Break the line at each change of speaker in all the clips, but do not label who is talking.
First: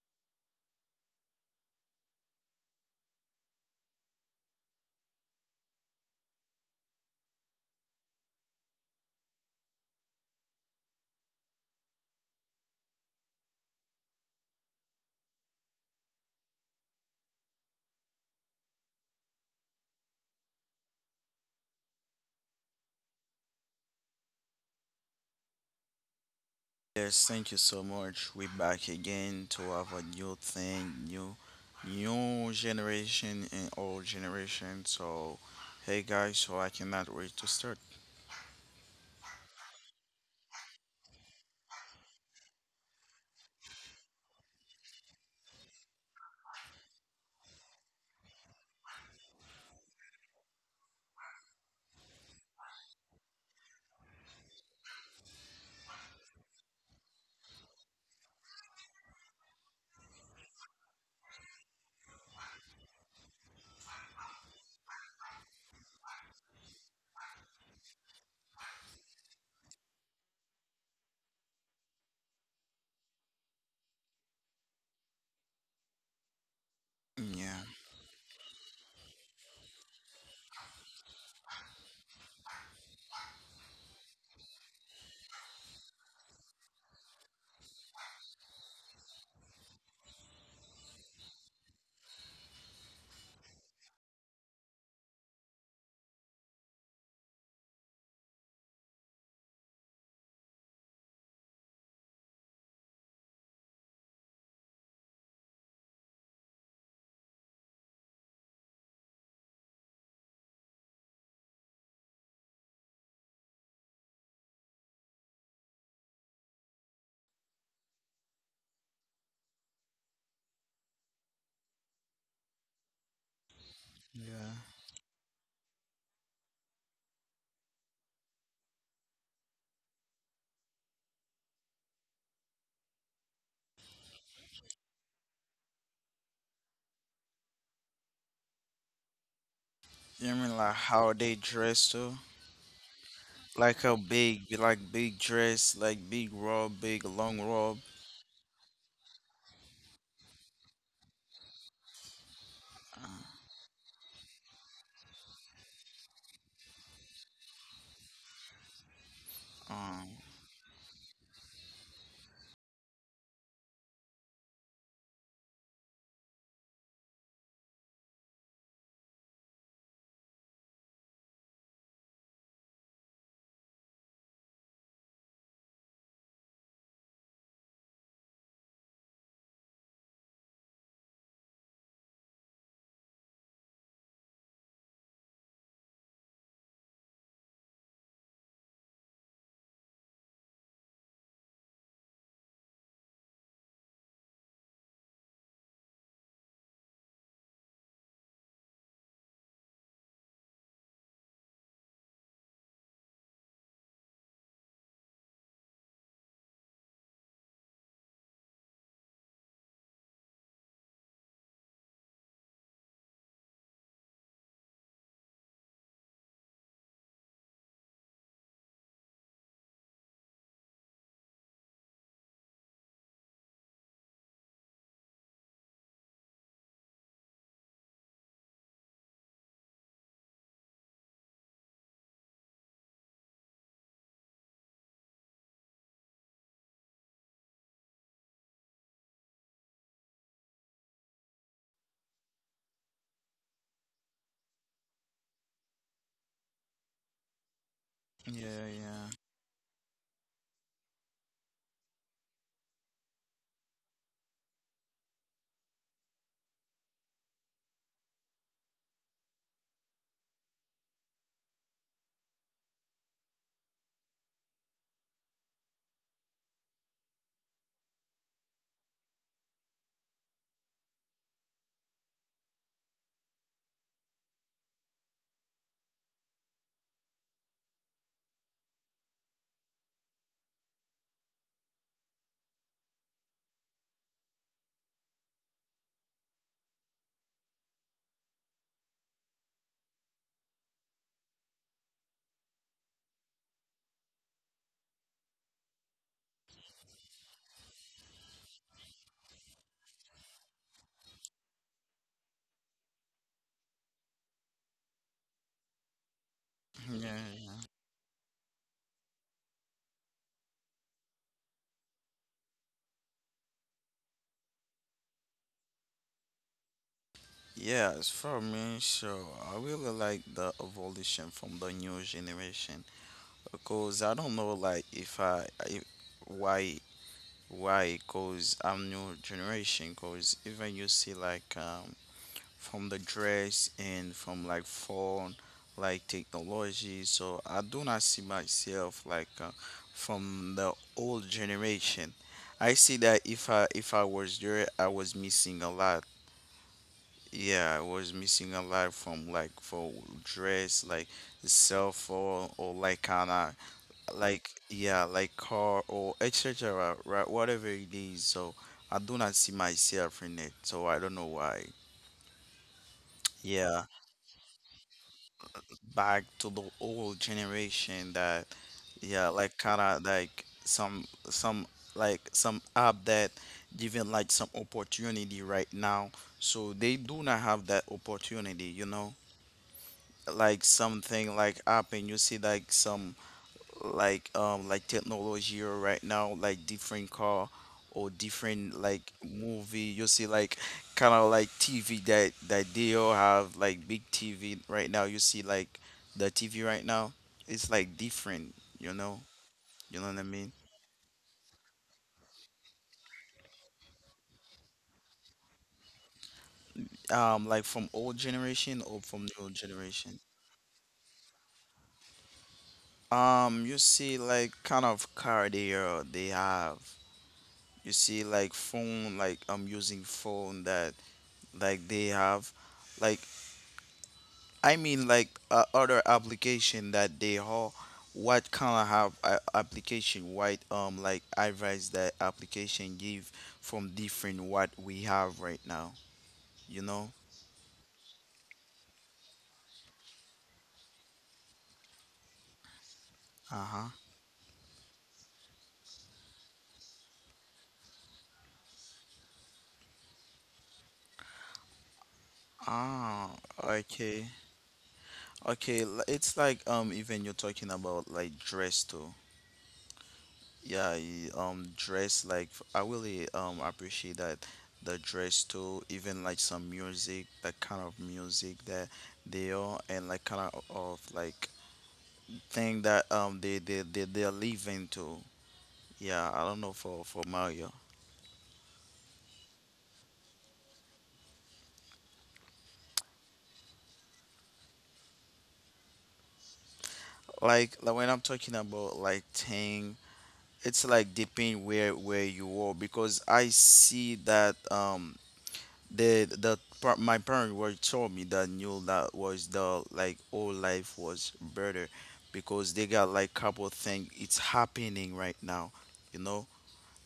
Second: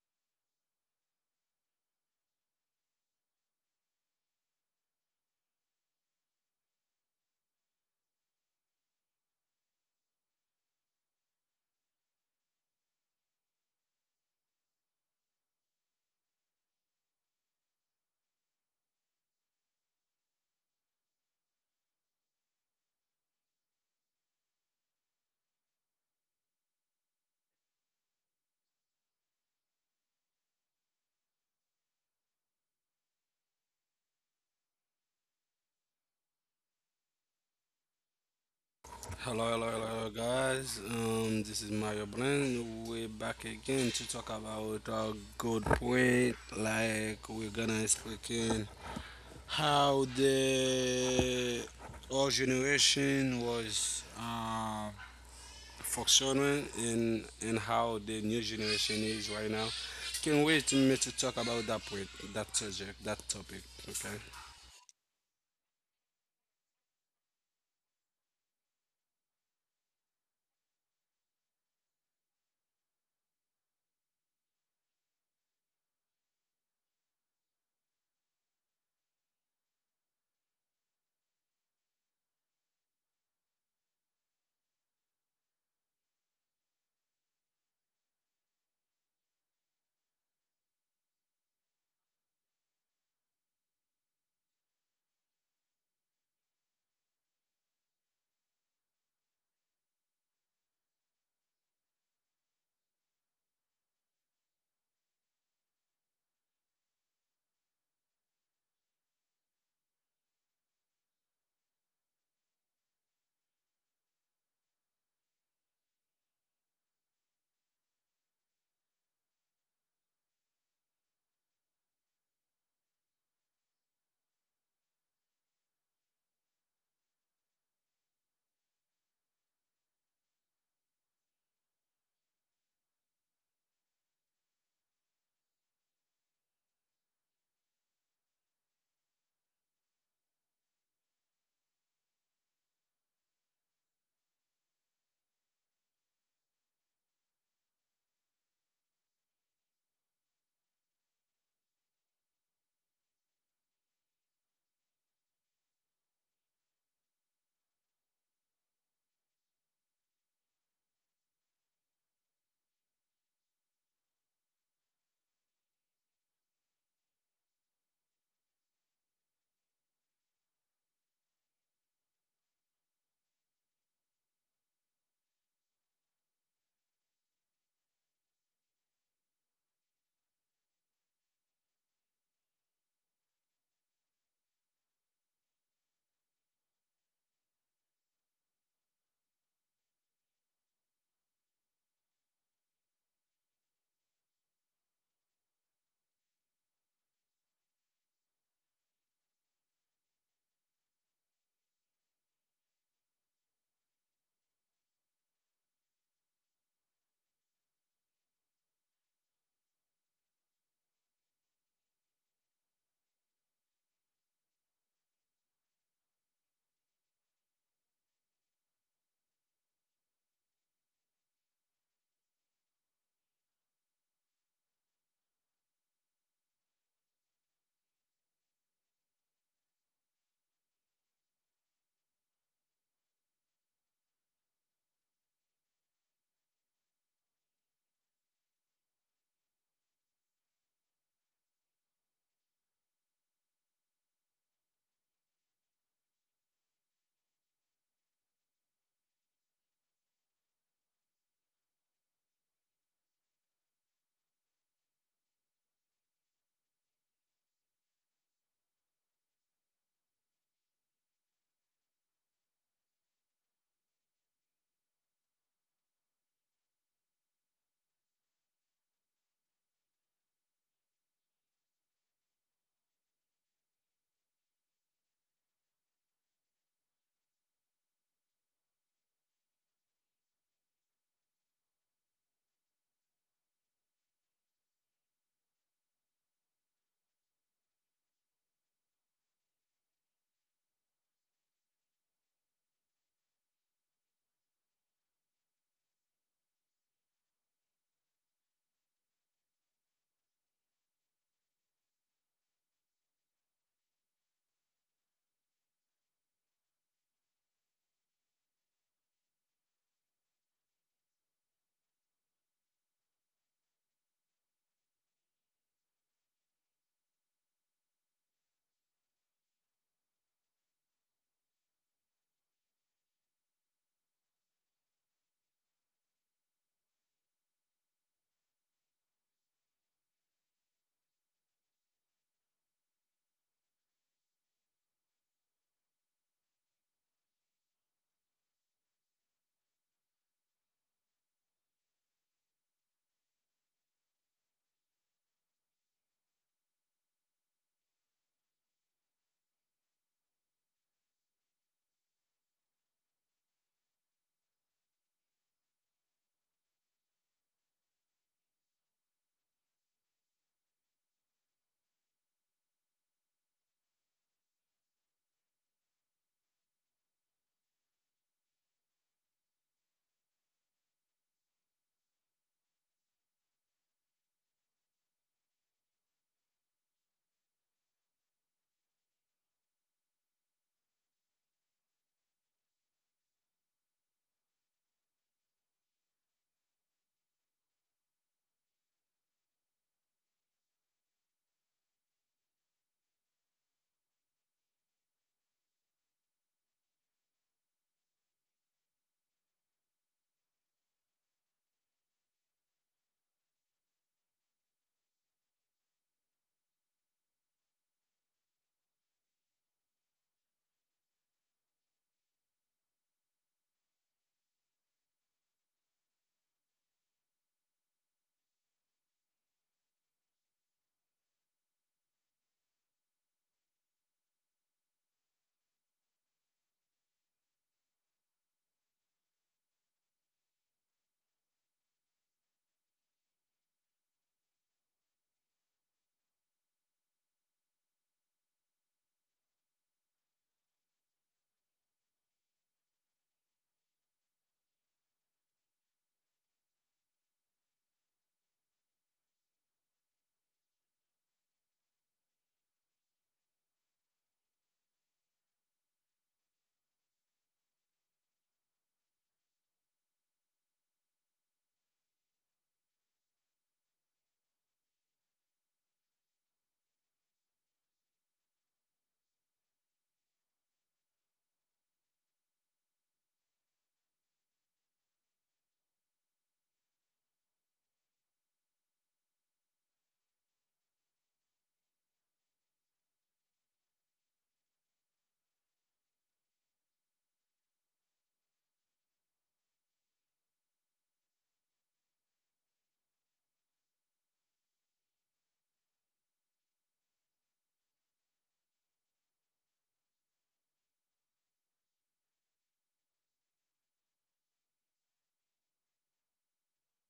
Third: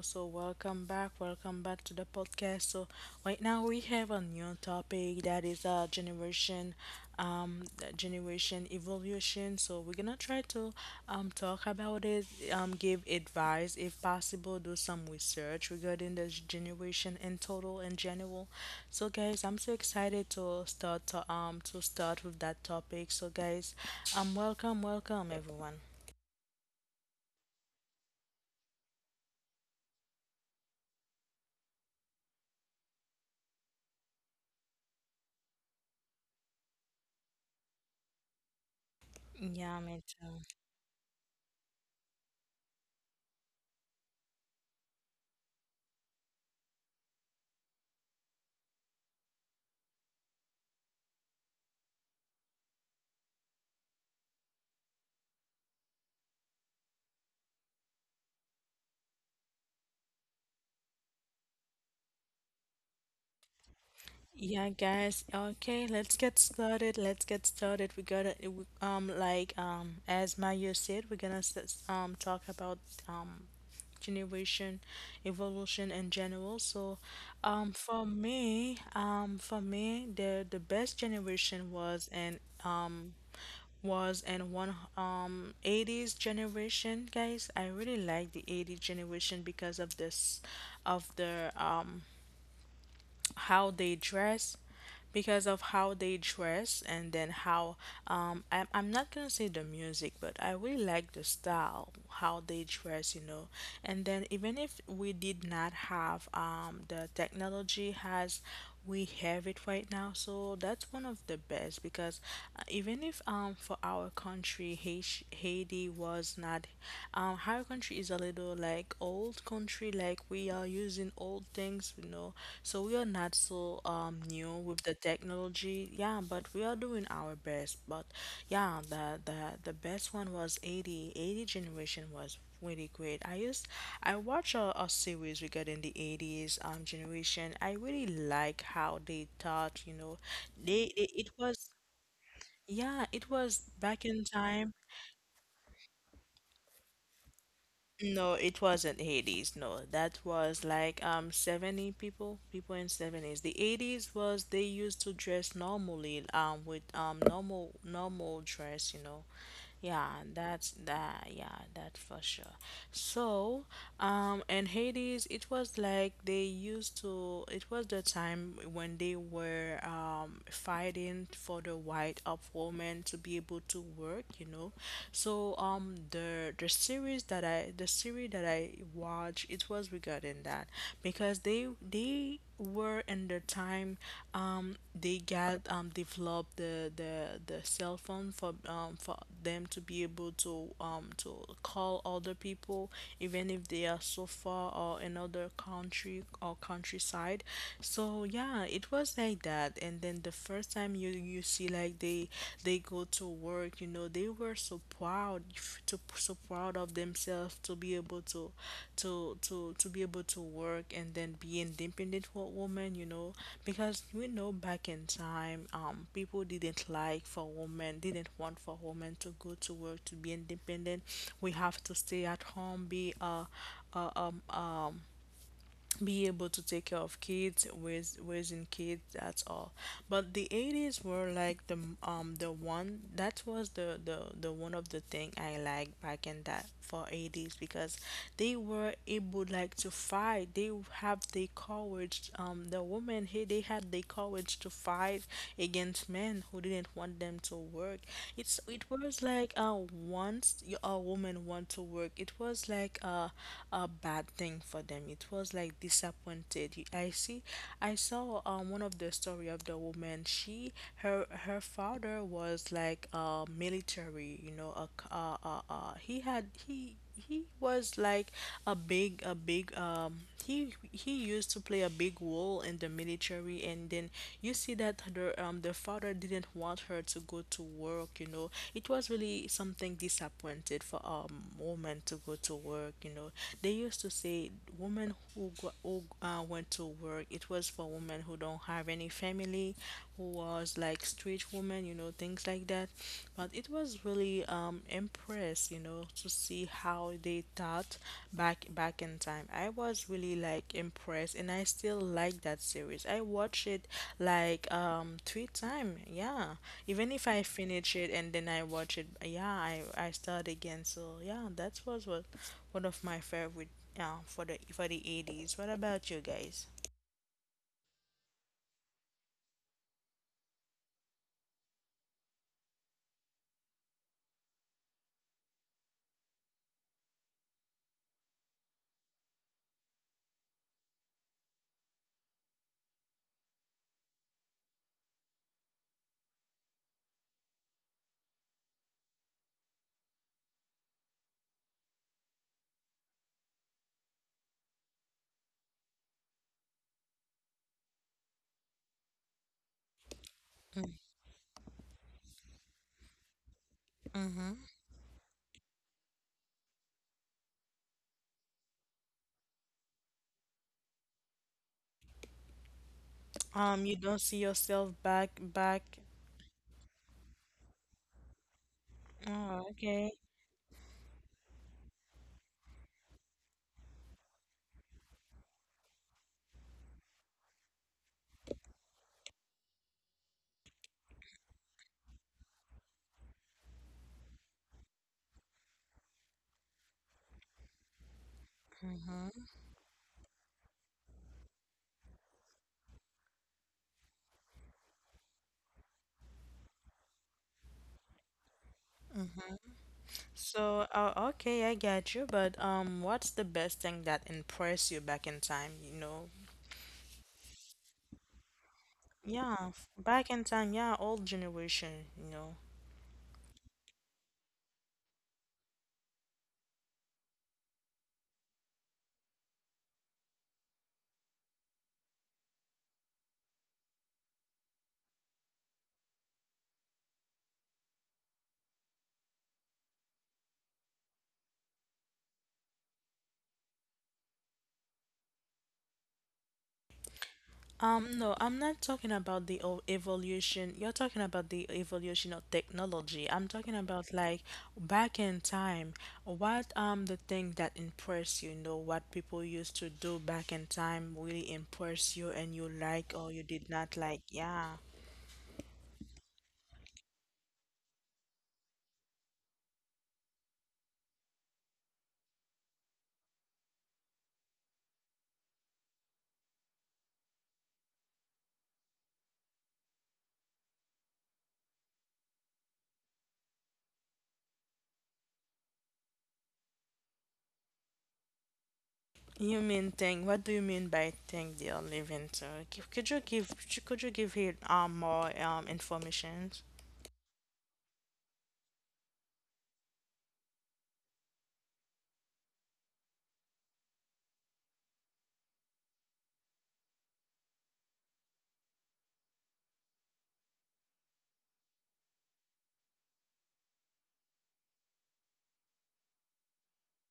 So welcome back to the podcast. So right now we have a new topic that is um, generation evolution. So we're gonna try to talk about it, give advice if possible, do some research regarding the generation in total in general. So guys, I'm so excited to start with that topic. So guys, welcome everyone.
Yes, thank you so much. We're back again to have a new thing, new generation and old generation. So hey guys, so I cannot wait to start.
Hello, hello,
Yeah, me
hello,
too.
guys. This is Mario Blend. We're back again to talk about a good point. Like we're gonna explain how the old generation was functioning and how the new generation is right now. Can't wait to me to talk about that point, that subject, that topic. Okay.
Yeah, guys. Okay, let's get started. We gotta, it w- like, as Maya said, we're gonna talk about um generation evolution in general. So,
Yeah,
for me, the best generation was an um was in one 80s generation, guys. I really like the 80s generation because of this of the how they dress, because of how they dress. And then how I'm not gonna say the music, but I really like the style how they dress. And then even if we did not have the technology has we have it right now, so that's one of the best. Because even if for our country, Haiti was not our country is a little like old country, like we are using old things. So we are not so new
yeah.
with the technology, yeah, but we are doing our best, but yeah, the best one was eighty generation, was really great. I watched a series regarding the 80s generation. I really like how they thought.
You mean like
They
how
it
they
was,
dress too?
yeah, it was
Like a
back in
big
time.
like big dress, like big robe, big long robe.
No, it wasn't Hades. No, that was like 70 people in 70s. The 80s was they used to dress normally with normal dress. Yeah,
Um
that's that. Yeah, that for sure. So, in Hades, it was like they used to. It was the time when they were fighting for the right of women to be able to work. So the series that I watched, it was regarding that. Because they were in the time, they got developed the cell phone for them to be able to to call other people, even if they are so far, or another country or countryside. So yeah, it was like that. And then the first time you see like they go to work, they were so proud, f- to so proud of themselves to be able to work, and then be independent woman, because we know back in time, people didn't want for women to go to work, to be independent. We have to stay at home, uh um be able to take care of kids, with raising kids, that's all. But the 80s were like the, the one that was the one of the thing I like back in that for 80s, because they were able like to fight. They have the courage. The women here, they had the courage to fight against men who didn't want them to work. It's
yeah,
was it
yeah.
was like once a woman want to work, it was like a bad thing for them. It was like disappointed. I saw one of the story of the woman. She her her father was like military. You know, he had he was like a big. He used to play a big role in the military. And then you see that the father didn't want her to go to work. You know, it was really something disappointed for a woman to go to work. You know, they used to say women who went to work. It was for women who don't have any family, who was like street woman, things like that. But it was really impressed, to see how they thought back in time. I was really like impressed, and I still like that series. I watched it like three times, yeah. Even if I
Yeah.
finish it and then I watch it, yeah, I start again. So yeah, that was what one of my favorite, yeah, for the 80s. What about you guys?
Yes, for me, so I really like the evolution from the new generation, because I don't know like if I, I why because I'm new generation, because even you see like from the dress and from like phone, like technology, so I do not see myself like from the old generation. I see that if I was there I was missing a lot. Yeah, I was missing a lot from like for dress, like cell phone, or like kind,
Mm-hmm.
like, yeah, like car or etc., right, whatever it is, so I do not see myself in it, so I don't know why. Yeah,
You don't see yourself back.
back to the old generation, that, yeah, like
Oh,
kind of
okay.
like some like some app that giving like some opportunity right now, so they do not have that opportunity, you know, like something like app, and you see like some like technology or right now like different car or different like movie. You see like kind of like TV, that they all have like big TV right now. You see like the TV right now, it's like different, you know, you know what I mean.
So, okay, I get you, but what's the best thing that impressed you back in time, you know?
Like from old generation or from new
Yeah,
generation?
back in time, yeah, old generation.
You see like kind of car they are, they have. You see like phone, like I'm using phone that like they have like, I mean, like other application that they have. What kind of have application? What like advice that application give from different what we have right now? You know?
No, I'm not talking about the evolution. You're talking about the evolution of technology. I'm
Uh
talking
huh.
about like back in time. What the thing that impress you, what people used to do back in time really impress you, and you like or
Ah,
you did not like.
okay,
Yeah.
okay. It's like even you're talking about like dress too. Yeah, dress like I really appreciate that the dress too. Even like some music, that kind of music that they are, and like kind of like thing that they're living to. Yeah, I don't know for Mario.
You mean thing? What do you mean by thing they are living to? C- Could you give could you give it more information?
Like when I'm talking about like thing, it's like depending where you are, because I see that the my parents were told me that knew that was the like, all life was better because they got like couple thing it's happening right now. You know.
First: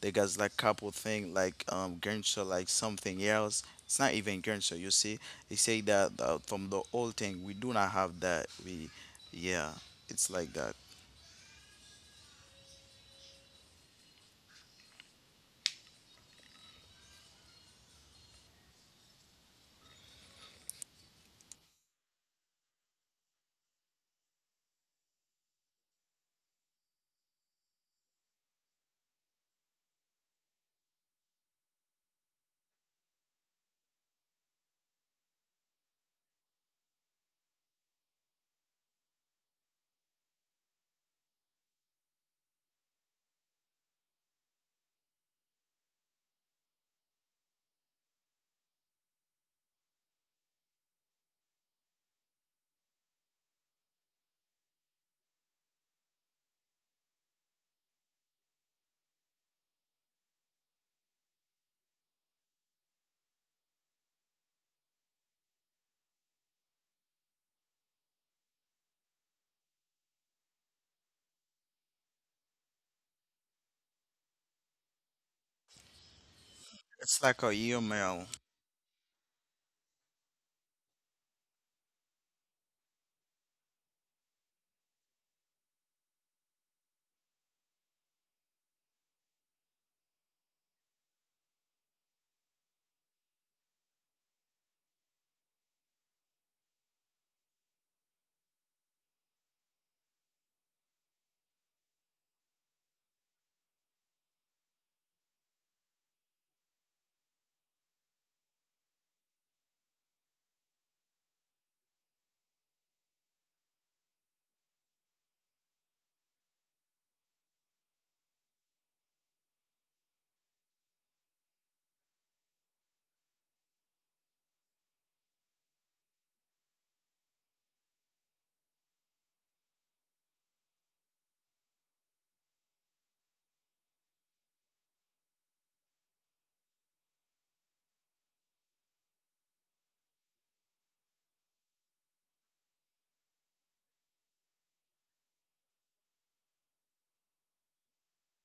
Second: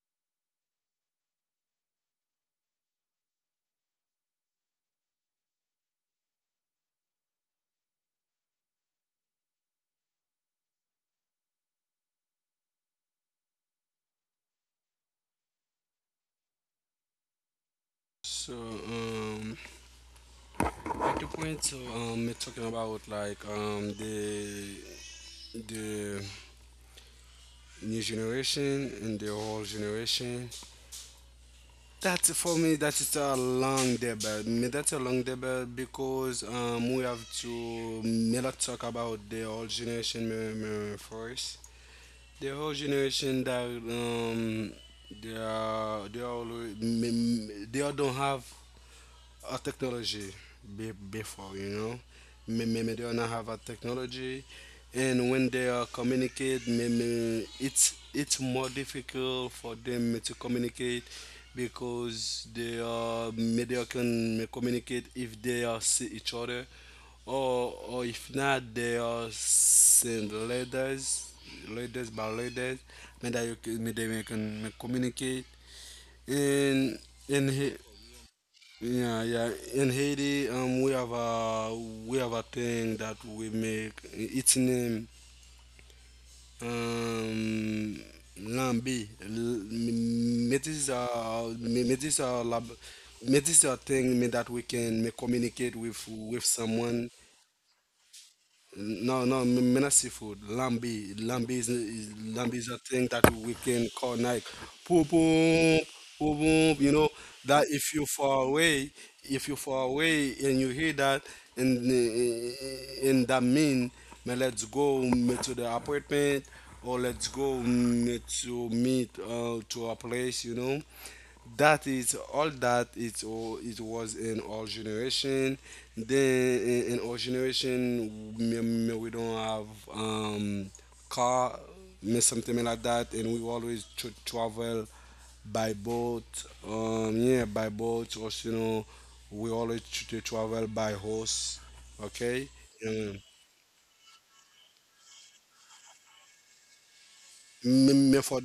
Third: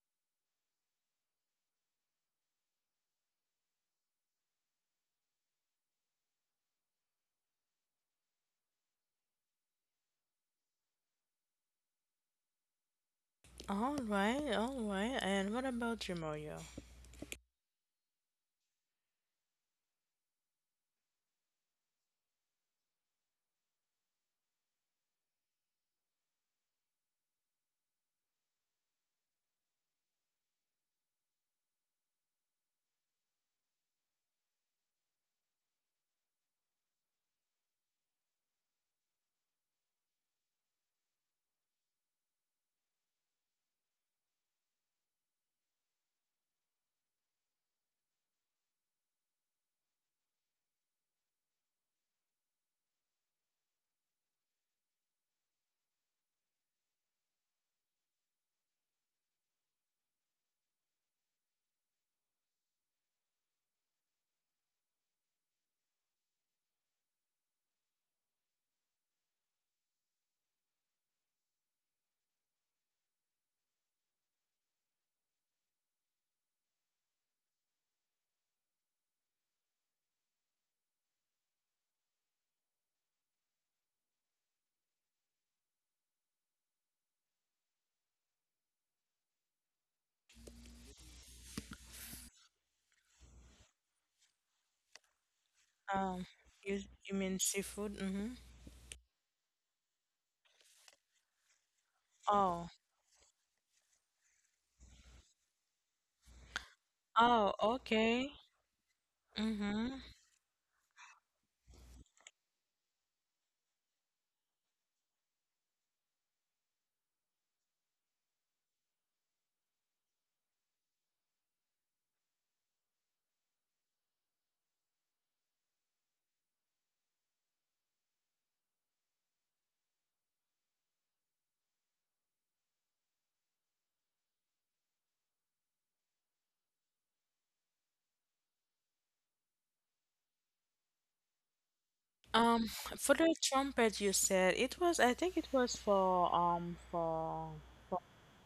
They got like couple thing like Grinch or like something else. It's not even Grinch. You see, they say that from the old thing we do not have that. We, yeah, it's like that.
All right, all right. And what about you, Mario?
So, at the point, so, we're talking about the new generation and the old generation. That's for me. That is a long debate. Me, that's a long debate because we have to me not talk about the old generation me first. The old generation that they are alwa- me- me- they all don't have a technology be, before, you know. Maybe they don't have a technology, and when they are communicate, maybe it's more difficult for them to communicate because they are maybe they can communicate if they are see each other, or if not, they are send letters, letters by letters, maybe that you can, maybe they can communicate and
It's like
and
a
he-
email.
Yeah, yeah. In Haiti, we have a thing that we make. Its name um, lambi. Metisa, metisa lab, metisa thing me that we can me communicate with
Um, you
someone.
you mean seafood? Mm-hmm.
No, no, mina seafood. Lambi, lambi is lambi
Oh,
is a thing that we can call like poo boom, poo boom. You know
oh,
that if you
okay.
far away, if you far
Mm-hmm.
away and you hear that, and that mean, man, let's go to the apartment or let's go to meet to a place. You know, that is all that it was in our generation. Then in our generation me, me, we don't have um car me something like that, and we always tr travel by boat, yeah, by boat or, you know, we always travel by horse. Okay.
Um, for the trumpet you said, it was I think it was for
Me,
for
me for—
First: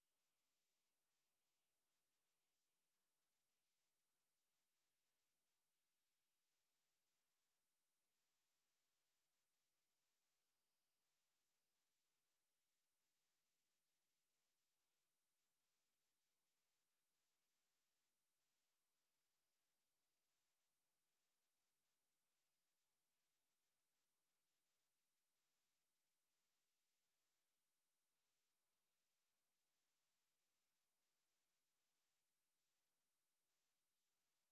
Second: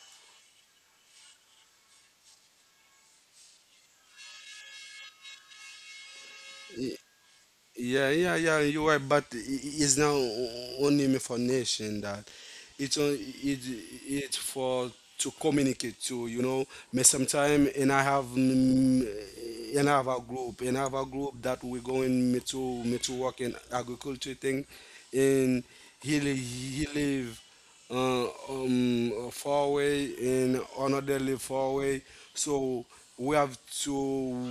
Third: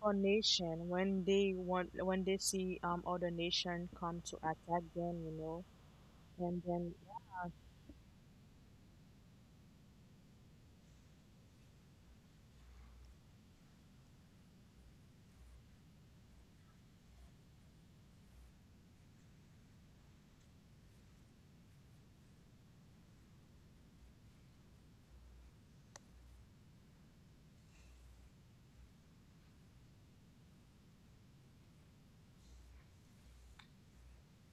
nation, when they want when they see other nation come to attack them, and then
Yeah, yeah, yeah. You're right, but it's not only information that it's on it, it's for to communicate to, you know. Me sometime and I have mm, mm, and I have a group and I have a group that we're going me to me to work in agriculture thing, and he live four-way and another four-way. So we have to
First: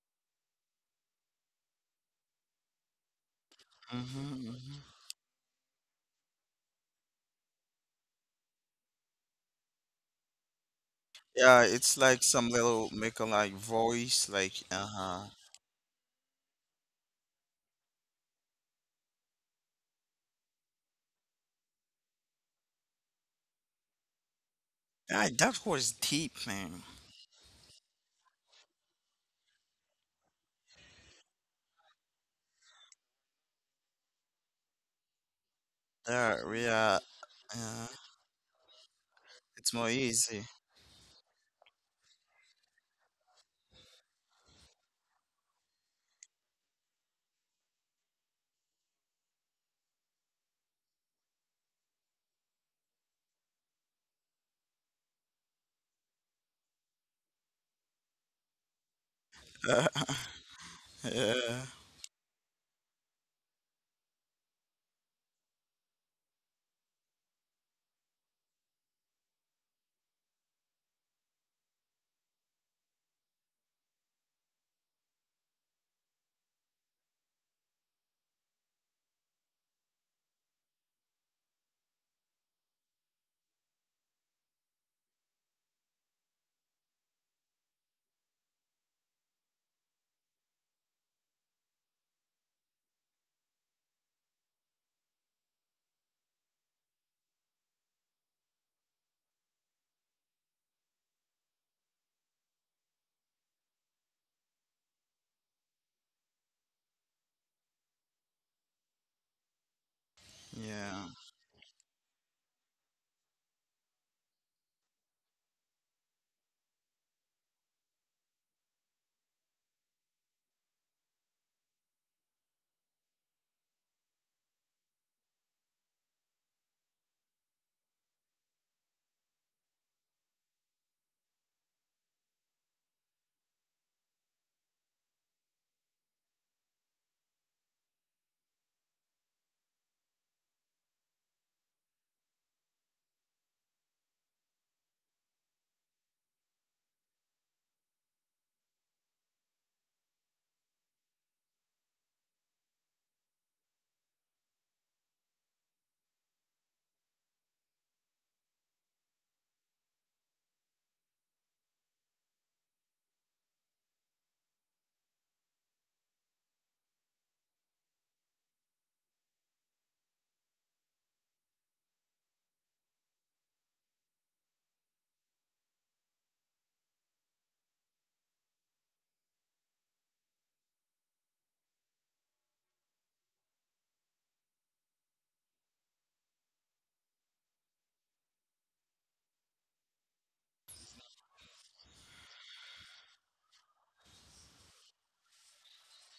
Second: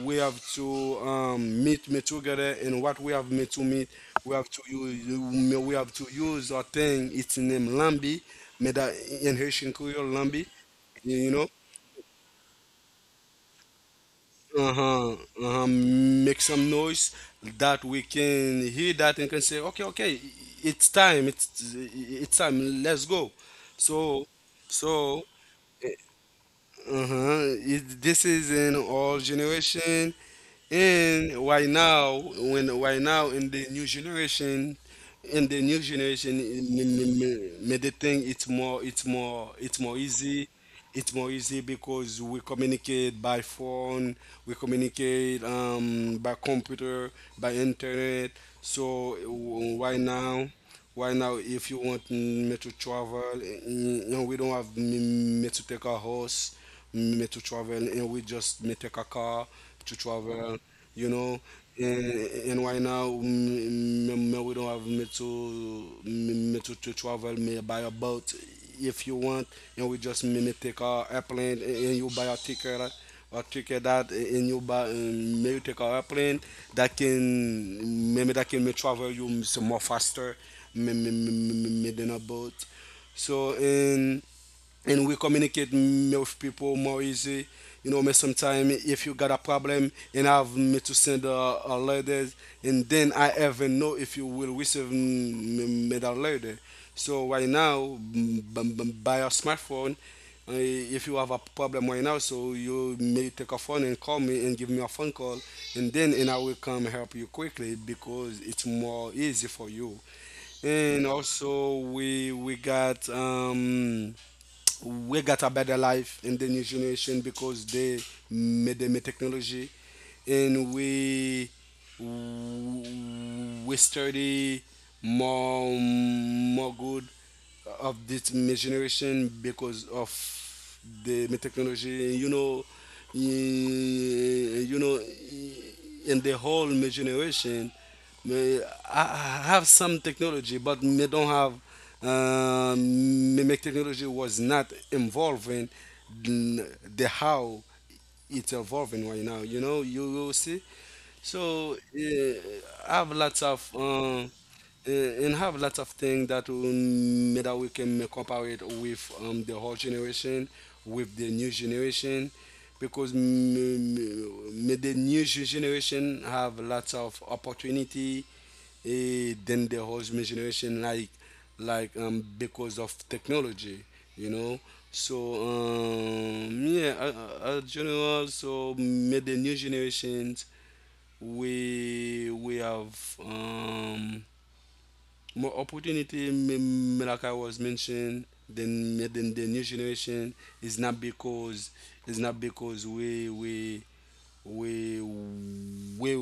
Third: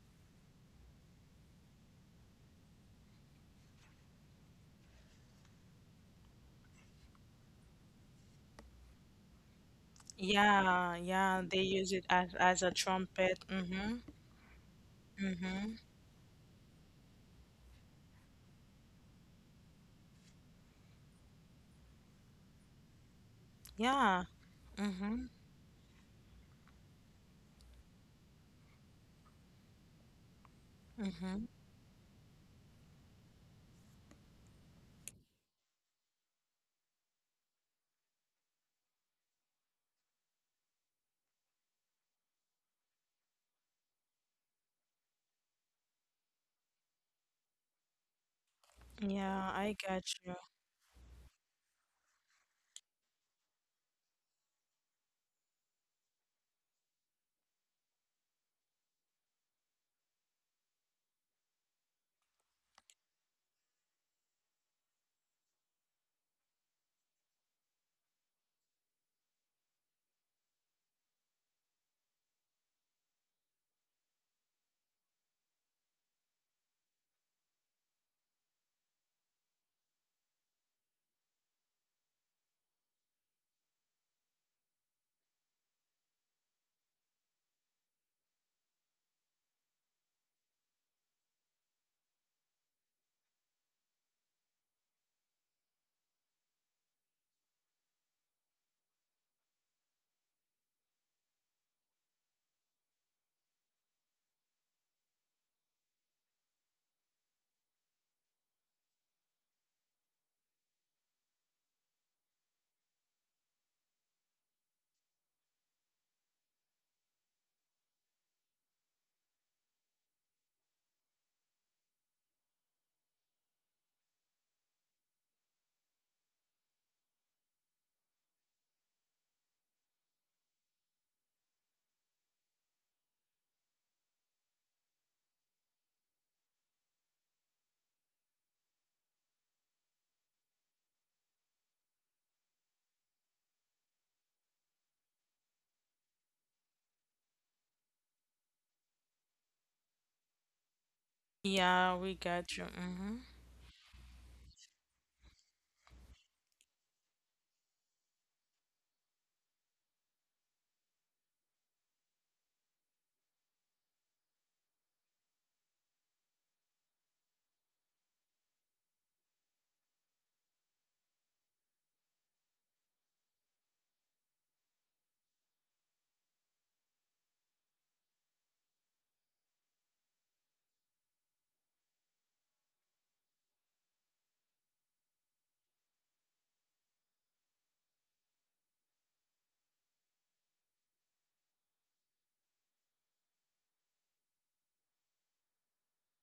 we have to meet me together, and what we have me to meet,
Mm-hmm, mm-hmm.
we have to use a thing. It's named Lambi, made that in Haitian Creole Lambi.
yeah,
You
yeah,
know,
they
Yeah,
use
it's
it
like
as
some
as a
little make a
trumpet.
like
Mm-hmm.
voice like, uh
uh-huh,
huh.
uh-huh, make some noise that we can hear that and can say, okay, okay, it's time, it's time, let's go.
Yeah.
So so
Mm-hmm.
Ah, that was deep, man.
uh-huh. It, this is in all generation,
Mm-hmm.
and right now, when right now in the new generation, in the new generation,
That,
me,
yeah,
me, me, me
uh,
the thing it's more, it's more,
it's
it's
more
more
easy.
easy. It's more easy because we communicate by phone, we communicate by computer, by internet. So
Yeah, I
right
got you.
now. Why now, if you want me to travel, mm, no, we don't have me, me to take a horse, me to travel, and we just me take a car to travel, you know.
Yeah,
And why now, mm, me, me, we don't have me to me, me to travel, me buy a boat if you want, and we just me, me take a airplane, eh, and you buy a ticket that eh, and you buy maybe take a airplane that can maybe that can me travel you some more faster meeting about. So and we communicate me with people more easy. You know, me sometimes if you got a problem and have me to send a letter, and then I even know if you will receive me, me that letter. So right now, by a smartphone, if you have a problem right now, so you may take a phone and call me and give me a phone call, and then and I will come help you quickly because it's more easy for you. And
yeah.
also we got we got a better life in the new generation because they made them technology, and we study more more good of this generation because of the technology, you know. Eh, you know, eh, in the whole generation me- I have some technology but me don't have me make technology was not involved in the how it's evolving right now. You know, you will see. So
Yeah, we got you.
I have
Mm-hmm.
lots of and have lots of things that that we can compare it with the whole generation, with the new generation, because the new generation have lots of opportunity, eh, then the whole generation like because of technology, you know. So yeah, general so made the new generations, we have more opportunity. Like I was mentioned, then the new generation is not because it's not because we we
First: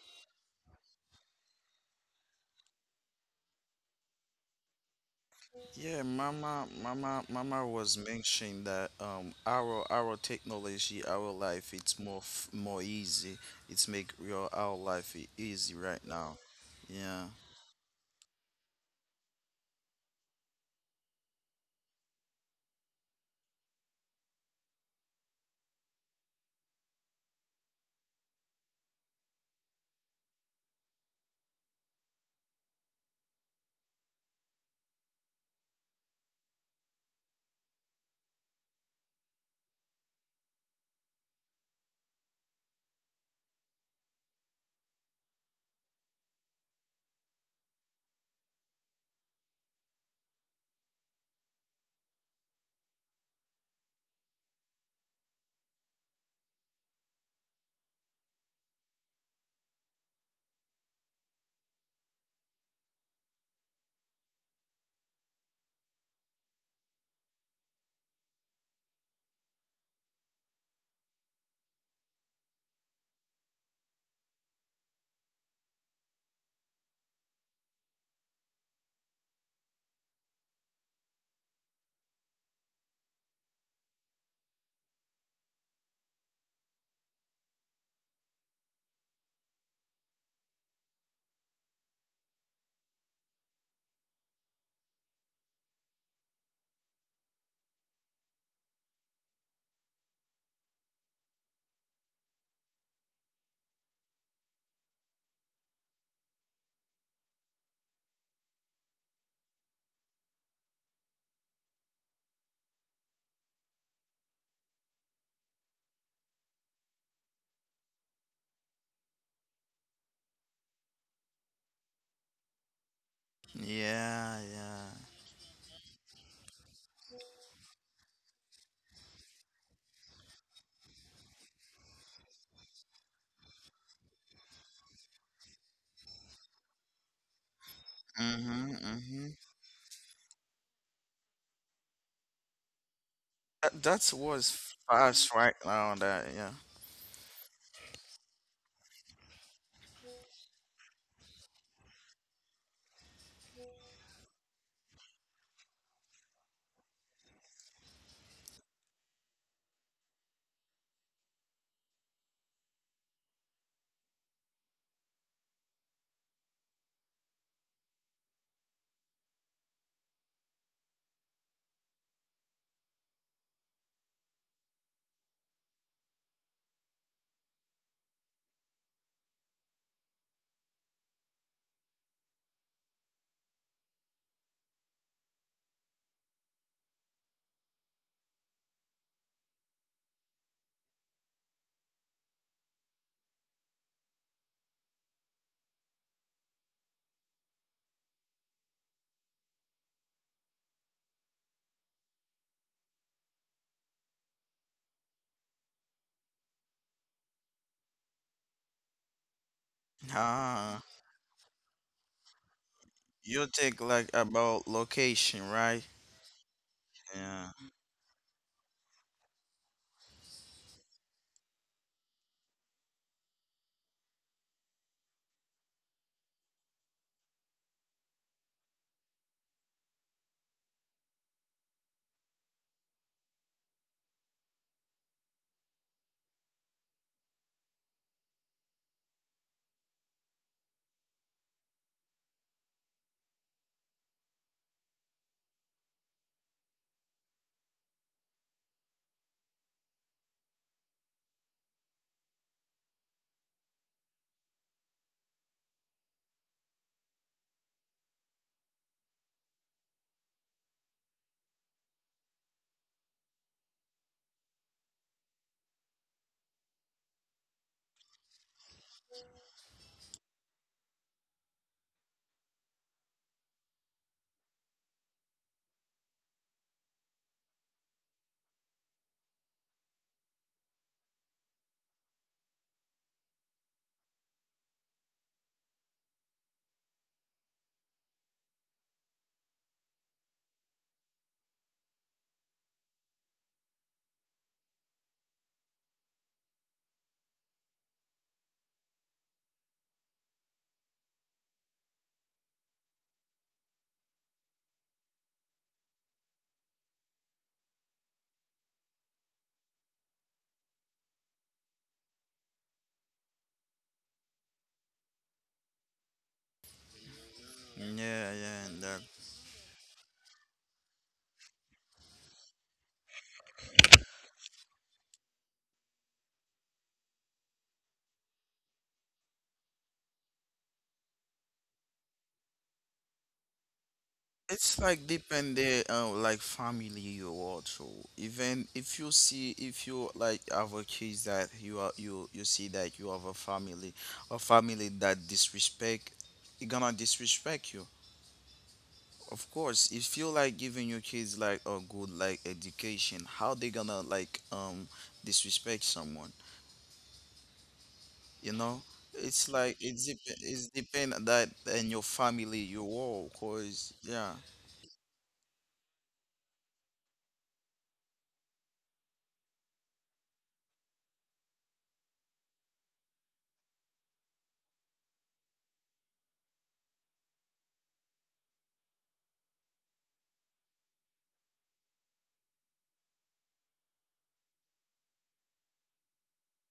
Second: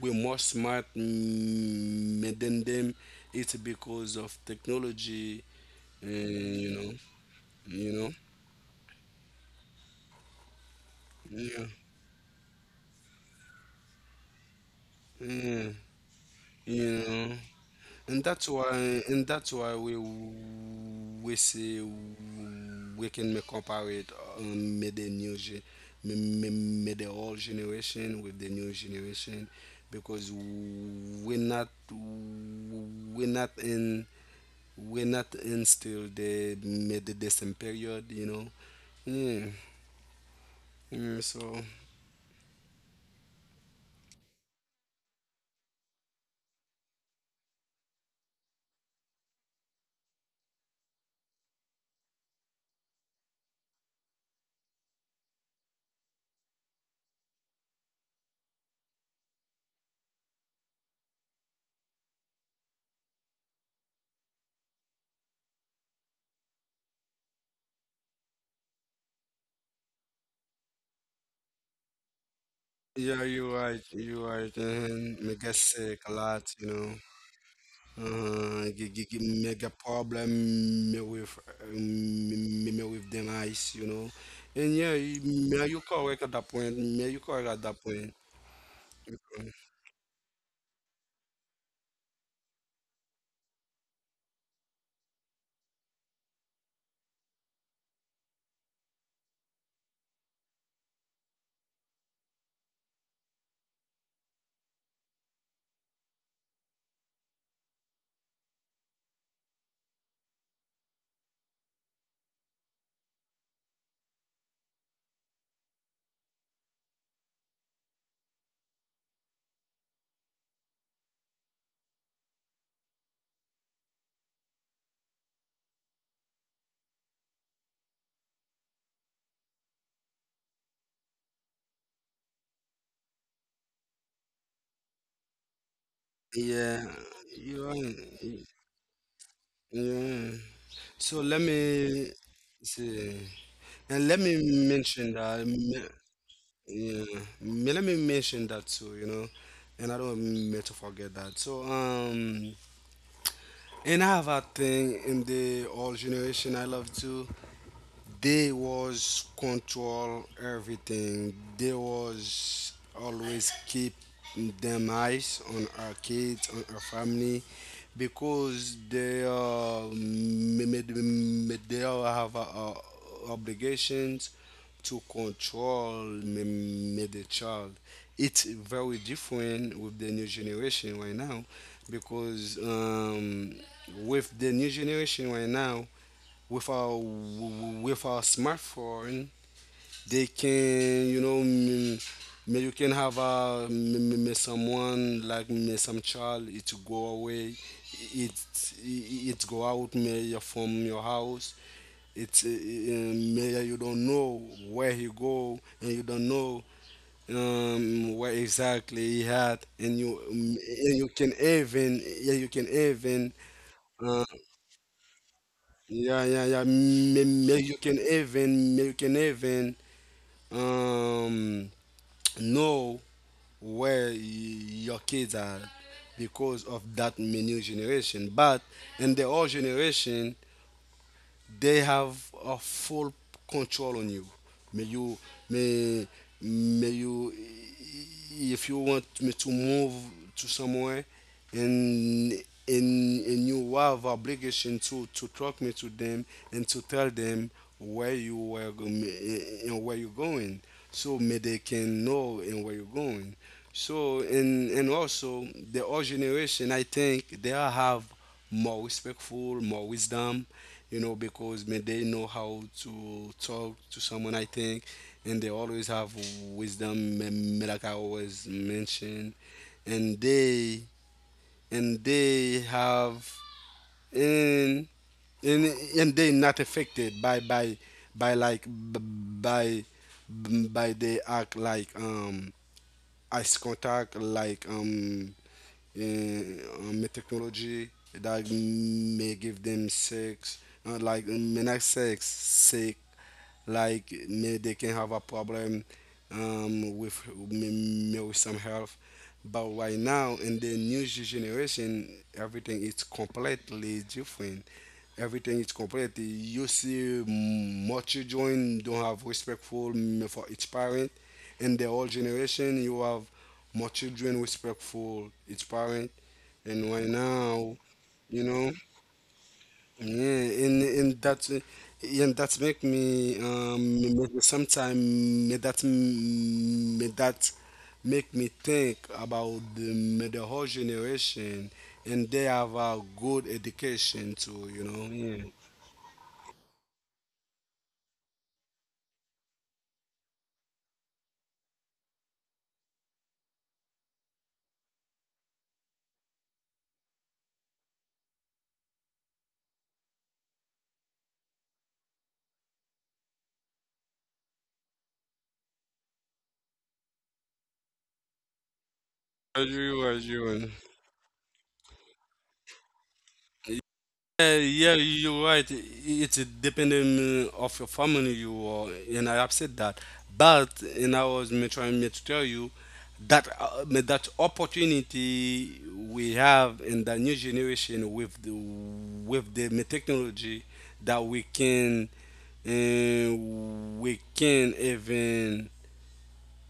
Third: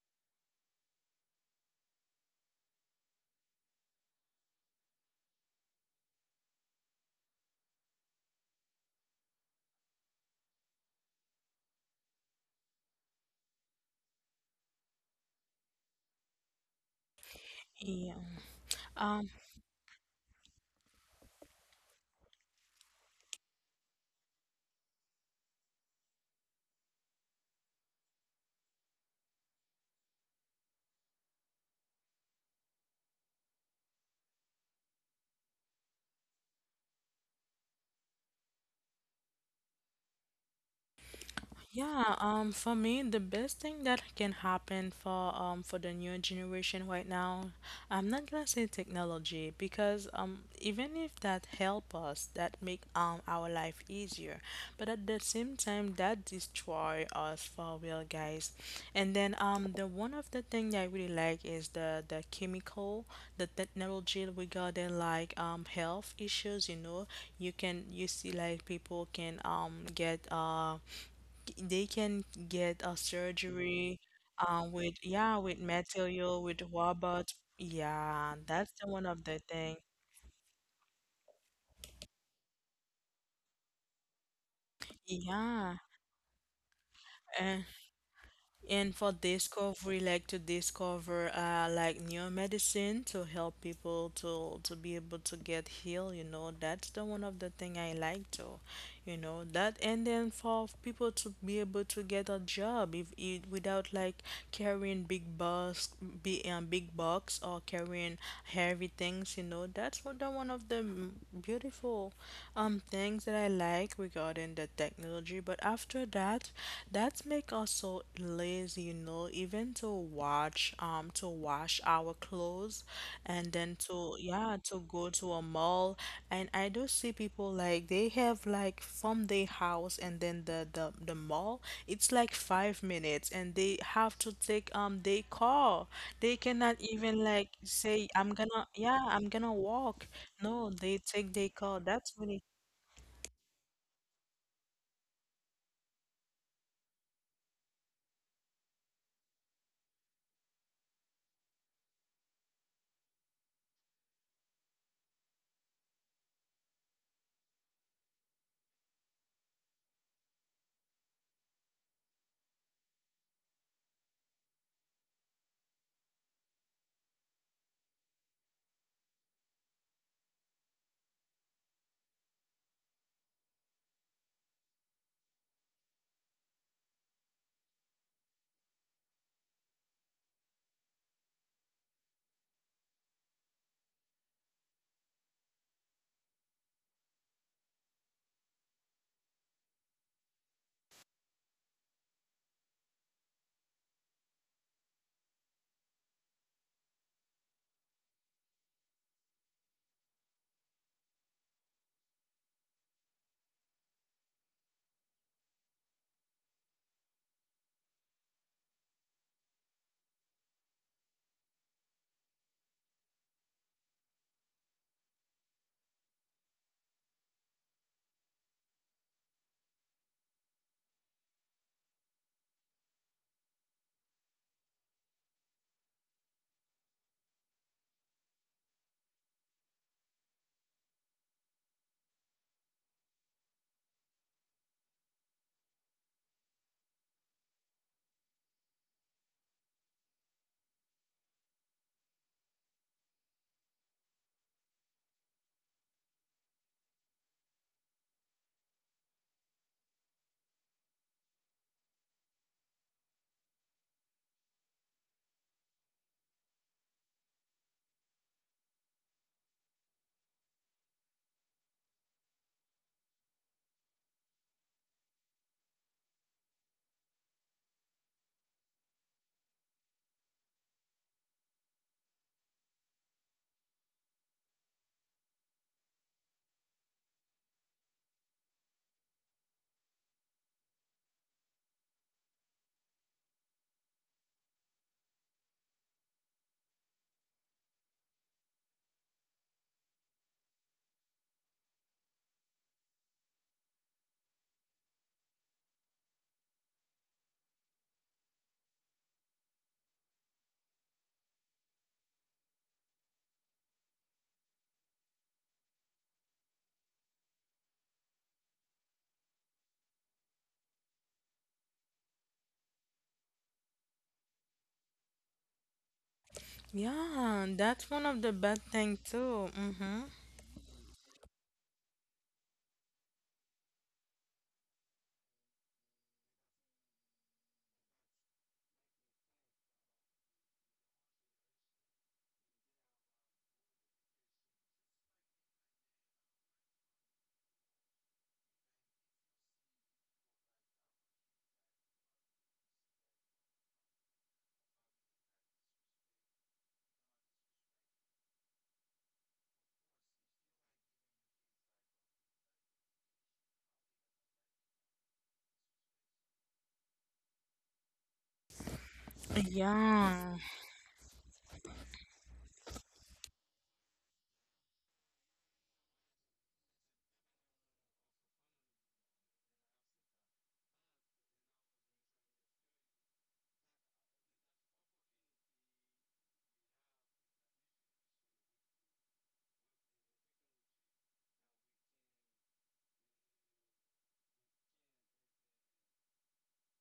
we more smart, mm, than them. It's because of technology,
Yeah,
and
Mama,
you know,
Mama, Mama
you
was
know,
mentioning that our technology, our life,
yeah,
it's more easy. It's make your our life easy
yeah,
right now.
you
Yeah,
know.
Yeah.
And that's why we say we can make compare it with the new gen, with the old generation with the new generation, because we're not in still the mid the same period, you know. Mm, mm, so
Yeah, for me, the best thing that can happen for the new generation right now, I'm not gonna say technology, because even if that help us, that make our life easier. But at the same time, that destroy us for real, guys. And then the one of the thing that I really like is the chemical, the technology regarding like health issues. You know, you see like people can get they can get a
yeah, you're
surgery
right, you're right.
with, yeah,
And I
with
get sick a
material, with
lot, you know.
robots, yeah. That's the
Uh,
one
g-
of
g-
the
g-
thing,
Make a problem me with me, me with them eyes, you know. And yeah, you-
yeah.
me you correct at that point. Me you correct at that point.
And for discovery, like to discover like new medicine to help people to be able to get healed, that's the one of the thing I like to, that. And then for people to be able to get a job, if it without like carrying big box, big box, or carrying heavy things, that's what the one of the beautiful things that I like regarding the technology. But after that, that make us so lazy, even to wash our clothes, and then, to
yeah,
yeah, to
yeah.
go to a mall. And I do see people like they have like, from their house and then the mall, it's like 5 minutes, and they have to take they car. They cannot
Yeah,
even like
you
say I'm gonna,
are.
Mhm,
yeah, I'm
mhm.
gonna walk.
Yeah.
No, they take
So
their
let
car. That's
me
really.
see,
That that's
let me
what's
mention
fast right
that.
now. That yeah.
Yeah, let me mention that too. You know, and I don't mean to forget that. So and I have a thing in the old generation I love too. They was control everything. They was always keep them eyes on our kids, on our family, because they are they all have obligations to control me, me the child. It's very different with the new generation right now because with the new generation right now, with our smartphone they can, you know, mm, may you can have a may someone like may some child it to go away, it go out may from your house, it may you don't know where he go, and you don't know where exactly he had, and
Ah,
you can even yeah you can even
you think like
uh,
about location, right?
yeah, yeah, yeah. May,
Yeah,
may you can even um know where your kids are because of that menu generation. But in the old generation, they have a full control on you. May you may may you, if you want me to move to somewhere, and and you have obligation to talk me to them and to tell them where you were go- and where you're going, so may they can know and where you're going. So and also the old generation, I think they are have more respectful, more wisdom, you know, because man, they know how to talk to someone, I think, and they always have wisdom, man, like I always mentioned, and they and they have and and and they not affected by like by they act like eyes contact like technology that may give them sex, like not sex, sick, like may they can have a problem with may, with some health. But right now in the new generation, everything is completely different. Everything is completely. You see, more children don't have respectful, mm, for each parent. In the old generation, you have more children respectful each parent. And right
Yeah,
now,
that's one of the
yeah,
you
bad
know,
thing
yeah.
too. Mm-hmm.
yeah, and that make me make sometime make that m- make that make me think about the the whole generation, and they have a good education too,
It's
you
like
know. Yeah.
depending on like family you also. Even if you see, if you like have a kids that you are, you see that you have a family, a family that disrespect, it gonna disrespect you. Of course, if you like giving your kids like a good like education, how they gonna like disrespect someone? You know, it's like
As
it's
Yeah.
dep
you as
it's
you.
depend that and your family you are. Cause yeah,
Yeah, you're right. It's depending of your family you are, and I upset that. But and I was me trying me to tell you that that opportunity we have in the new generation with the me technology, that uh, we can even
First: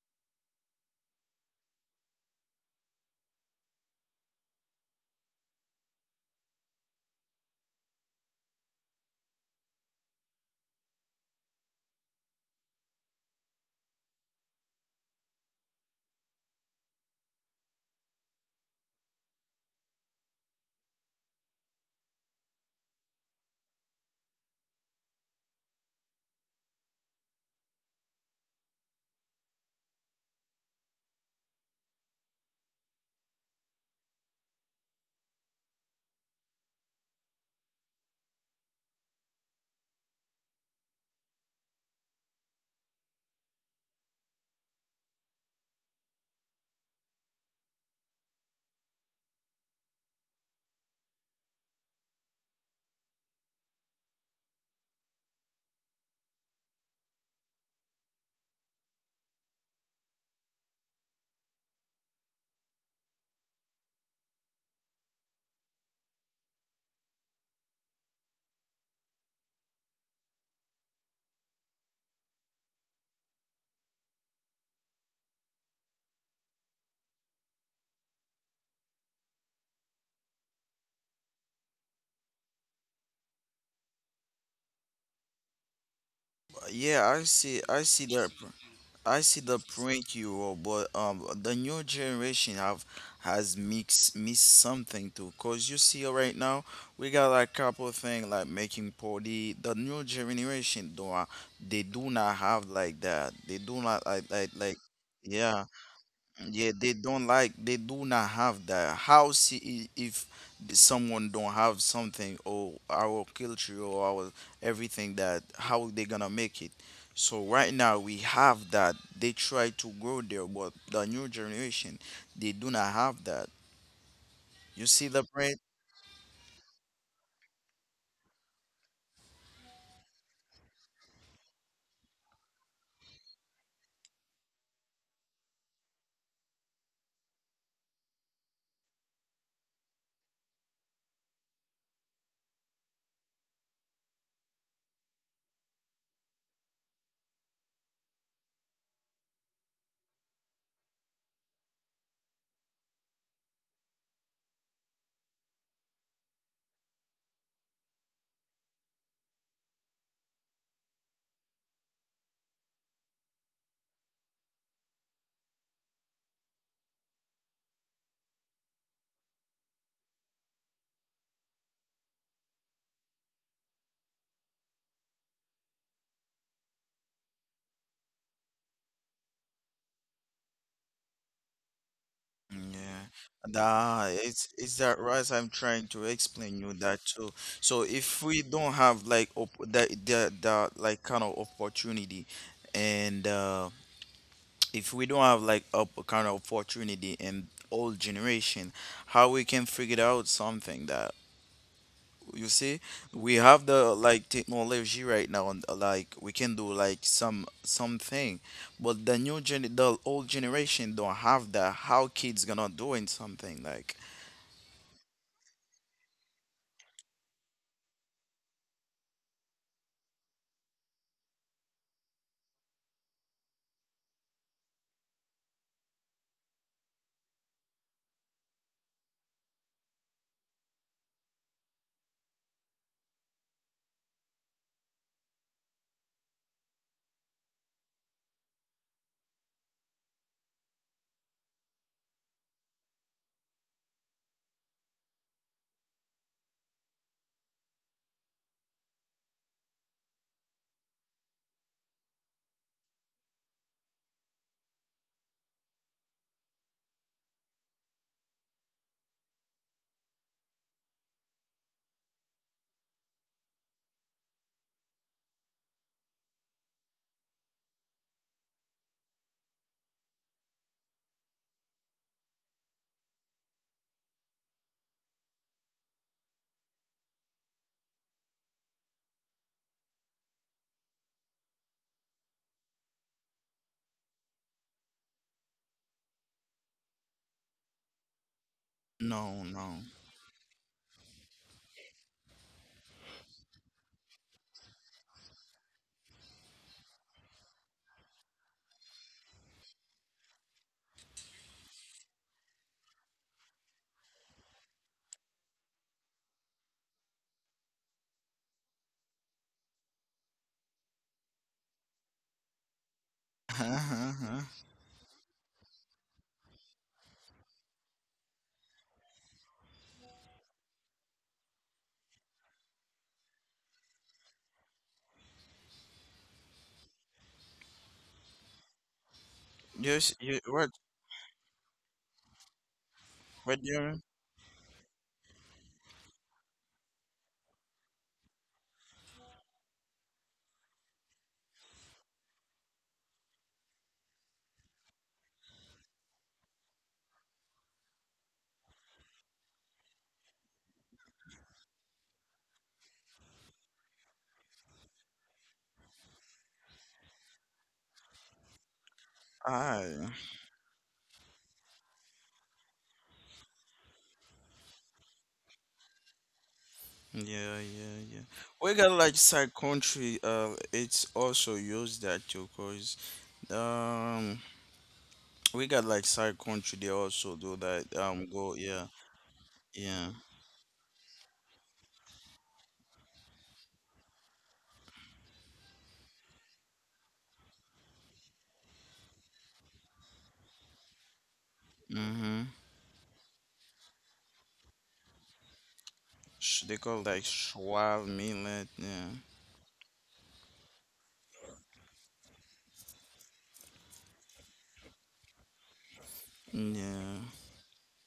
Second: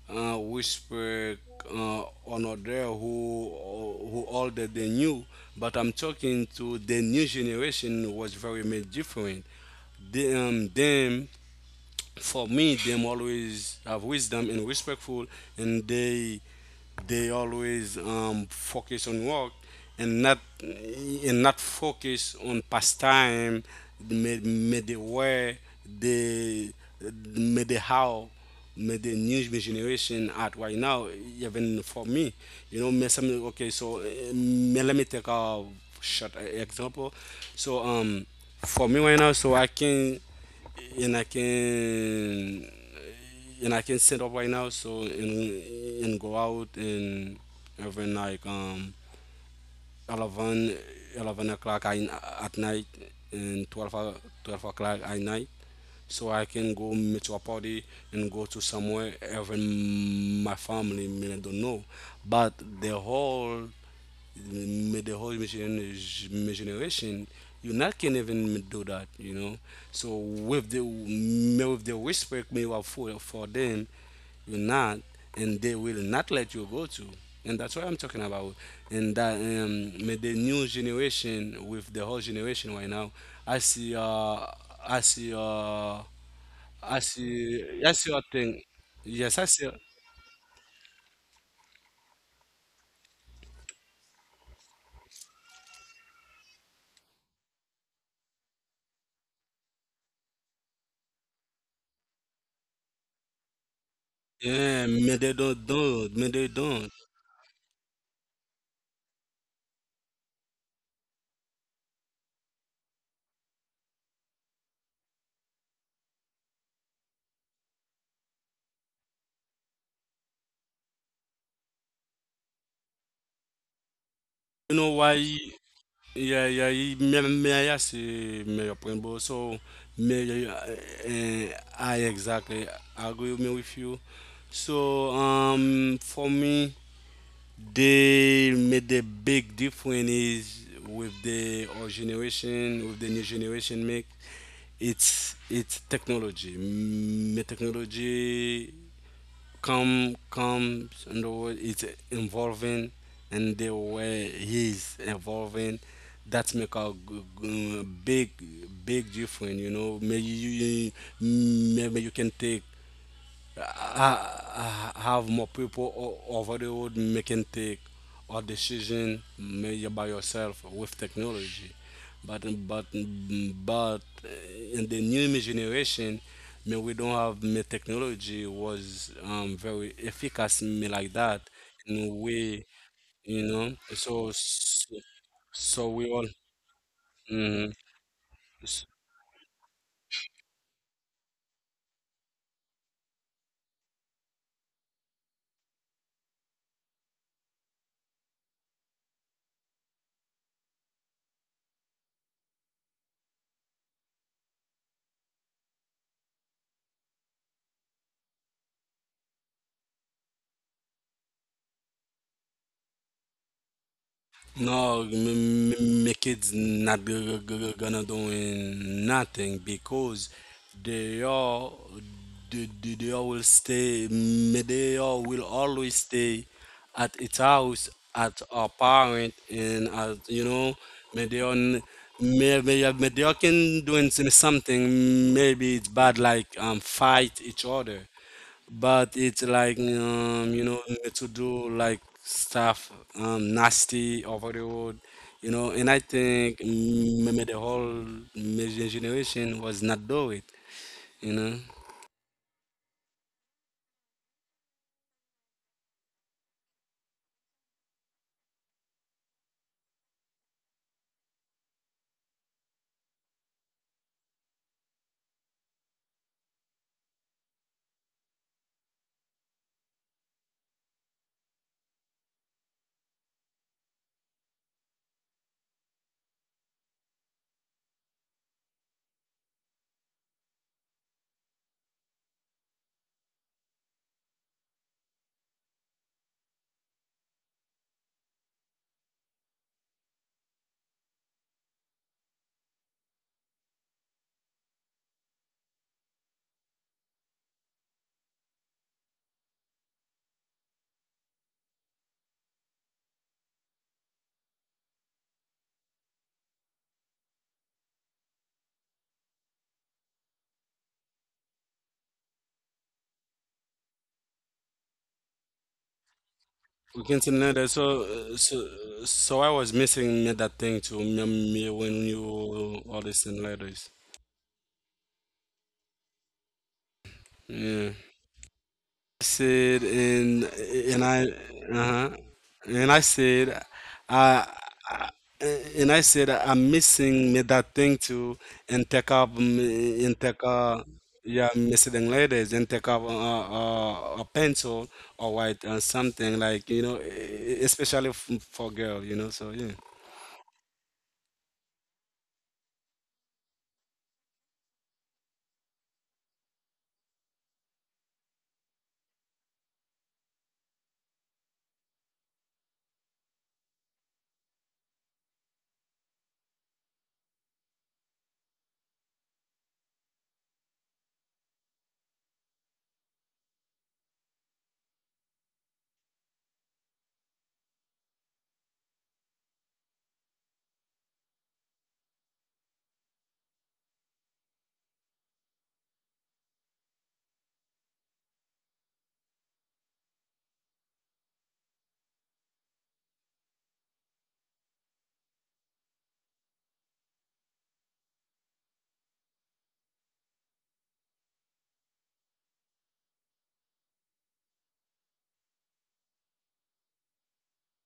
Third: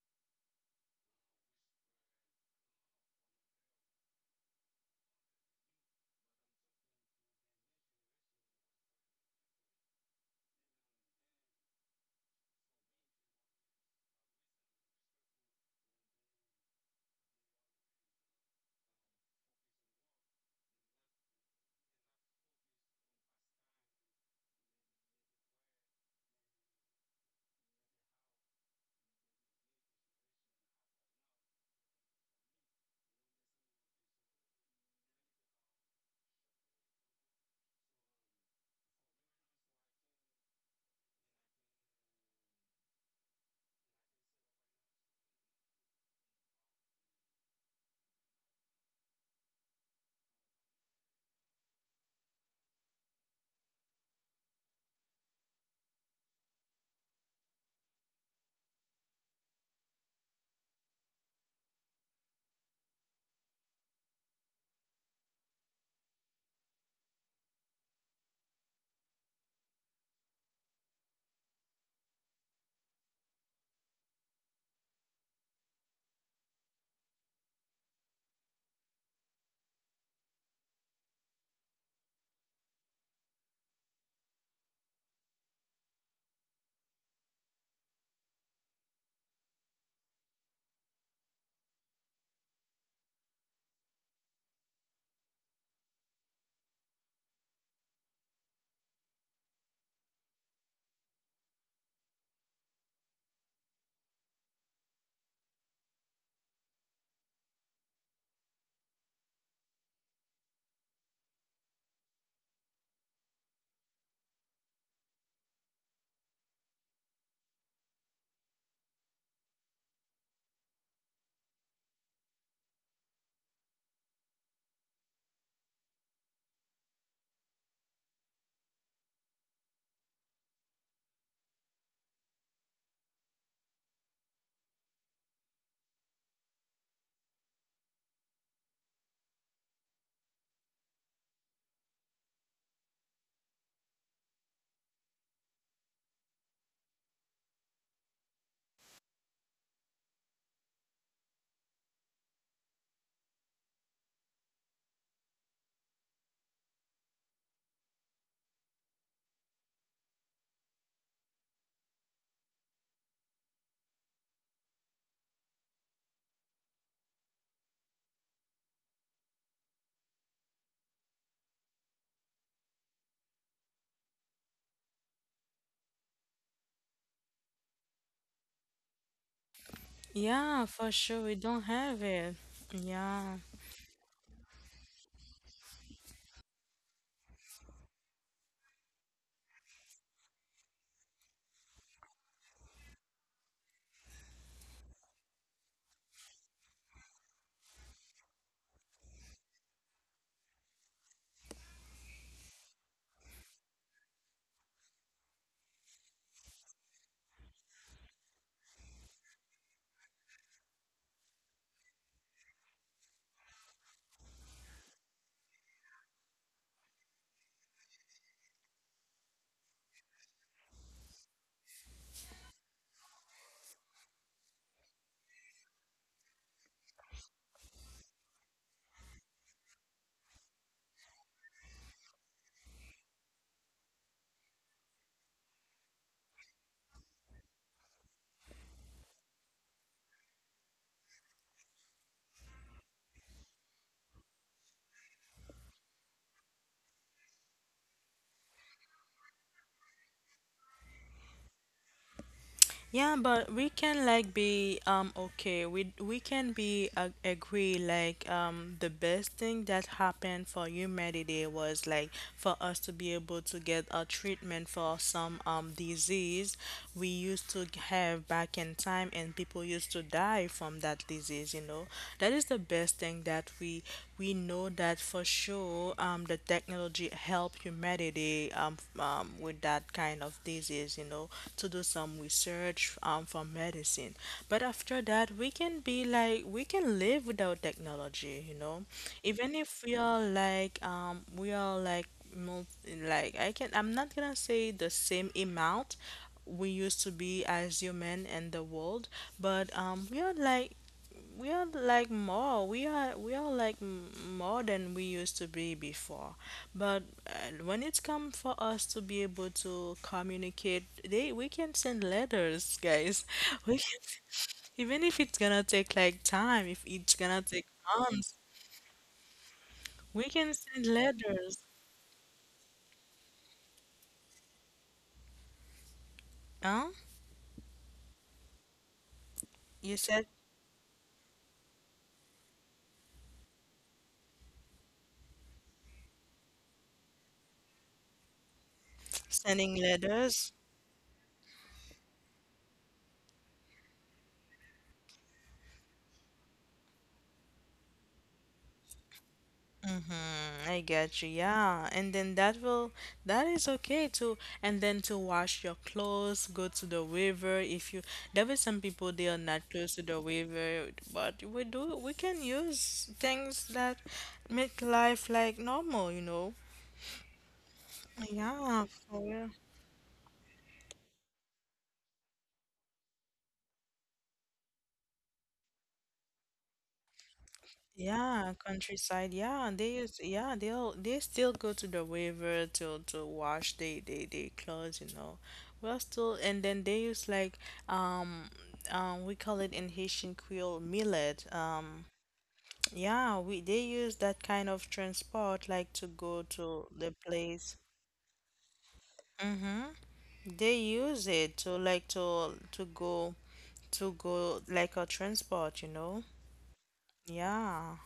whisper honor there who older than you, but I'm talking to the new generation was very much different. Them, for me, them always have wisdom and respectful, and they always focus on work and not focus on pastime. May the where the may the how may the new generation at right now, even for me, you know, may some okay so eh, may let me take a short example. so um for me right now, and i can I can set up right now, so and go out, and every like 11, 11 o'clock I, at night, and 12 o'clock at night. So I can go meet to a party and go to somewhere even my family may not don't know. But the whole the whole generation you not can even do that, you know. So with the respect me have for them, you not, and they will not let you go to. And that's what I'm talking about. And that the new generation with the whole generation right now, i see uh i see uh i
yeah, I see,
see
I
i
see
see a
that.
thing.
I
Yes,
see
I
the
see.
point you wrote, but the new generation have, has mixed missed something too. Cause you see right now we got like couple thing like making party. The new generation don't they do not have like that. They do not like
Yeah, me they don't
yeah.
don't me they
Yeah,
don't,
they don't like, they do not have that. How see if someone don't have something or our culture or our everything, that how they gonna make it? So right now we have that. They try to go there, but the new generation, they do not have that.
you
You
know
see
why.
the print?
Yeah, yeah, he, may I see me, your point, but so, Mayor, I exactly agree with me with you. So, for me, they made the big difference is with the old generation, with the new generation make it's technology. Mm, technology comes and the world is evolving, and the way he's is evolving, that make a big difference, you know. Maybe maybe you can take, have more people over the road making take or decision made by yourself with technology. But in the new generation, me we don't have me technology was very
Yeah, for
efficacious
sure.
me
We
like
don't
that
have it.
in a
Yeah.
way,
Yeah.
you
Nah,
know. So
it's that right.
so,
I'm trying to
so we
explain
all.
you that too. So
Mhm.
if we don't have like op the like kind of opportunity, and if we don't have like kind of opportunity in old generation, how we can figure out something that, you see, we have the like technology right now, and like we can do like some something, but the old generation don't have that. How kids gonna doing something like,
No, my kids not gonna doing nothing because they are, they all will stay they all will always stay at its house at our parent and at, you know, may they on may they all can doing something, maybe it's bad like fight each other. But it's like you know, to do like stuff nasty over the road, you know. And I think maybe the whole major generation was not do it, you know.
Yeah, but we can like be okay. We can be agree like the best thing that happened for humanity was like for us to be able to get a treatment for some disease we used to have back in time, and people used to die from that disease. That is the best thing that we know, that for sure, the technology helped humanity with that kind of disease, to do some research, for medicine. But after that, we can live without technology,
no
even if
no.
we are like, mul- I'm not gonna say the same amount we used to be as human in the world, but we are like, more, we are like m- more than we used to be before. But when it's come for us to be able to communicate, they we can send letters, guys, we can, even if it's gonna take like time, if it's gonna take
We
months,
can say no, that. So, uh,
we
so,
can
so I
send
was missing
letters,
me that thing to me me when you all listen letters.
huh,
Yeah.
you
Yes,
said
you
Said, and I, uh-huh,
what
and I
you mean?
said, I, I- and I said, I'm missing me that thing too, and take
sending
up,
letters.
and take up, yeah, missing ladies, and take up a pencil or white or something like, you know, especially for girl, you know. So yeah.
Mm, I get you, yeah. And then that is okay too. And then to wash your clothes, go to the river. If you There were some people they are not close to
Ah,
the river, but we can use things that make life like normal.
yeah, yeah, yeah. We
Yeah,
got like
for real.
side country. It's also used that too. Um, we got like side country. They also do that. Go,
Yeah,
yeah,
countryside. Yeah, and they
yeah.
use, yeah, they still go to the river to wash they clothes. Well, still, and then they use like um we call it in Haitian Creole millet.
Mm-hmm.
Yeah, we they use that kind of transport like to go
Sh they
to
call
the
like
place.
Schwab millet. Yeah,
They use it to like to go like a transport,
yeah,
Yeah.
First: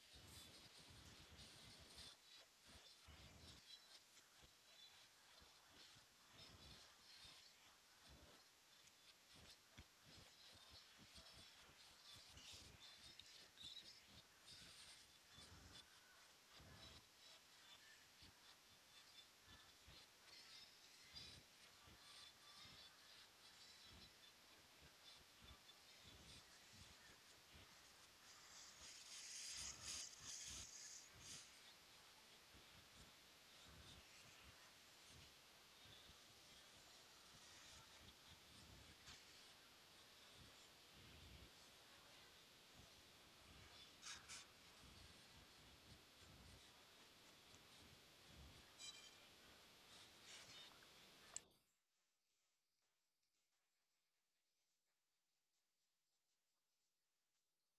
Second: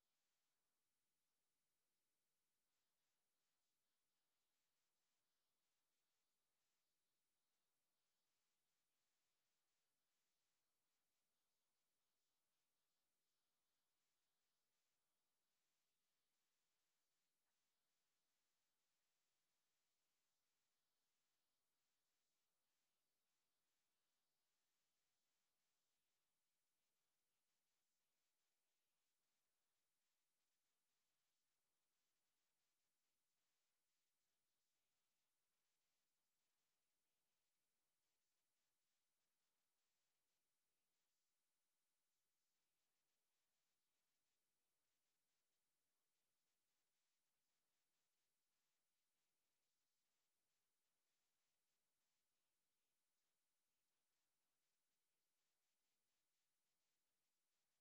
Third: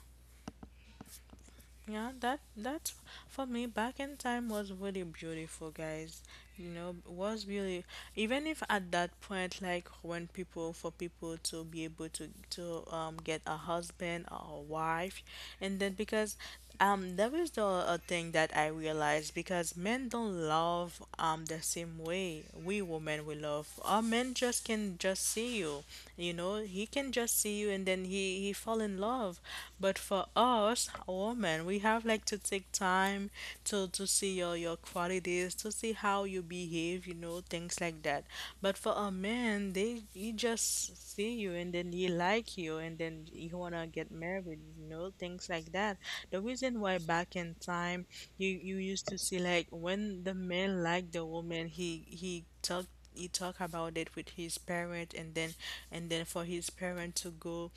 Yeah, that's for me. Back in time was really beautiful, guys. Was really, even if at that point, like when people for people to be able to get a husband or a wife. And then, because that was the a thing that I realized, because men don't love the same way we women we love. Our men just can just see you. You know, he can just see you and then he fall in love. But for us women, we have like to take time to see your qualities, to see how you behave, things like that. But for a man, they he just see you and then he like you and then he wanna get married, things like that. The reason why, back in time, you used to see, like, when the man liked the woman, he talk about it with his parent. And then and then, for his parent to go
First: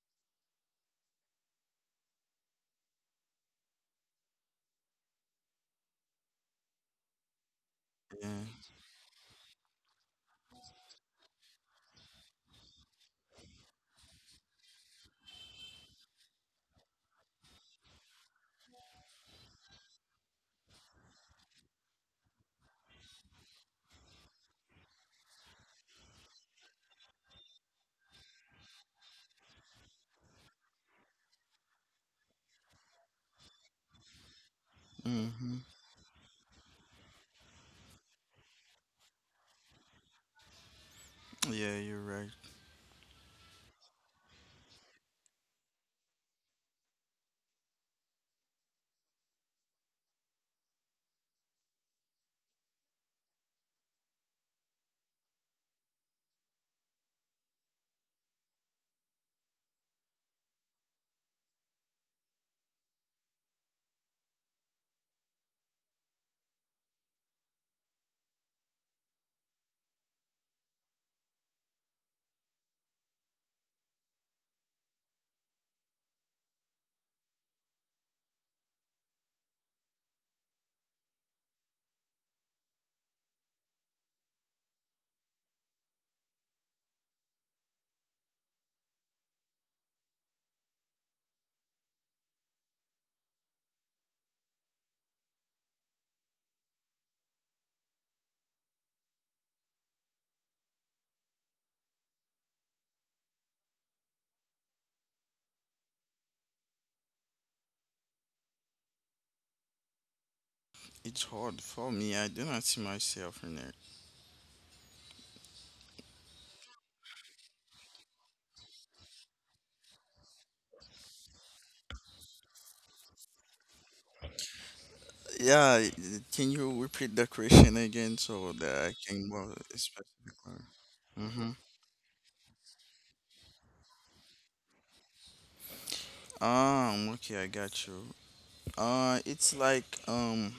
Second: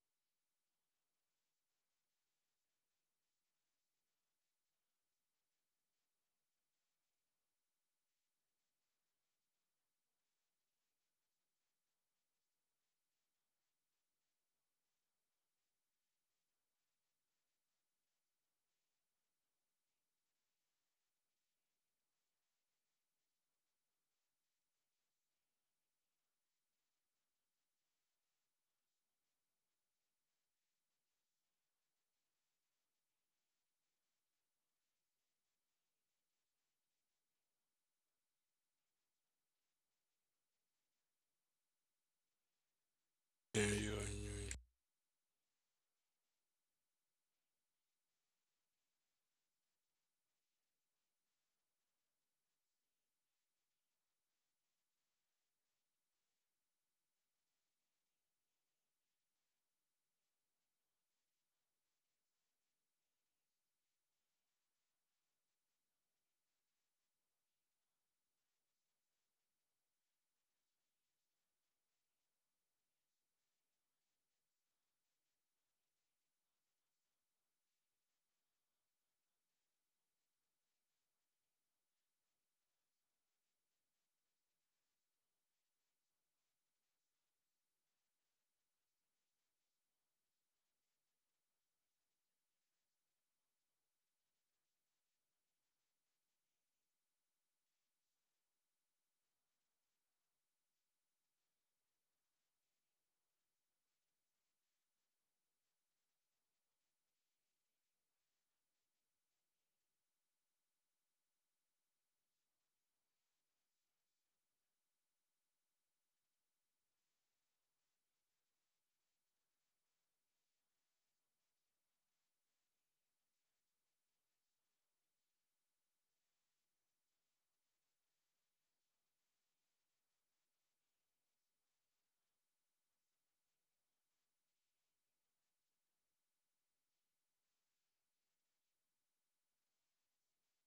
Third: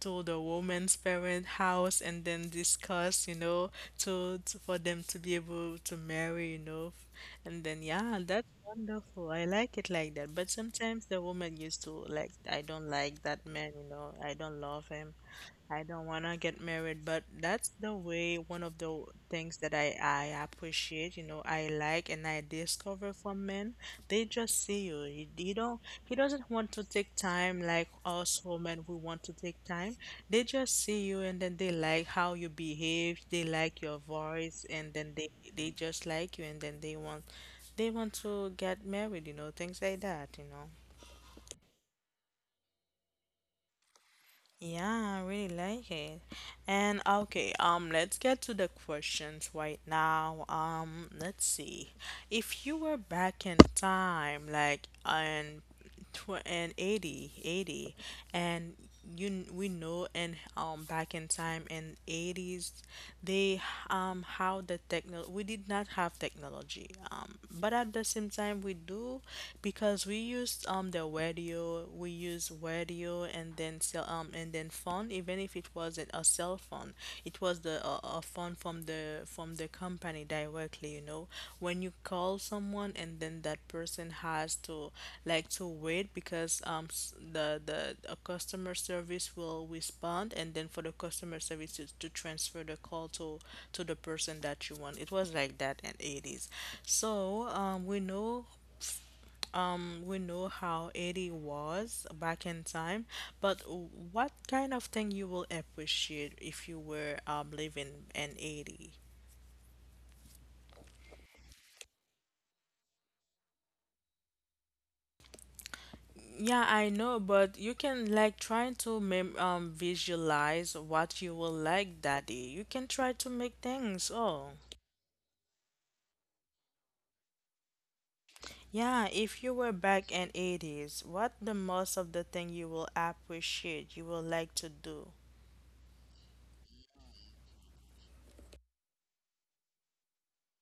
to the woman's parent house and then discuss. To for them to be able to marry. And then, yeah,
yeah.
that's wonderful, I like it like that. But sometimes the woman used to like, I don't like that man, I don't love him. I don't want to get married. But that's the way, one of the things that I appreciate, I like and I discover from men. They just see you. He doesn't want to take time like us women we want to take time. They just see you and then they like how you behave, they like your voice, and then they
Mm-hmm.
they just like you and then they want to get married, things like that.
Yeah, you're right.
Yeah, you
Yeah, I really like it. And okay, let's get to the questions right now. Let's see. If you were back in time, like, and and 80 80, and we know. And back in time in 80s, they, how the techno we did not have technology, but at the same time we do, because we used the radio, we use radio, and then cell and then phone. Even if it wasn't a cell phone, it was the phone from the company directly, when you call someone and then that person has to, like, to wait, because s- the a customer service will respond. And then, for the customer service to transfer the call to the person that you want. It was like that in 80s. So, um we know we know how Eddie was back in time, but what kind of thing you will appreciate if you were, living in 80?
It's hard for me. I do not see myself in there.
Yeah, I know, but you can, like, try to mem visualize what you will like that day. You can try to make things. Oh,
Yeah, can you repeat the question again so that I
yeah,
can
if you
more
were back in
specifically?
80s, what
Mm-hmm.
the most of the thing you will appreciate, you will like to do?
Okay, I got you. It's like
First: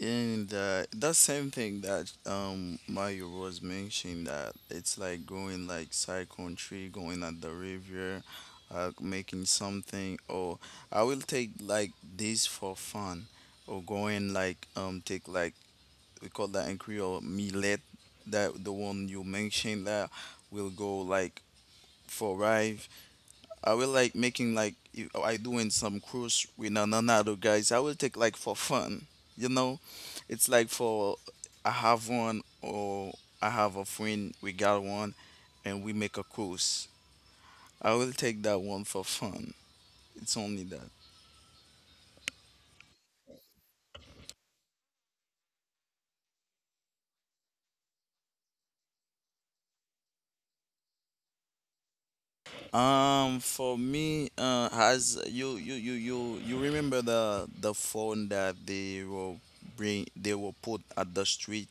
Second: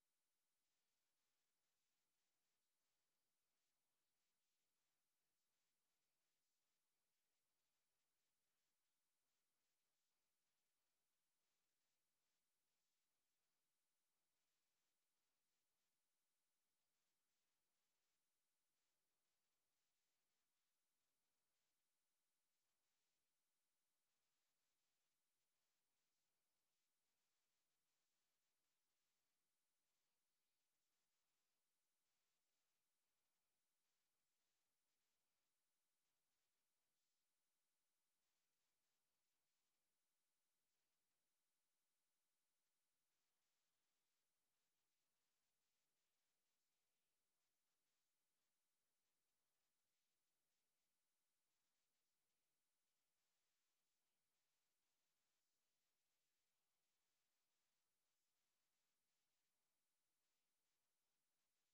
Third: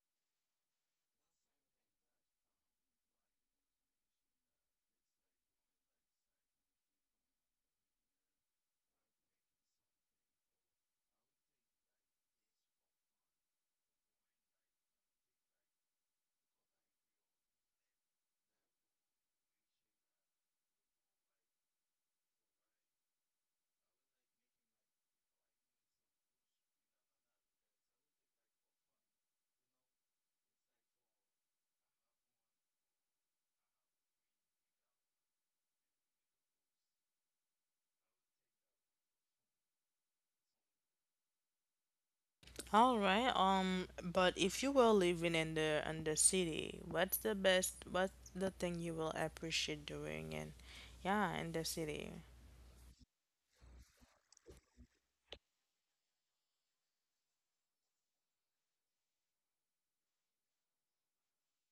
and that same thing that Mario was mentioning, that it's like going like side country, going at the river, making something. Or I will take like this for fun, or going like take like, we call that in Creole millet, that the one you mentioned that will go like for ride. I will like making like if I doing some cruise with another guys. I will take like for fun, you know. It's like for, I have one, or I have a friend we got one, and we make a cruise. I will take that one for fun. It's only that.
All right. But if you were living in the city, what's the best? What's the thing you will appreciate doing? And yeah, in the city.
For me, has you remember the phone that they were bring, they were put at the street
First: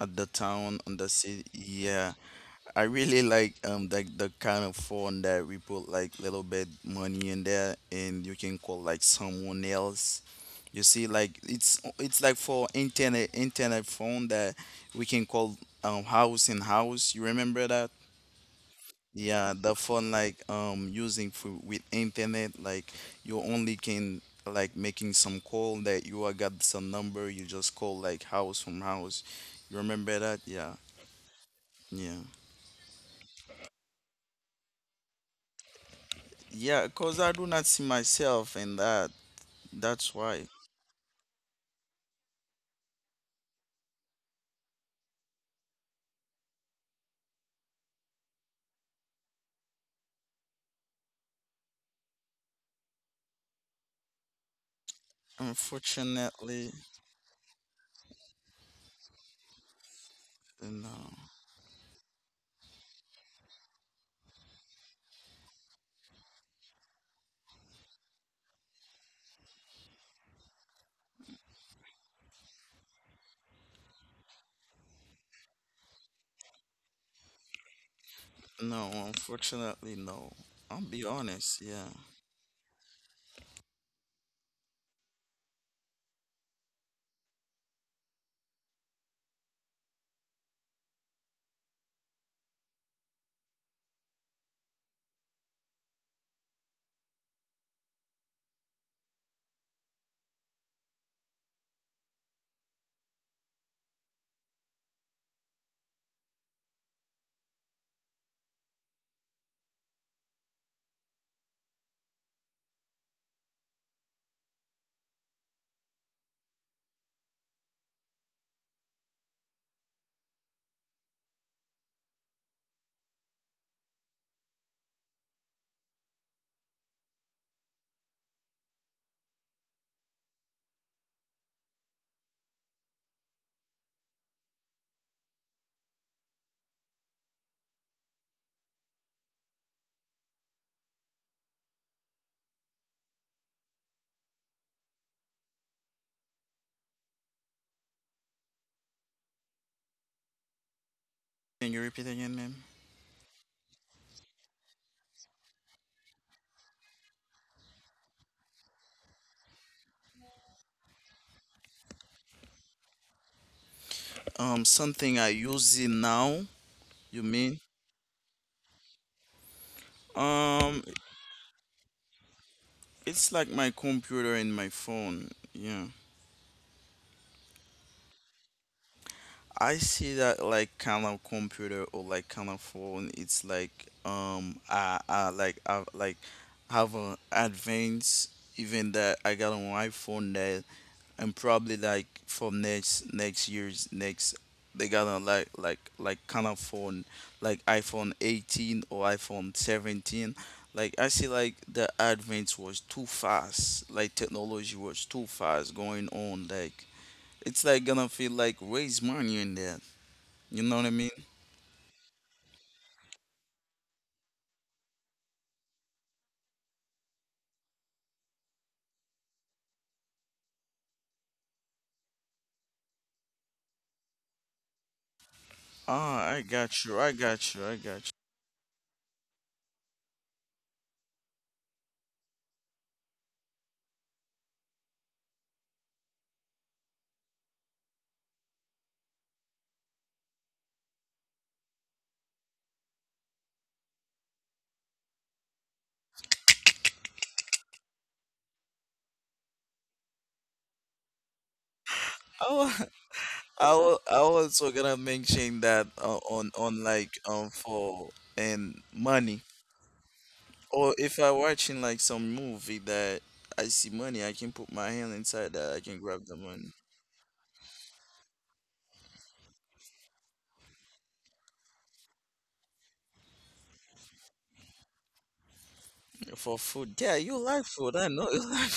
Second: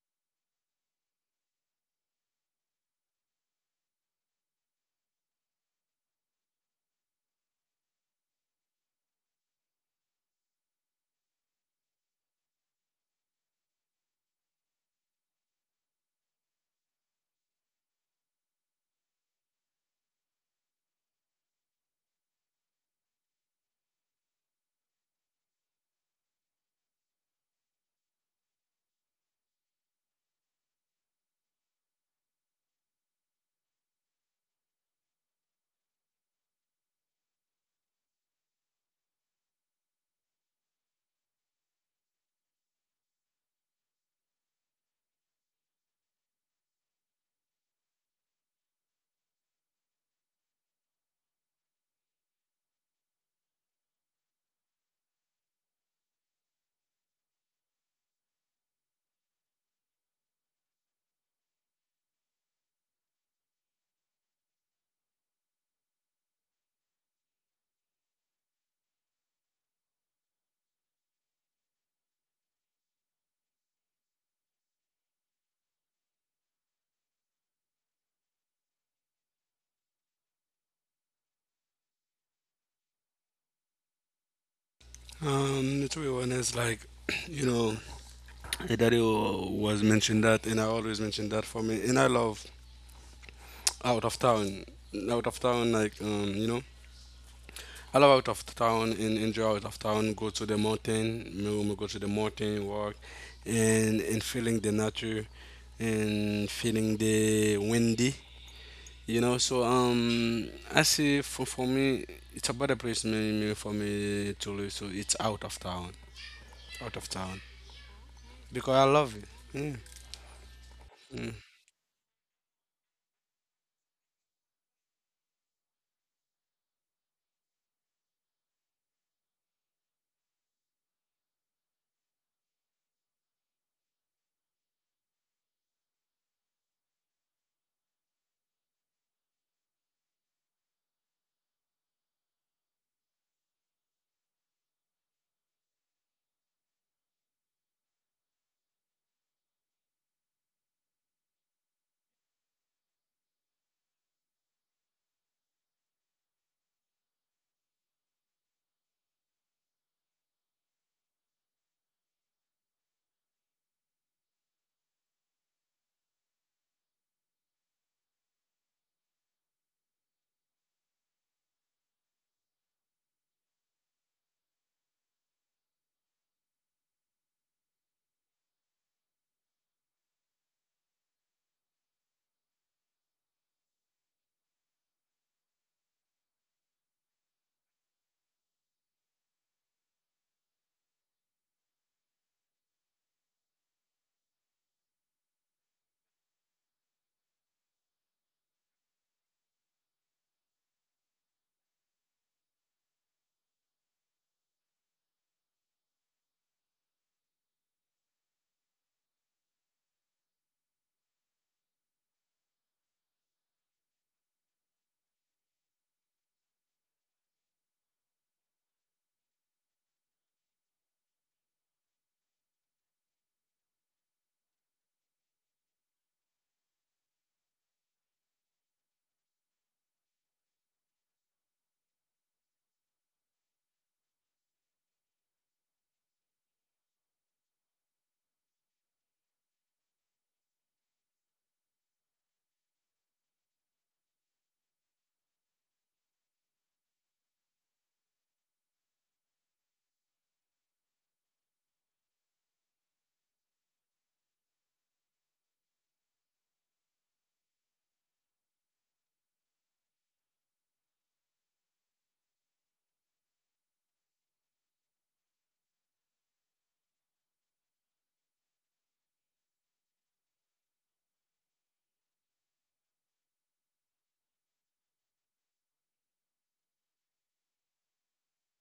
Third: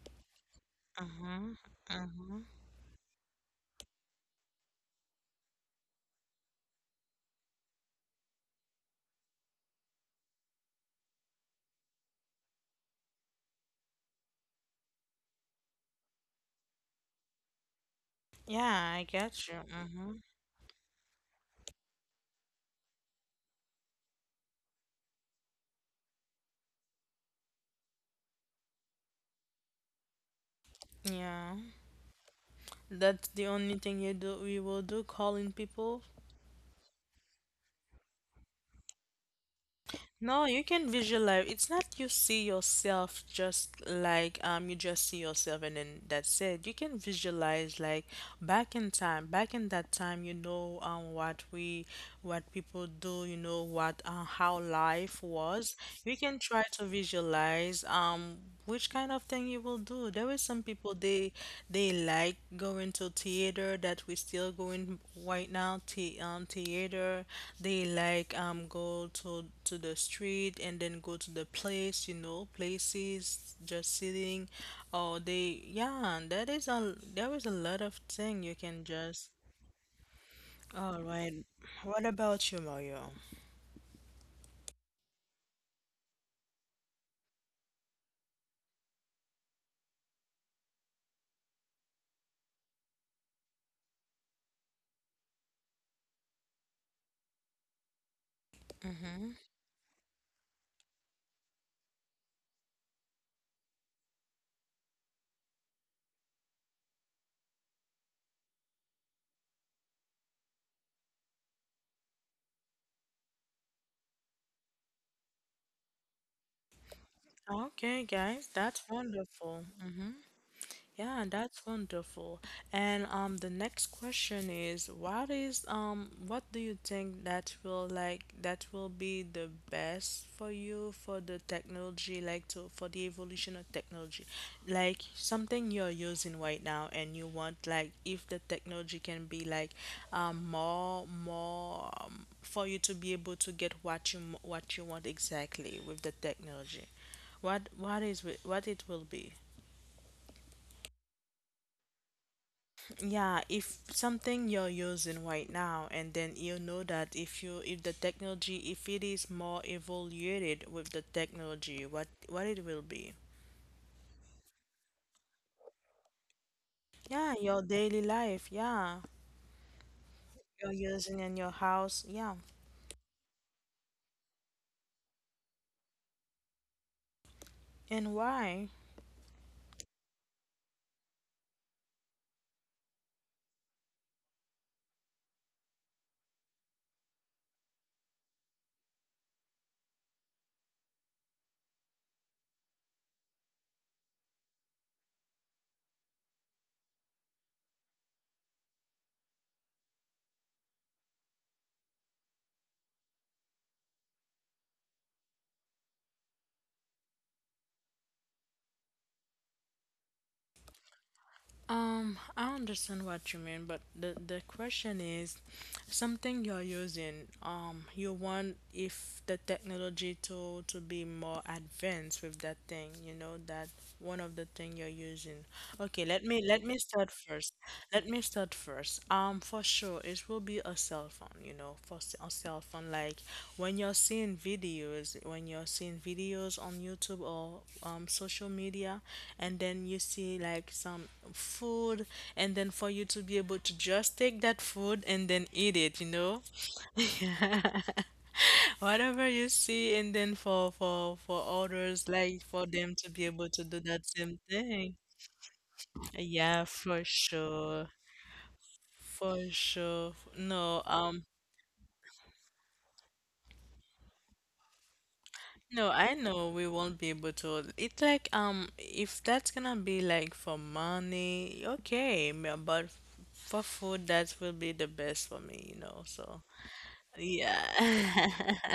at the town and the city?
Mhm.
Yeah,
Mhm.
I really like the kind of phone that we put like little bit money in there and you can call like someone else. You see, like it's like for internet phone that we can call house in house. You remember that?
Yeah, I get
Yeah,
you.
the phone
Mhm.
like using for with internet like, you only can like making some call that you are got some number, you just call like house from house. You remember that? Yeah.
Yeah,
Yeah.
that's the only thing you do. We will do calling people.
Yeah, because I do not see myself in that. That's
No,
why.
you can visualize. It's not you see yourself, just like, you just see yourself and then that's it. You can visualize, like, back in time, back in that time, what people do, you know what, how life was. You can try
Unfortunately,
to visualize which kind of thing you will do. There is some people,
no.
they like going to theater, that we still going right now, the theater. They like, go to the street and then go to the place, places just sitting. Or they, yeah, that is a there is a lot of thing you can
No,
just.
unfortunately, no. I'll
All
be
right.
honest, yeah.
What about you, Mario?
are. To be honest, like, you know, Daddy was mentioned that, and I always mention that for me, and I love out of town, out of town, like you know, I love out of town and
Mm-hmm.
enjoy out of town. Go to the mountain, me go to the mountain, walk, and feeling the nature, and feeling the windy, you know. So I see for me, it's a better place me, me for me to live. So it's out of town,
Okay, guys,
because
that's
I love it.
wonderful.
Yeah,
Mm-hmm. Yeah,
mm.
that's wonderful. And the next question is, what do you think that will, like that will be the best for you for the technology, like, to for the evolution of technology, like something you're using right now, and you want, like, if the technology can be like, more, for you to be able to get what what you want exactly with the technology, what it will be?
Can you repeat again, ma'am?
Yeah, if something you're using right now, and then you know that, if the technology, if it is more evaluated with the technology, what it will be?
Something I use it now, you
Yeah,
mean?
your daily life. Yeah, you're
Um,
using in your house. Yeah,
it's like my computer and my phone, yeah.
and why?
I see that like kind of computer or like kind of phone. It's like I like, I like have an advance. Even that I got an iPhone, that, and probably like for next year's next, they got a like kind of phone like iPhone 18 or iPhone 17. Like I see like the advance was too fast, like technology was too fast going on, like it's like gonna feel like raise money in that. You know what I mean?
I understand what you mean, but the question is, something you're using, you want if the technology to be more advanced with that thing, that one of the thing you're using. Okay, let
Ah, I
me let
got
me
you.
start
I got
first.
you. I got
Let me start first. For sure, it will be a cell phone, you know, a cell phone, like, when you're seeing videos on YouTube or, social media, and then you see like some food, and then for you to be able to just take that food and then eat it. Whatever you see, and then for others, like,
you.
for them to be able to do that
I
same
also gonna
thing.
mention that
Yeah,
on
for
like
sure.
for and money,
For sure no
or if
um
I watching like some movie that I see money, I can put my hand inside that. I
No,
can
I
grab the
know we
money
won't be able to. It's like, if that's gonna be like for money, okay, for food, that will be the best for me. So,
for food. Yeah, you like food. I know
yeah.
you like.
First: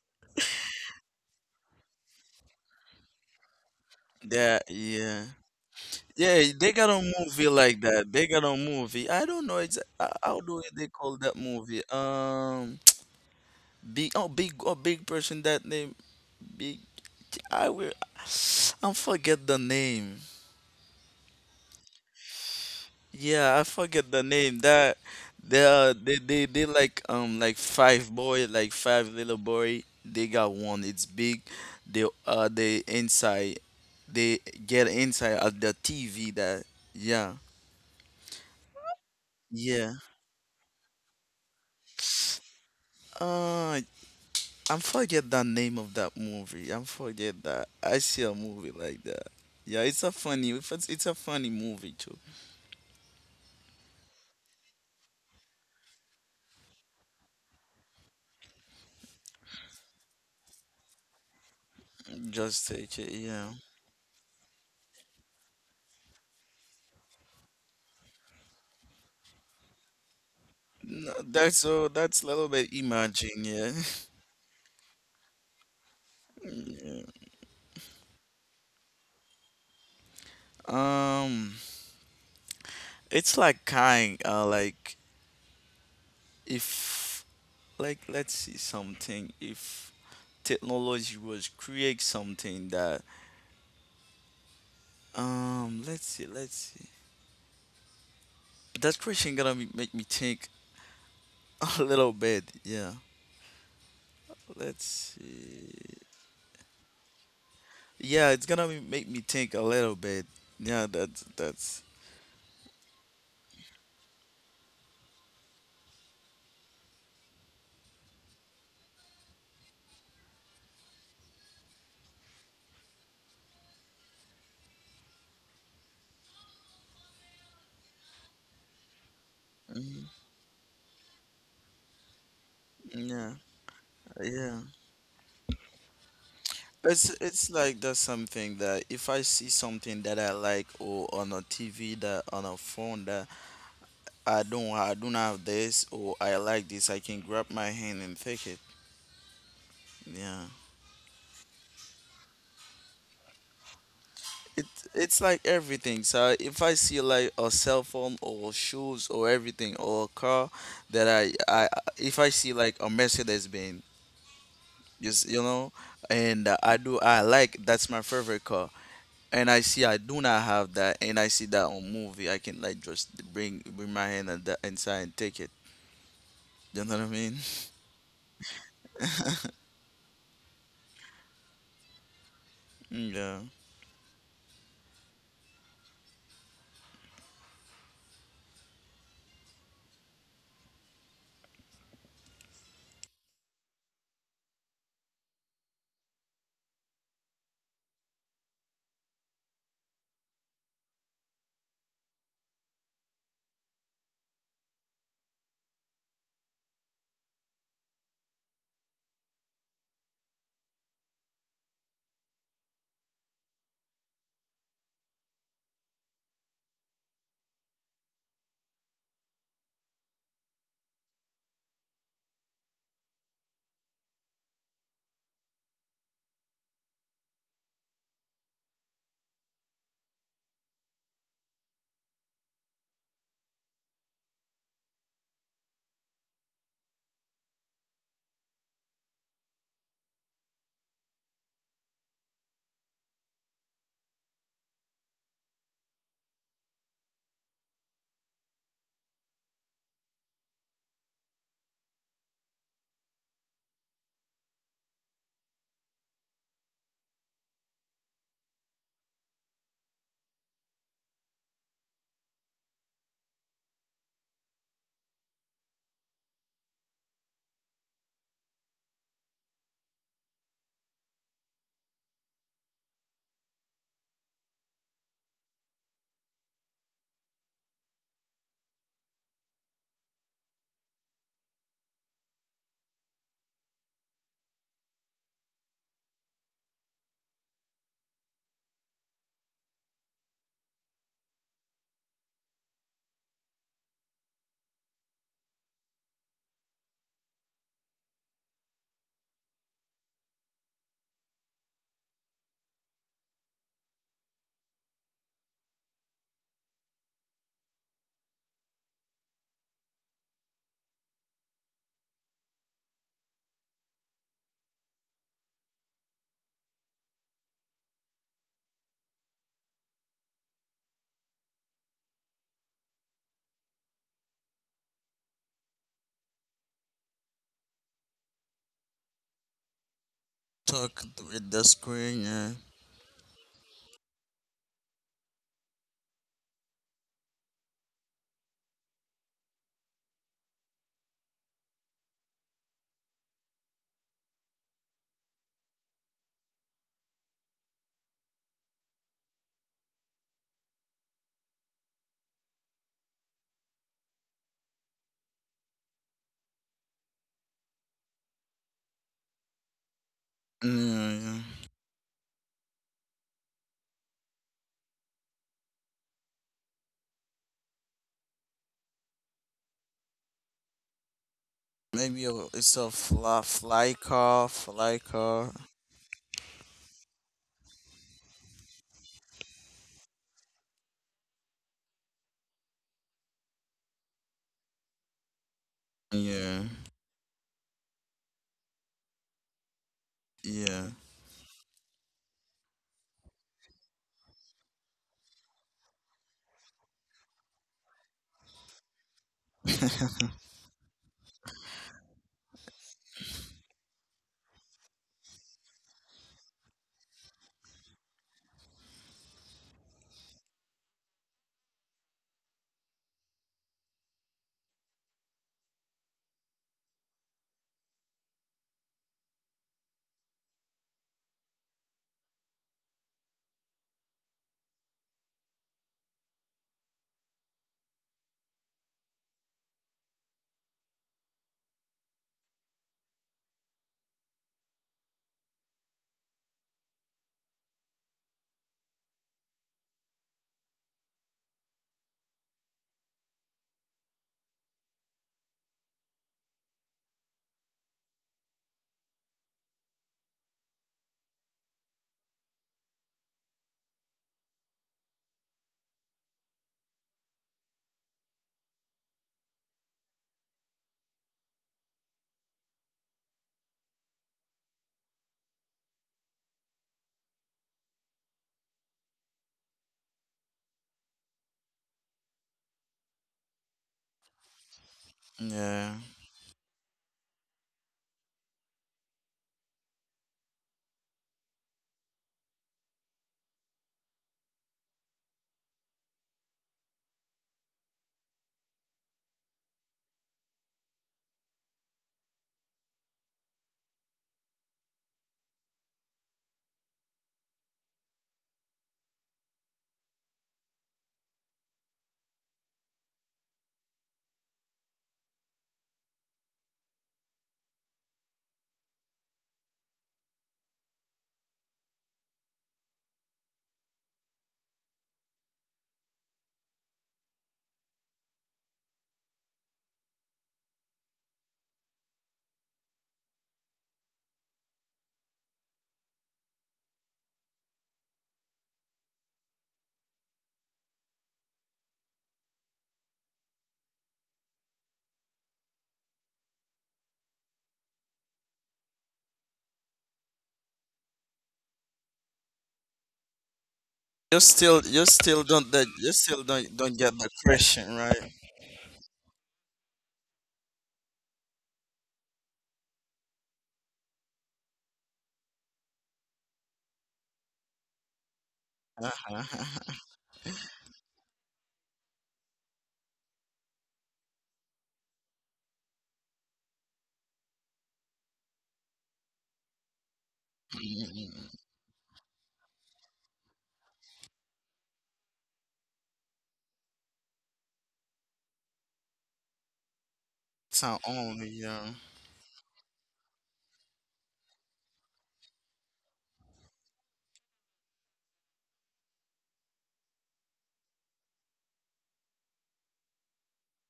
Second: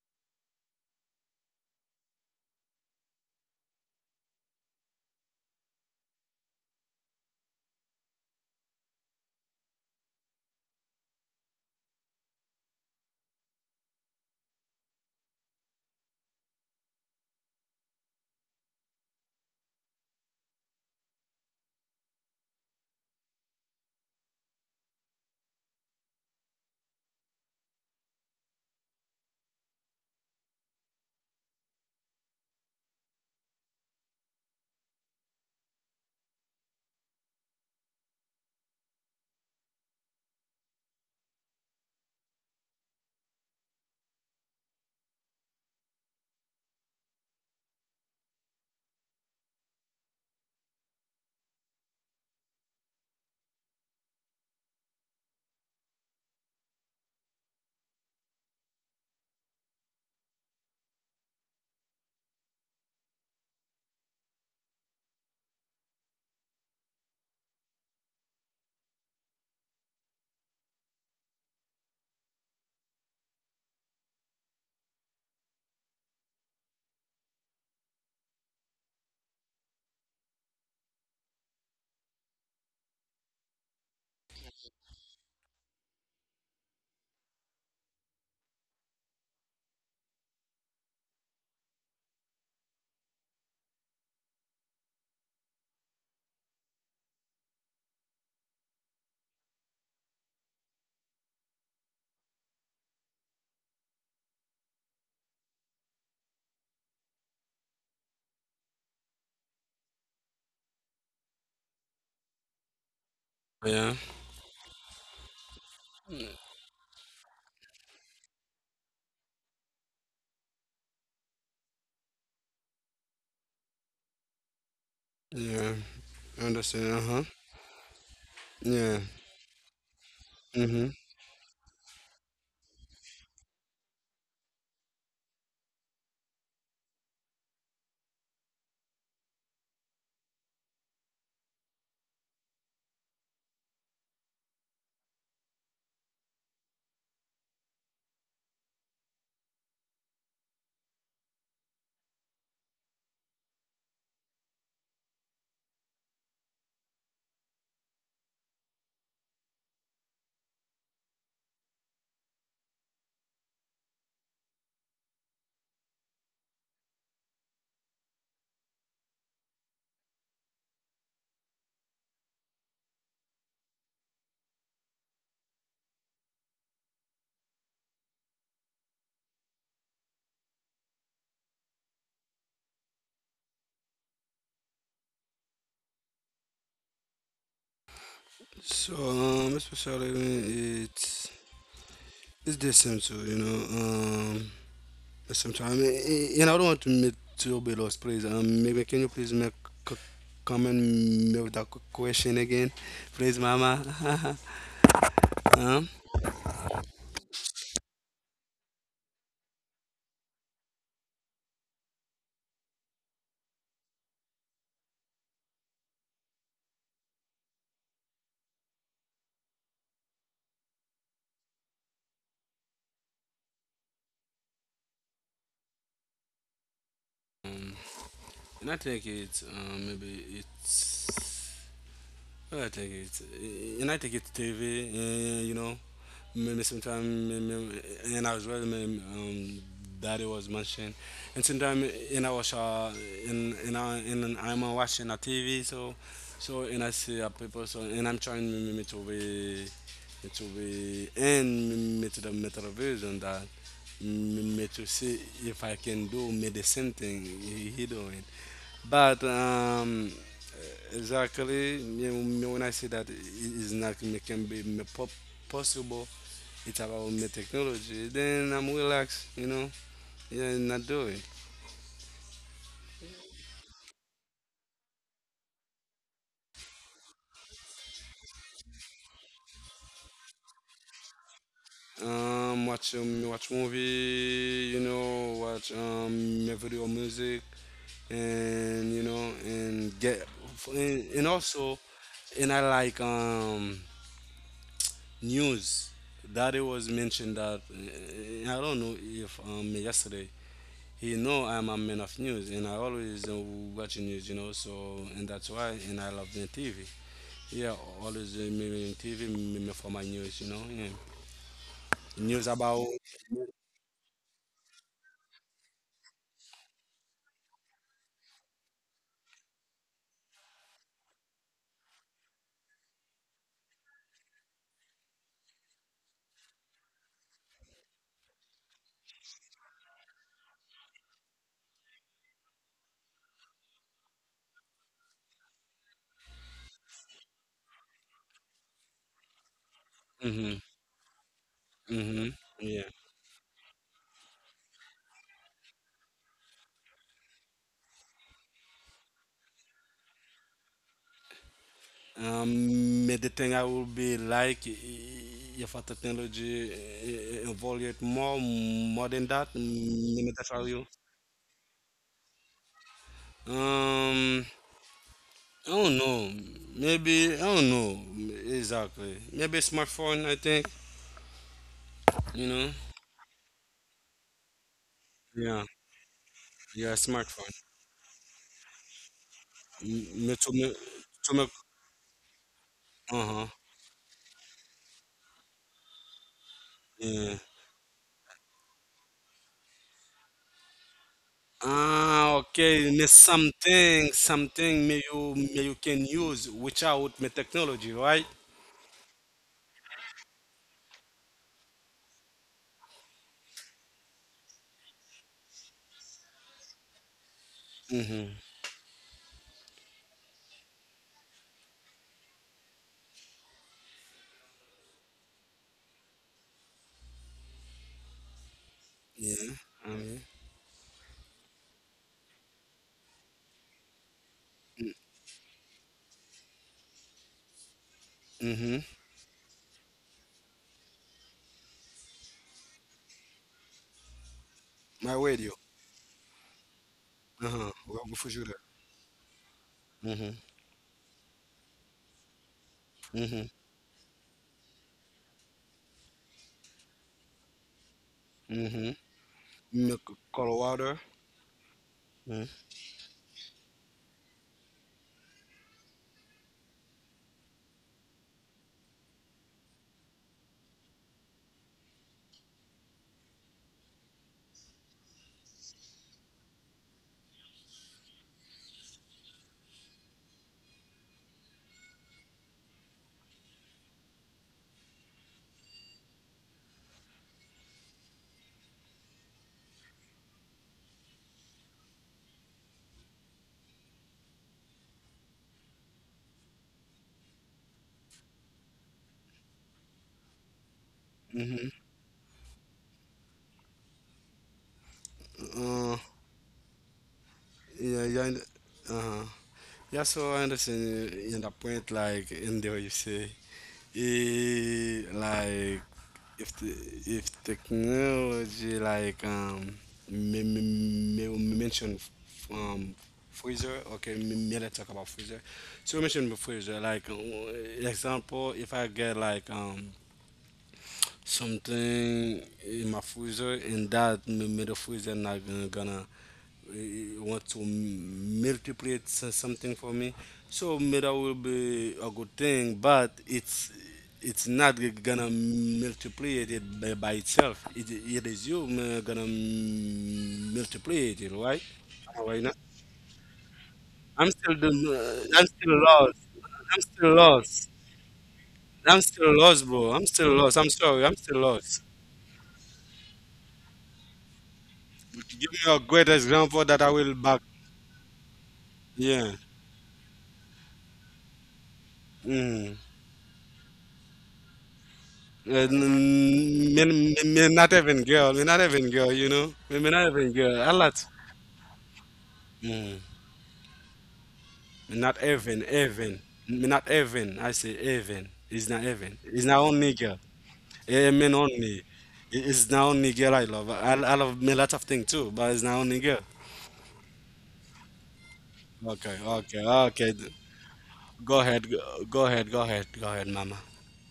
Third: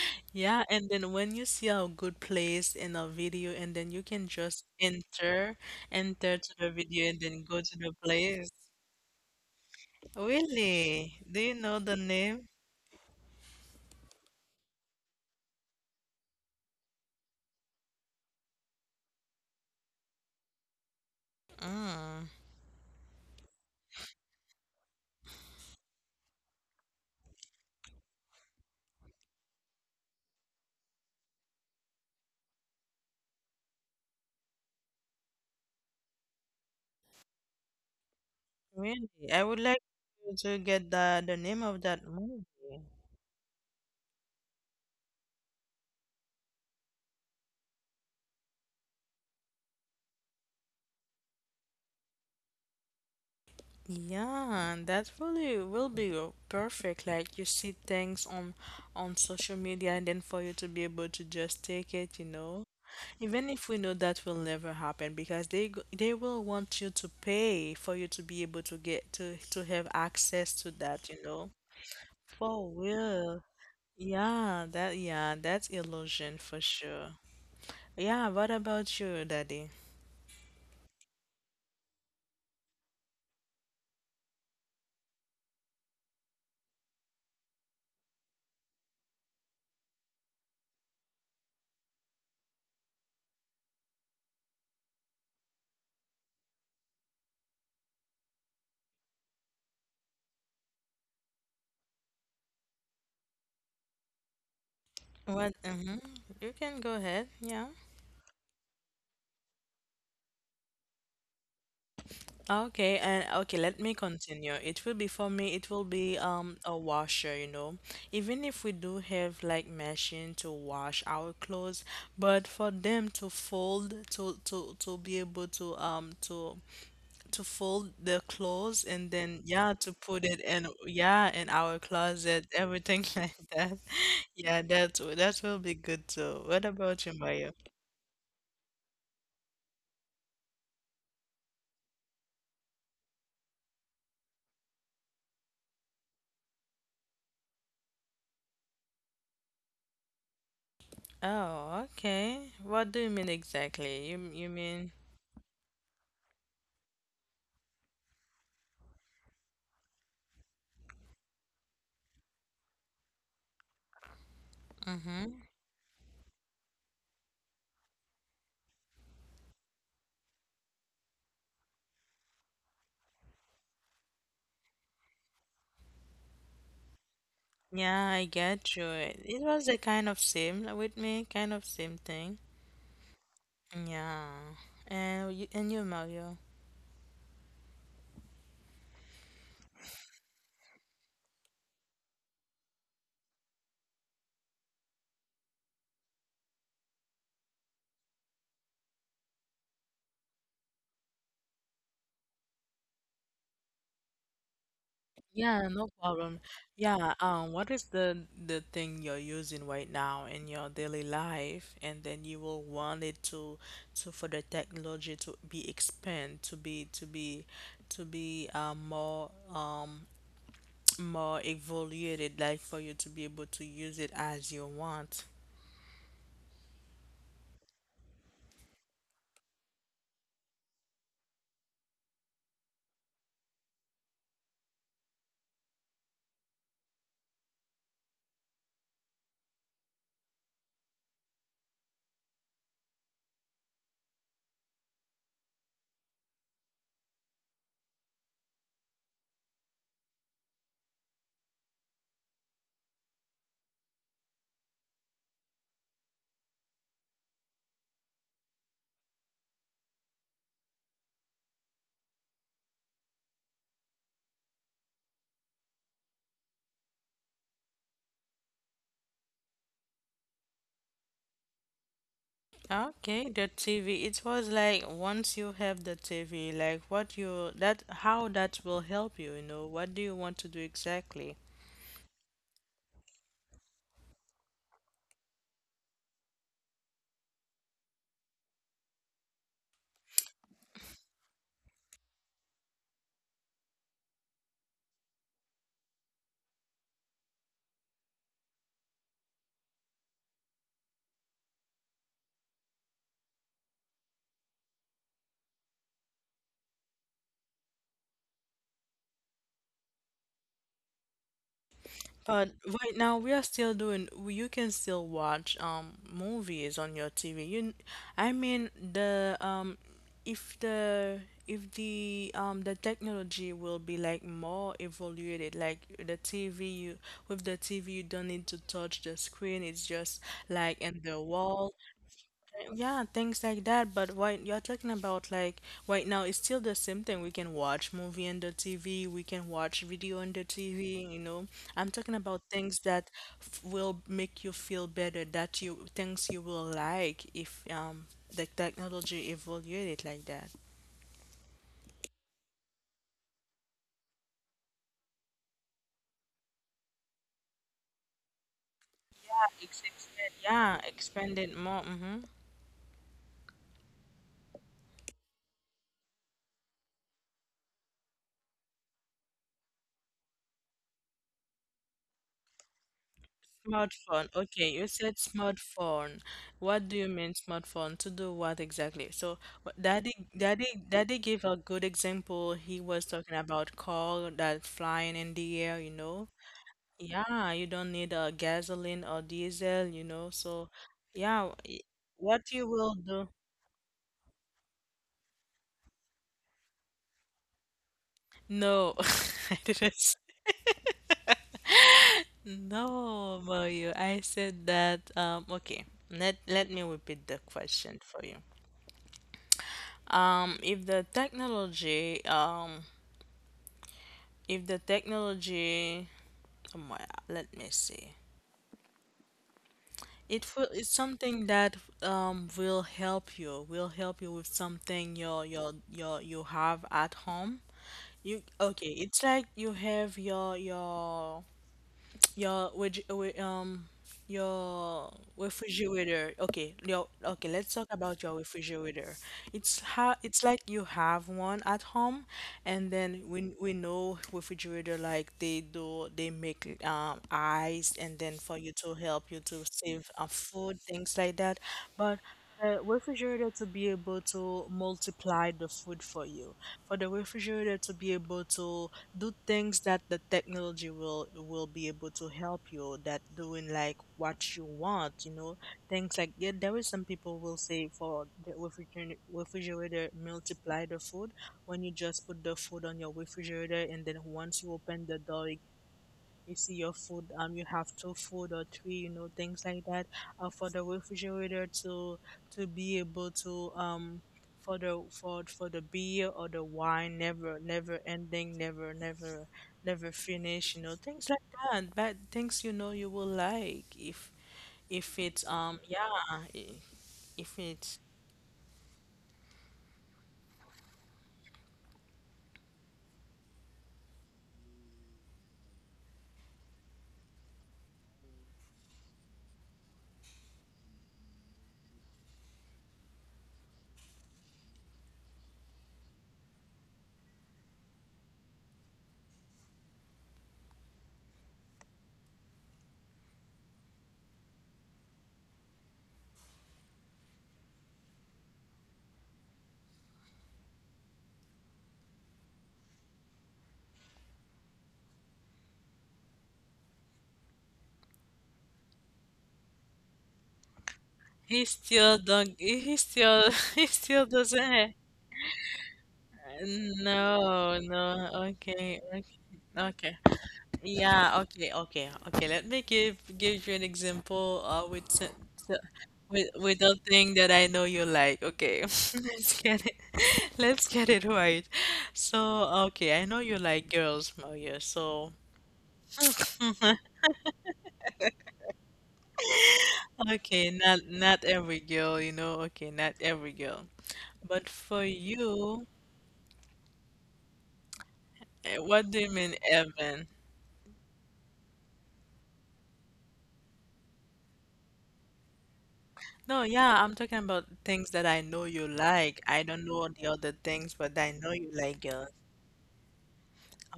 Yeah. And then when you see a good place in a video, and then you can
That
just
yeah.
enter to
Yeah,
the
they got a
video, and then
movie
go to
like
the
that. They got
place.
a movie. I don't know how do they call
Really?
that
Do you know
movie?
the name?
Big person that name big. I will. I forget the name.
Mm,
Yeah, I forget the name. That they are, they like five boy, like five little boy. They got one. It's big. They inside. They get inside of the TV. That, yeah,
really? I would like
yeah.
you to get the name of that movie.
Uh I'm forget the name of that movie. I'm forget that. I see a movie like that. Yeah, it's a funny. It's a funny movie too.
Yeah, that really will be, perfect. Like, you see things on social media, and then for you to be able to just take it.
Just take it.
Even
Yeah.
if we know that will never happen, because they will want you to pay, for you to be able to get to have access to that,
No,
you know.
that's so. That's a little
For
bit
real.
imagine. Yeah.
Yeah, that's illusion for sure.
yeah.
Yeah, what about you, Daddy?
Um, it's like kind. Like if, like let's see something. If technology was create something that, let's see, that question gonna be, make me think a little bit. Yeah, let's
What?
see.
Mm-hmm. You can go ahead. Yeah.
Yeah, it's gonna be, make me think a little bit. Yeah, that's that's.
Okay, and okay, let me
Yeah,
continue. It will be, for me, it will be a washer, Even if we do have, like, machine to wash our clothes, but for them to fold, to be able to,
yeah.
um
I
to
understand? Uh huh.
to fold the clothes, and
Yeah.
then, yeah, to
Mhm.
put it in,
Mm-hmm.
yeah, in our closet, everything like
Yeah,
that. Yeah,
yeah.
that will be good too. What
But
about you,
It's
Mario?
it's like that's something that if I see something that I like or on a TV, that on a phone, that I don't have this, or I like this, I can grab my hand and take it. Yeah.
Oh, okay. What do you mean exactly? You
It,
mean?
it's like everything. So if I see like a cell phone or shoes or everything or a car that I if I see like a Mercedes Benz. Just you know, and I do. I like, that's my favorite car. And I see I do not have that, and I see that on movie, I can like just bring my hand and that inside and take it. You know what I mean?
Yeah, I get you. It was the kind of same with me, kind of same thing.
Yeah.
Yeah. And you, Mario.
So especially when it's decent too, you know. Sometimes you know I don't want to make too bit of please. Maybe can you please make c- comment with that question again, please, Mama?
Yeah, no
Um,
problem. Yeah, what is the thing you're using right now in your daily life, and then you will want it, to for the technology to be expand, to be, more, more evaluated, like, for you to be able to use it as you want.
and I think it's maybe it's. Well, I think it's, and I think it's TV, you know, maybe sometime and as well daddy was mentioned. And sometime in I was in I in I'm watching a TV, so and I see a people, so and I'm trying me to be me to the metal vision that me to see if I can do me the same thing he doing. But exactly, you know, when I say that it is not it can be possible, it's about my technology. Then I'm relaxed, you know. Yeah, not do it.
Okay, the TV. It was like, once you have the TV, like what you, that how that will help you, what do you want to do exactly?
Watch watch movie, you know, watch my video music, and you know, and get and also, and I like news that it was mentioned that I don't know if yesterday he know I'm a man of news, and I always watch news, you know. So and that's why, and I love the TV. Yeah, always me TV me, me for my news, you know. Yeah. News
But
about.
right now we are still doing, you can still watch movies on your TV. You, I mean the, if the, the technology will be like more evaluated, like the TV you with the TV, you don't need to touch the screen, it's just like in
Talk
the
with the
wall.
screen. Yeah.
Yeah, things like that. But why you're talking about, like, right now, it's still the same thing. We can watch movie on the TV. We can watch video on the
Mhm.
TV. You know, I'm talking
Mhm.
about
Yeah.
things that f will make you feel better. That you things you will like if the technology evolved it like that.
But the thing I will be like if a technology involve it more, more than that, mm, me that's how
Yeah.
you.
Yeah,
yeah.
expanded more. Mm-hmm.
Um, I don't know. Maybe I don't know exactly. Maybe smartphone, I think,
Maybe
you
a,
know.
it's a fly
Smartphone.
car,
Okay, you
fly
said
car.
Yeah.
smartphone.
Yeah,
What do you mean
smartphone.
smartphone? To do what exactly?
M- me-
Daddy,
to me,
Daddy
to me,
gave a good example. He was
uh-huh.
talking about car that flying in the air, you know.
Yeah.
Yeah.
Yeah, you don't need a gasoline or diesel, you know. So,
Yeah.
yeah,
Ah,
what you
okay.
will
Me
do?
something, something me you can use without me technology, right?
No, I didn't. No, Mario, I said that. Okay, let me repeat the question for
Mm-hmm.
you. Um, if the technology, um, if the technology, let me see.
Yeah. Um,
It will, it's something that will help you with something your you have at home. You
mm-hmm.
okay, it's like you have your your
My
your
radio.
refrigerator. Okay, your okay.
Uh-huh.
Let's talk
Well,
about your refrigerator. It's how
mm-hmm.
it's like you have one at home, and then
Mm-hmm.
we know refrigerator like they do they make ice, and then for you
Mm-hmm.
to help you to
Milk,
save
cold
food
water.
things like that, but. The refrigerator to be able to multiply the food for you, for the refrigerator to be able to do things that the technology will be able to help you that doing like what you want, you know, things like yeah, there is some people will say for the refrigerator multiply the food when you just put the food on your refrigerator and then once you open the door it
Yeah.
you see your food you have two food or three you know things like that for the refrigerator to be able to for the for the beer or the wine never ending never never finish you know things like
Mm-hmm.
that but things you know you will like if it's
Uh,
yeah i- if
yeah,
it's
yeah. And uh-huh. Yeah, so I understand in the point like in there you say, it, like if the if technology like me, me, me, me mentioned um freezer, okay, me let's talk about freezer. So you mentioned the freezer like, example if I get like something in my freezer, and that middle freezer not gonna, gonna, want to multiply something for me. So middle will be a good thing, but it's not gonna multiply it by itself. It is you, gonna multiply it, right? Oh, why not?
he still he
I'm
still
still doing,
doesn't
You
I'm
still
still
don't, that
lost.
you still
I'm
don't
still
get the
lost.
no
question
no
right.
I'm
okay
still
okay
lost, bro. I'm
okay.
still lost. I'm sorry. I'm still
Yeah,
lost.
okay. Let me give you an example with
Give me your
s-
great example that
with
I
a
will
thing
back.
that I know you like. Okay.
Yeah.
Let's get it.
Uh-huh.
Let's get it right.
Mm.
So, okay, I know you like girls, Maria. So,
And me, me not even girl. Me not even girl, you know. Me, me not even girl. A
okay,
lot.
not every girl, you know.
Mm.
Okay, not every girl. But
Me
for
not even,
you,
even. Me not even. I say even. It's not
eh,
even.
what do you
It's not
mean,
only girl.
Evan?
It
Sound
men
only,
only.
yeah.
It- It's not only girl I love. I love me lots of things too, but it's not only girl.
No, yeah, I'm talking about things that I know you like. I don't
Okay.
know the other things, but
Go
I know
ahead,
you like girls.
go ahead, mama.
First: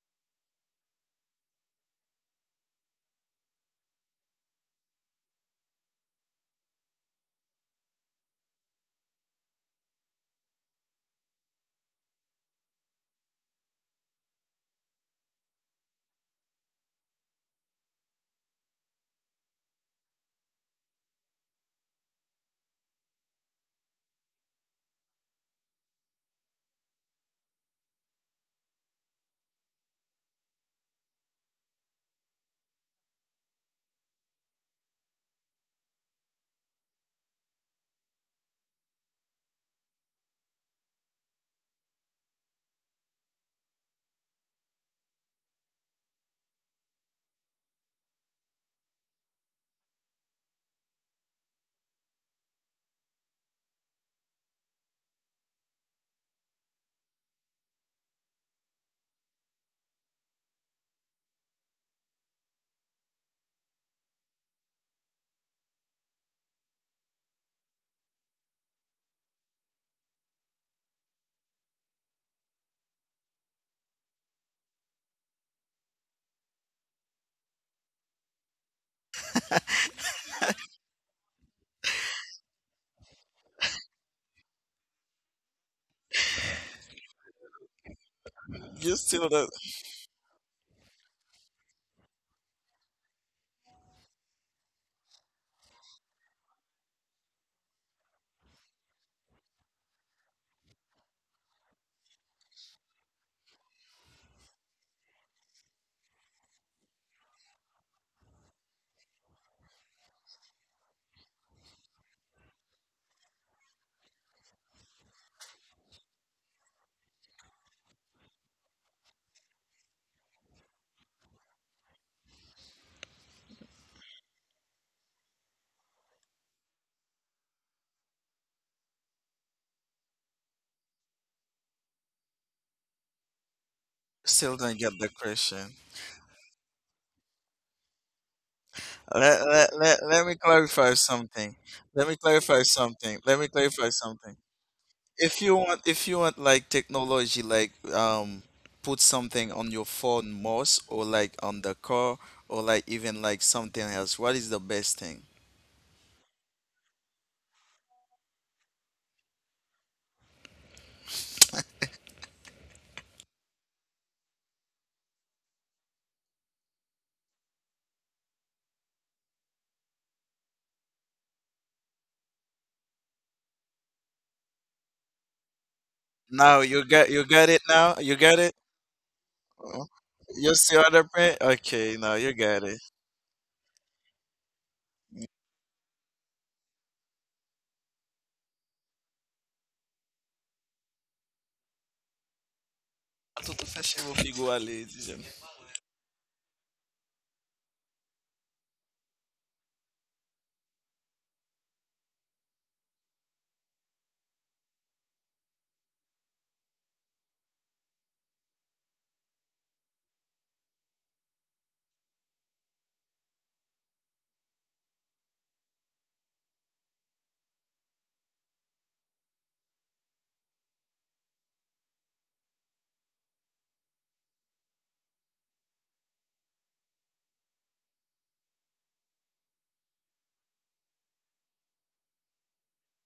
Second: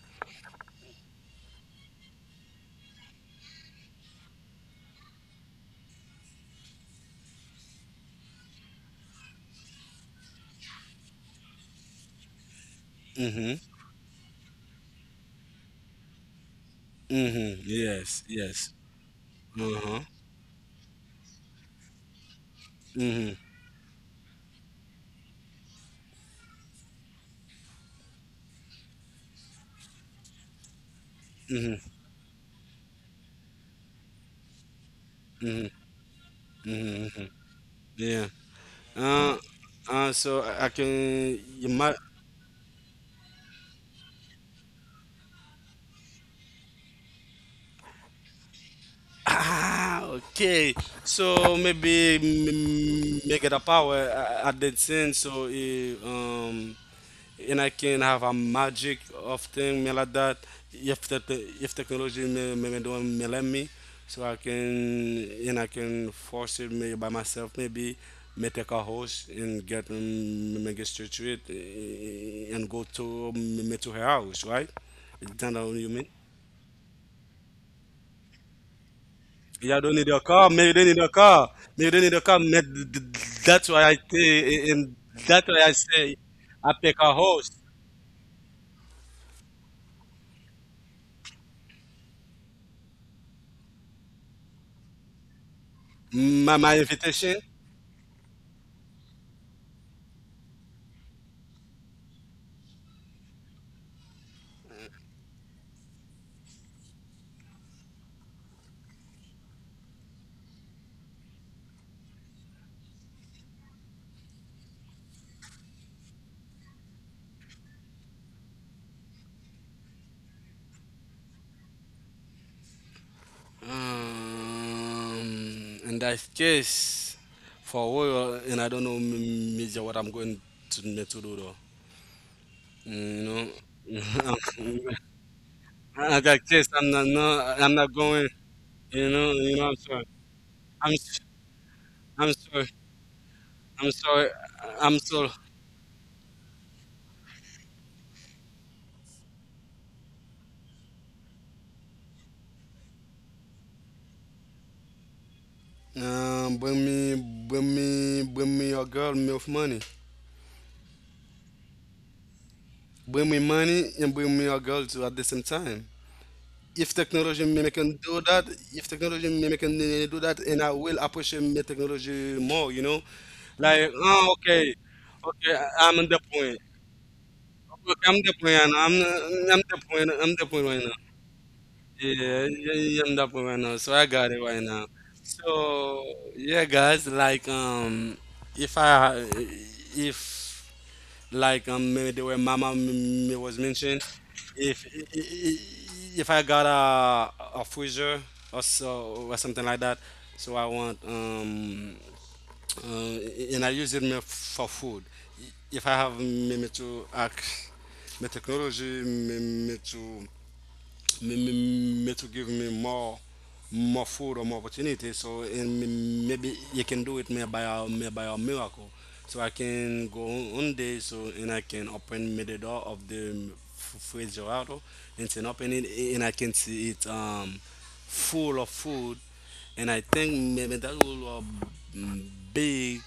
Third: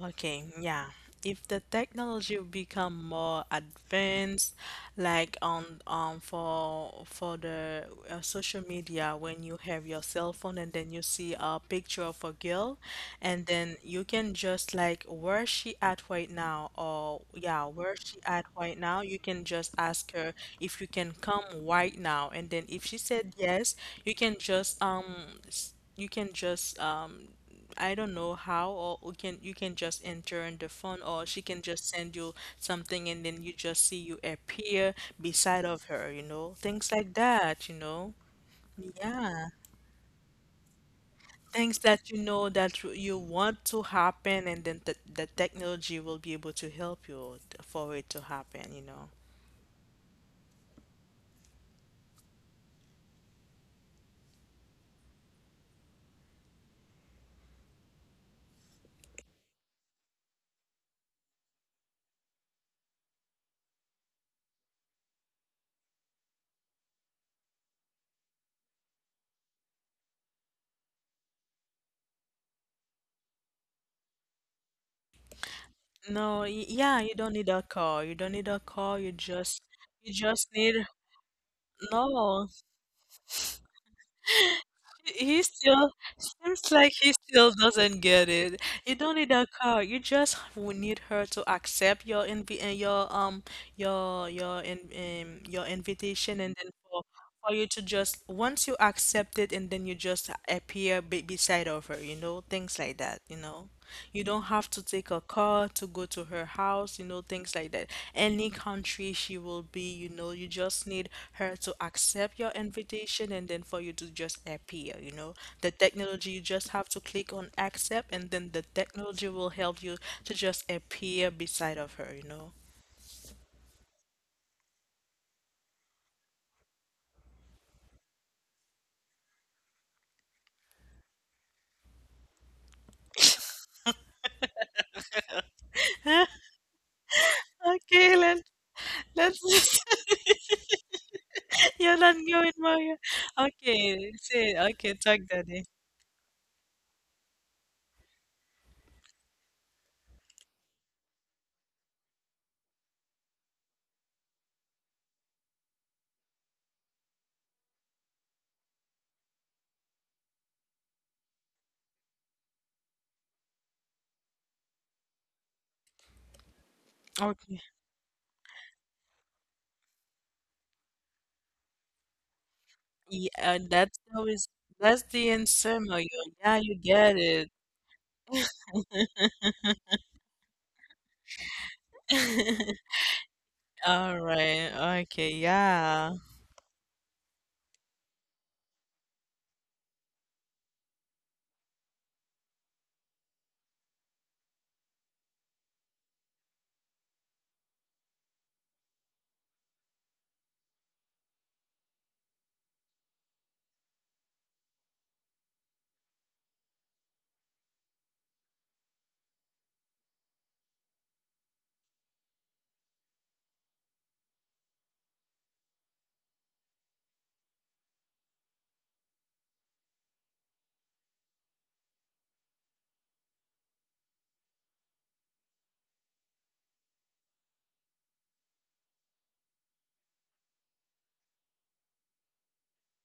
Okay, yeah. If the technology become more advanced, like on for the social media, when you have your cell phone and then you see a picture of a girl, and
Mm-hmm.
then you can just like where she at right now, or
Mm-hmm.
yeah, where she
Yes,
at
yes.
right now, you can just
Uh-huh.
ask her if you can come right now, and then if she said
Mm-hmm.
yes, you can just you can just I don't know how, or we can you can just enter on the phone, or she can
Mm-hmm.
just send you something, and then you just see you appear beside
Mm-hmm.
of her, you know, things
Mm-hmm.
like
Mm-hmm.
that, you know.
Yeah. Uh,
Yeah,
so I can you
things
might
that you know that you want to happen, and then the technology will be able to help you for it to happen, you know.
ah, okay. So maybe make it a power. I did sin. So and I can have a magic of thing me like that. If the if technology me don't me let me, so I can force it me by myself. Maybe me take a horse and get, mm, me get straight to it, and go to me to her house, right? That's what you mean.
No, yeah, you don't need a car. You don't need a car.
Yeah, I don't need
You
a
just
car, maybe
need
they need a car. Maybe they need a car.
no.
That's why I say. And
He
that's why I
still
say
seems
I
like
pick
he
a
still
host.
doesn't get it. You
You
don't need a car. You just need her to accept your invi your your invitation and then
My
for
invitation.
you to just once you accept it and then you just appear be beside of her, you know, things like that, you know. You don't have to take a car to go to her house, you know, things like that. Any country she will be, you know, you just need her to accept your invitation and then for you to just appear, you know. The technology, you just have to click on accept and then the technology will help you to just appear beside of her, you know.
In that case, for a while, and I don't know major what I'm going to need to do though. Mm, you know,
still don't get the question.
in that case, I'm not, no, I'm not
Okay,
going.
let's
Let,
You
let,
know, I'm
let,
sorry.
let me clarify
I'm, s-
something.
you're
Let me
not
I'm
going,
clarify
sorry.
Mario.
something. Let me clarify
I'm
Okay,
something.
sorry.
say okay,
I'm
talk
sorry.
daddy.
If you want like technology, like put something on your phone most, or like on the car, or like even like something else. What is the best thing?
Um, bring me, bring me your girl, me of money. Bring me money and bring me your girl too at the same time. If technology
Okay.
may can do that, if technology may can, do that, and I will appreciate my technology more, you know,
Yeah, and
like,
that's
oh,
always
okay,
that's the
okay,
answer,
I'm
Mario.
on the
Yeah,
point.
Now
you
you got,
get
you
it.
got it. Now
okay,
you
I'm the
got
point,
it.
right now. I'm I'm the
Oh,
point, I'm the
you
point
still
right now.
other print? Okay, now you
Yeah,
got
yeah,
it.
yeah, I'm the point right now, so I
All
got it right now.
right. Okay.
So
Yeah.
yeah, guys, like if I, if like the way Mama me
Tá
was
Tudo faz
mentioned,
igual
if
ali, dizendo.
I got a freezer or so or something like that, so I want uh, and I use it me for food. If I have me to me technology me to m- to give me more food or more opportunity. So and maybe you can do it, maybe by a miracle. So I can go one day, so and I can open me the door of the refrigerator and then open it, and I can see it full of food. And I think maybe that will big